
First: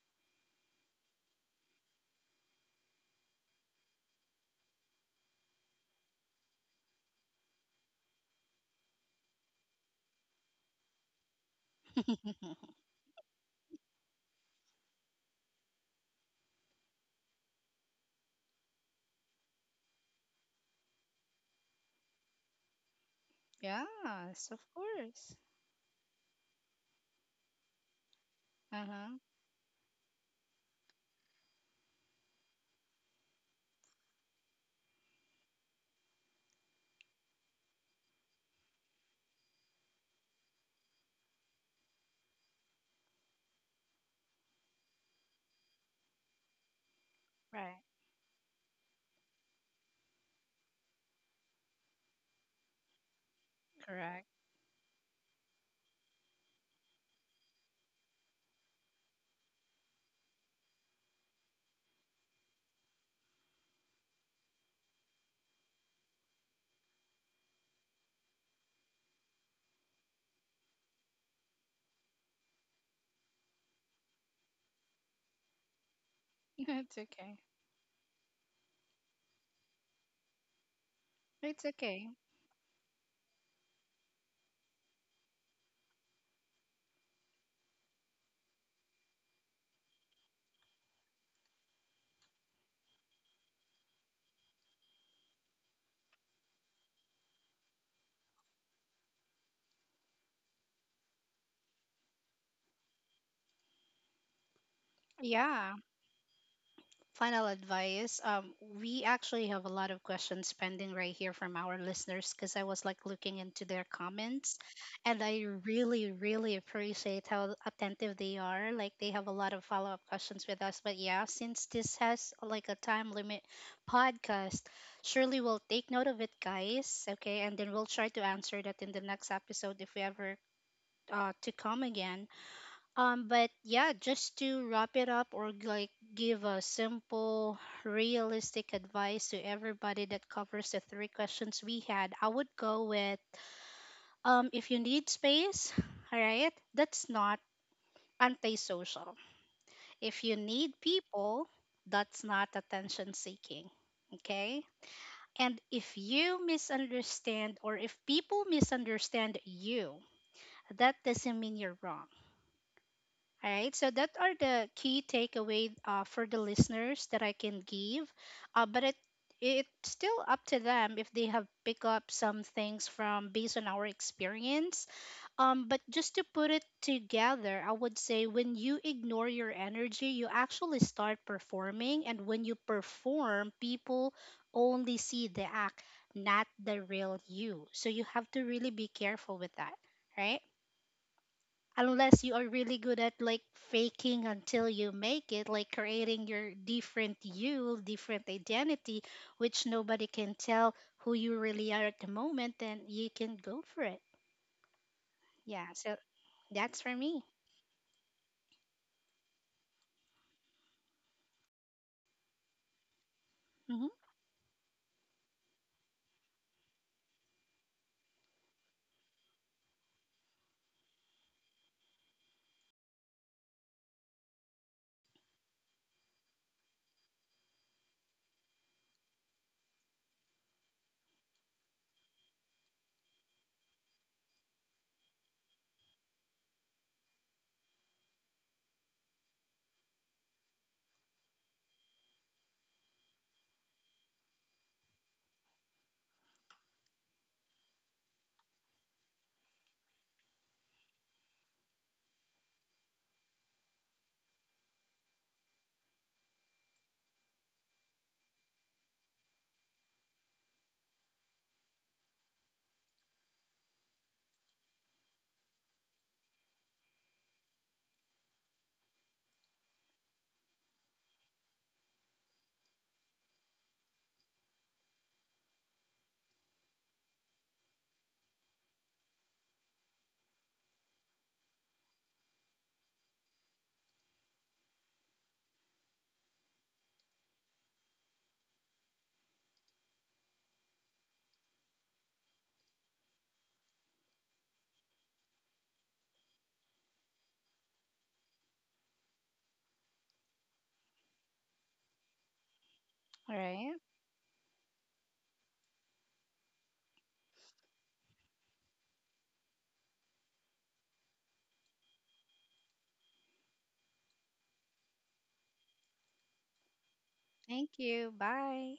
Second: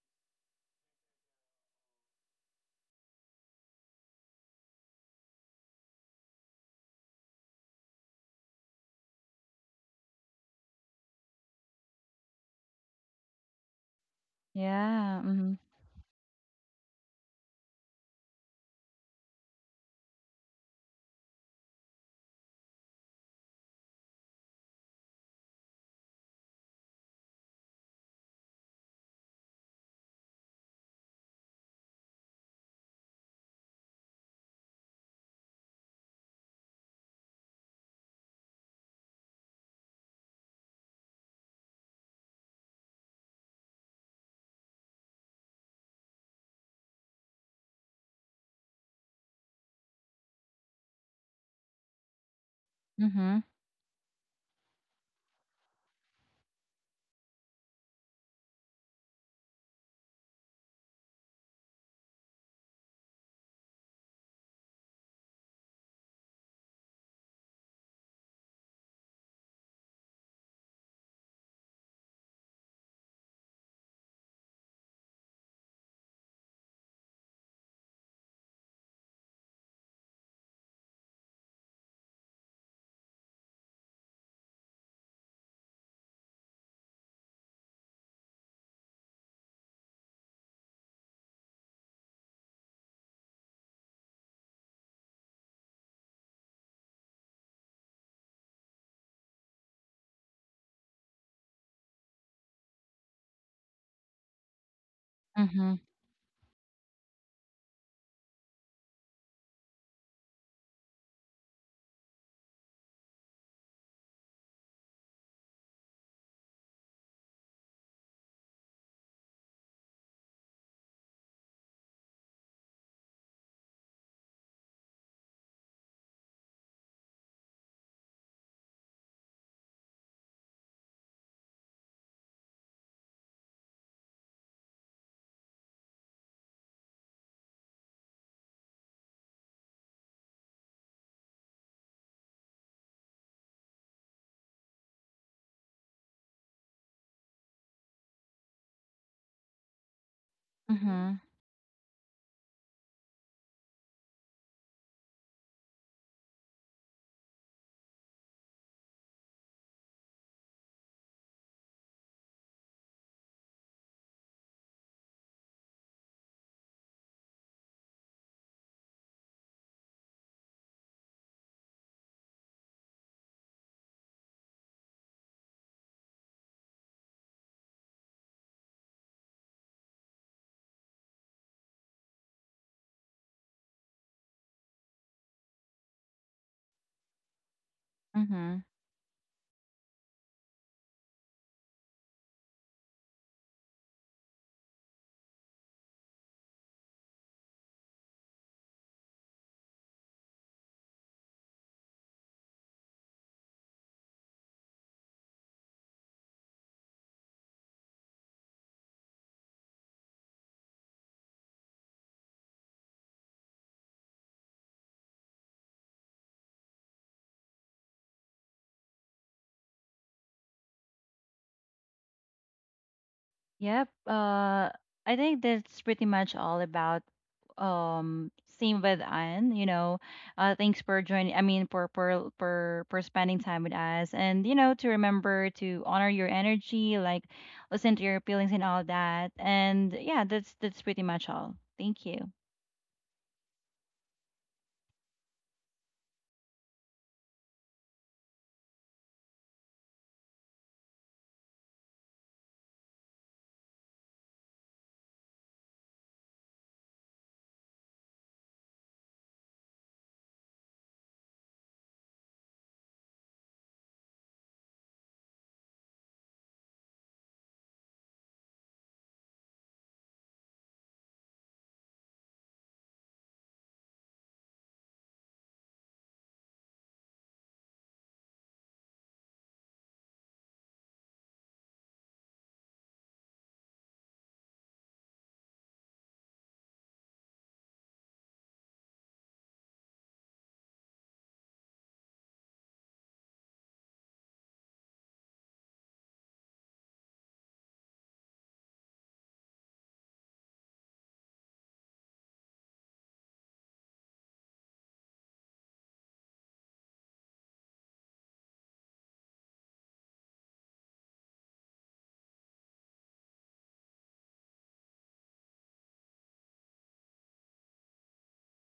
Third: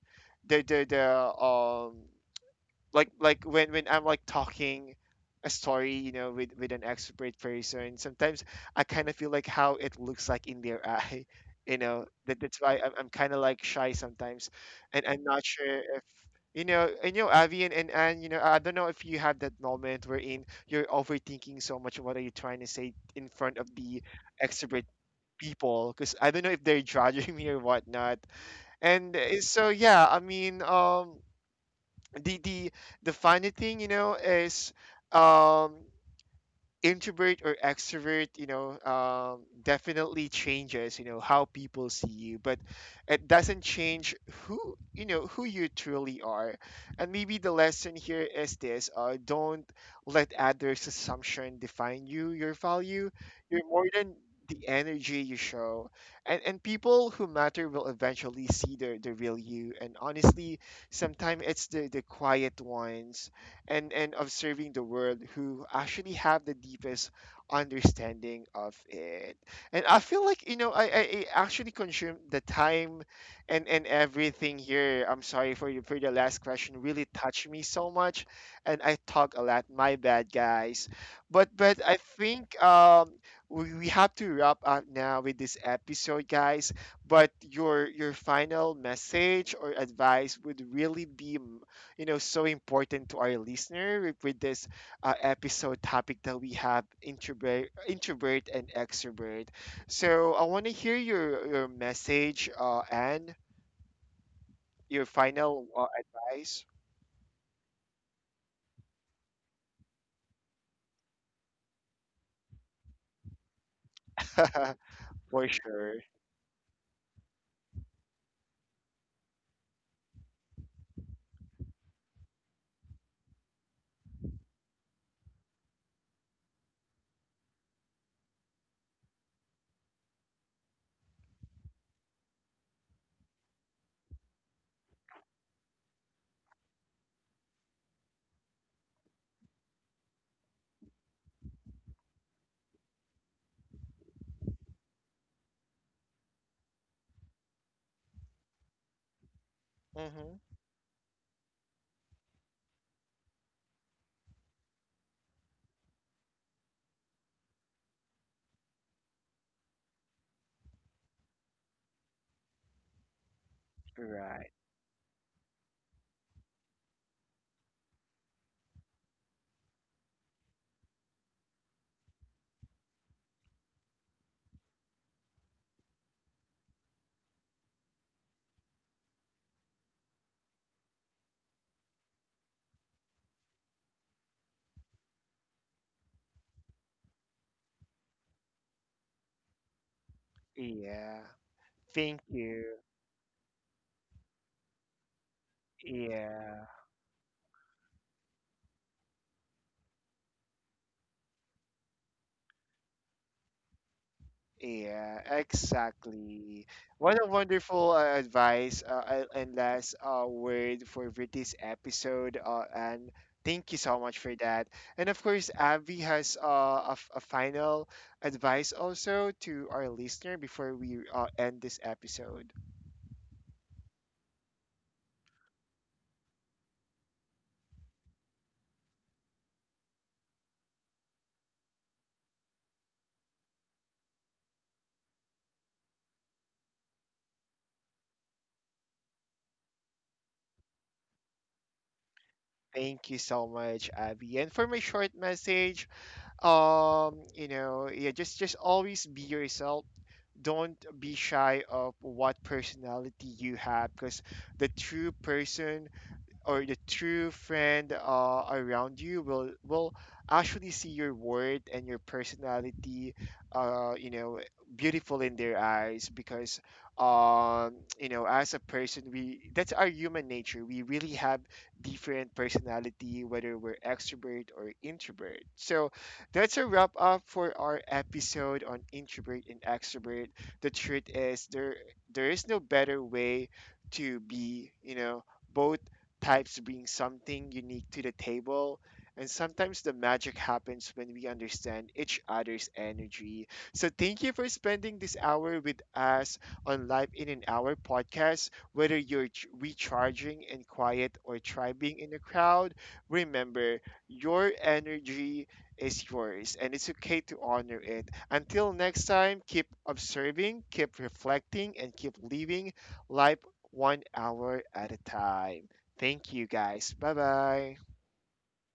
the the the um like like when when I'm like talking a story, you know, with with an expert person. Sometimes I kind of feel like how it looks like in their eye, you know. That that's why I'm, I'm kind of like shy sometimes, and Yeah. I'm not Mm-hmm. sure if. You know, and you know, Avi and, and Anne, you know, I don't know if you have that moment wherein you're overthinking so much what are you trying to say in front of the yes, of expert course. people, because I don't know if they're judging me or whatnot. And Uh-huh. uh, so, yeah, I mean, um, the the the funny thing, you know, is, um introvert or extrovert, you know, um, definitely changes, you know, how people see you, but it doesn't change who you know who you truly are. And maybe the Right. lesson here is this: uh, don't let others assumption define you, your value. Mm-hmm. You're more than Correct. the energy you show. And and people who matter will eventually see the, the real you. And honestly, sometimes it's the the quiet ones and and observing the world who actually have the deepest understanding of it. And I feel like, you know, i i, I actually consume the time and and everything here. I'm sorry for you. For the last question, It's really okay. touched me so much, and I talk a lot. My bad, guys. but It's but I okay. think, um we, we have to wrap up now with this episode, guys. But your your final message or advice would really be, you know, so important to our listener with, with this uh, episode topic that we have: introvert, introvert and extrovert. So I want to hear your your message, uh, and your final Yeah, Mm-hmm. uh, advice. final advice. um we actually have a lot of questions pending right here from our listeners because I was like looking into their comments, and I For sure. really really appreciate how attentive they are. Like they have a lot of follow-up questions with us, but yeah, since this has like a time limit podcast, surely we'll take note of it, guys, okay? And then we'll try to answer that in the next episode if we ever uh, to come again. um, but yeah, just to wrap it up, or like give a simple, realistic advice to everybody that covers the three questions we had, I would go with um, if you need space, all right, that's not antisocial. If you Hmm. need Mm-hmm. people, that's not attention seeking. Okay. And if you misunderstand, or if people misunderstand you, that doesn't mean you're wrong. All right, so that are Right. the key takeaway uh, for the listeners that I can give, uh, but it it's still up to them if they have picked up some things from based on our experience. Um, but just to put it together, I would say when you ignore your energy, you actually start performing, and when you perform, people only see the act, not the real you. So you have to Mm-hmm. really be careful with that, right? Yeah. Unless Thank you are really you. good at like faking until you make it, like creating your Yeah. different you, different identity, which nobody can tell who you really are at the moment, then you can go for it. Yeah, Yeah, so exactly. that's for What me. a wonderful, uh, advice, uh, a- and last, uh, word for this episode. Uh, and thank you Hmm. so much for that. And of course, Avi has uh, a, f- a final advice also to our listener before we uh, end this episode. Yep. Uh, I think that's pretty much all about um same with Anne, you know. Uh thanks for joining. I mean, for for for for spending time with us, and you know to remember to honor your energy, like listen to your feelings and all that. And yeah, that's that's pretty much all. Thank you. Thank you so much, Abby. And for my short message, um, you know, yeah, just just always be yourself. Don't be shy of what personality you have, because the true person or the true friend, uh, around you will will actually see your worth and your personality, uh you know, beautiful in their eyes, because um you know, as a person, we, that's our human nature, we really have different personality, whether we're extrovert or introvert. So that's a wrap up for our episode on introvert and extrovert. The truth is, there there is no better way to be, you know. Both types bring something unique to the table. And sometimes the magic happens when we understand each other's energy. So, thank you for spending this hour with us on Life in an Hour podcast. Whether you're ch- recharging in quiet or tribing in a crowd, All right, remember, your energy is yours, and it's okay to honor it. Until next time, keep observing, keep reflecting, and keep living life one hour at a time. Thank you, guys. Bye thank bye. you, bye.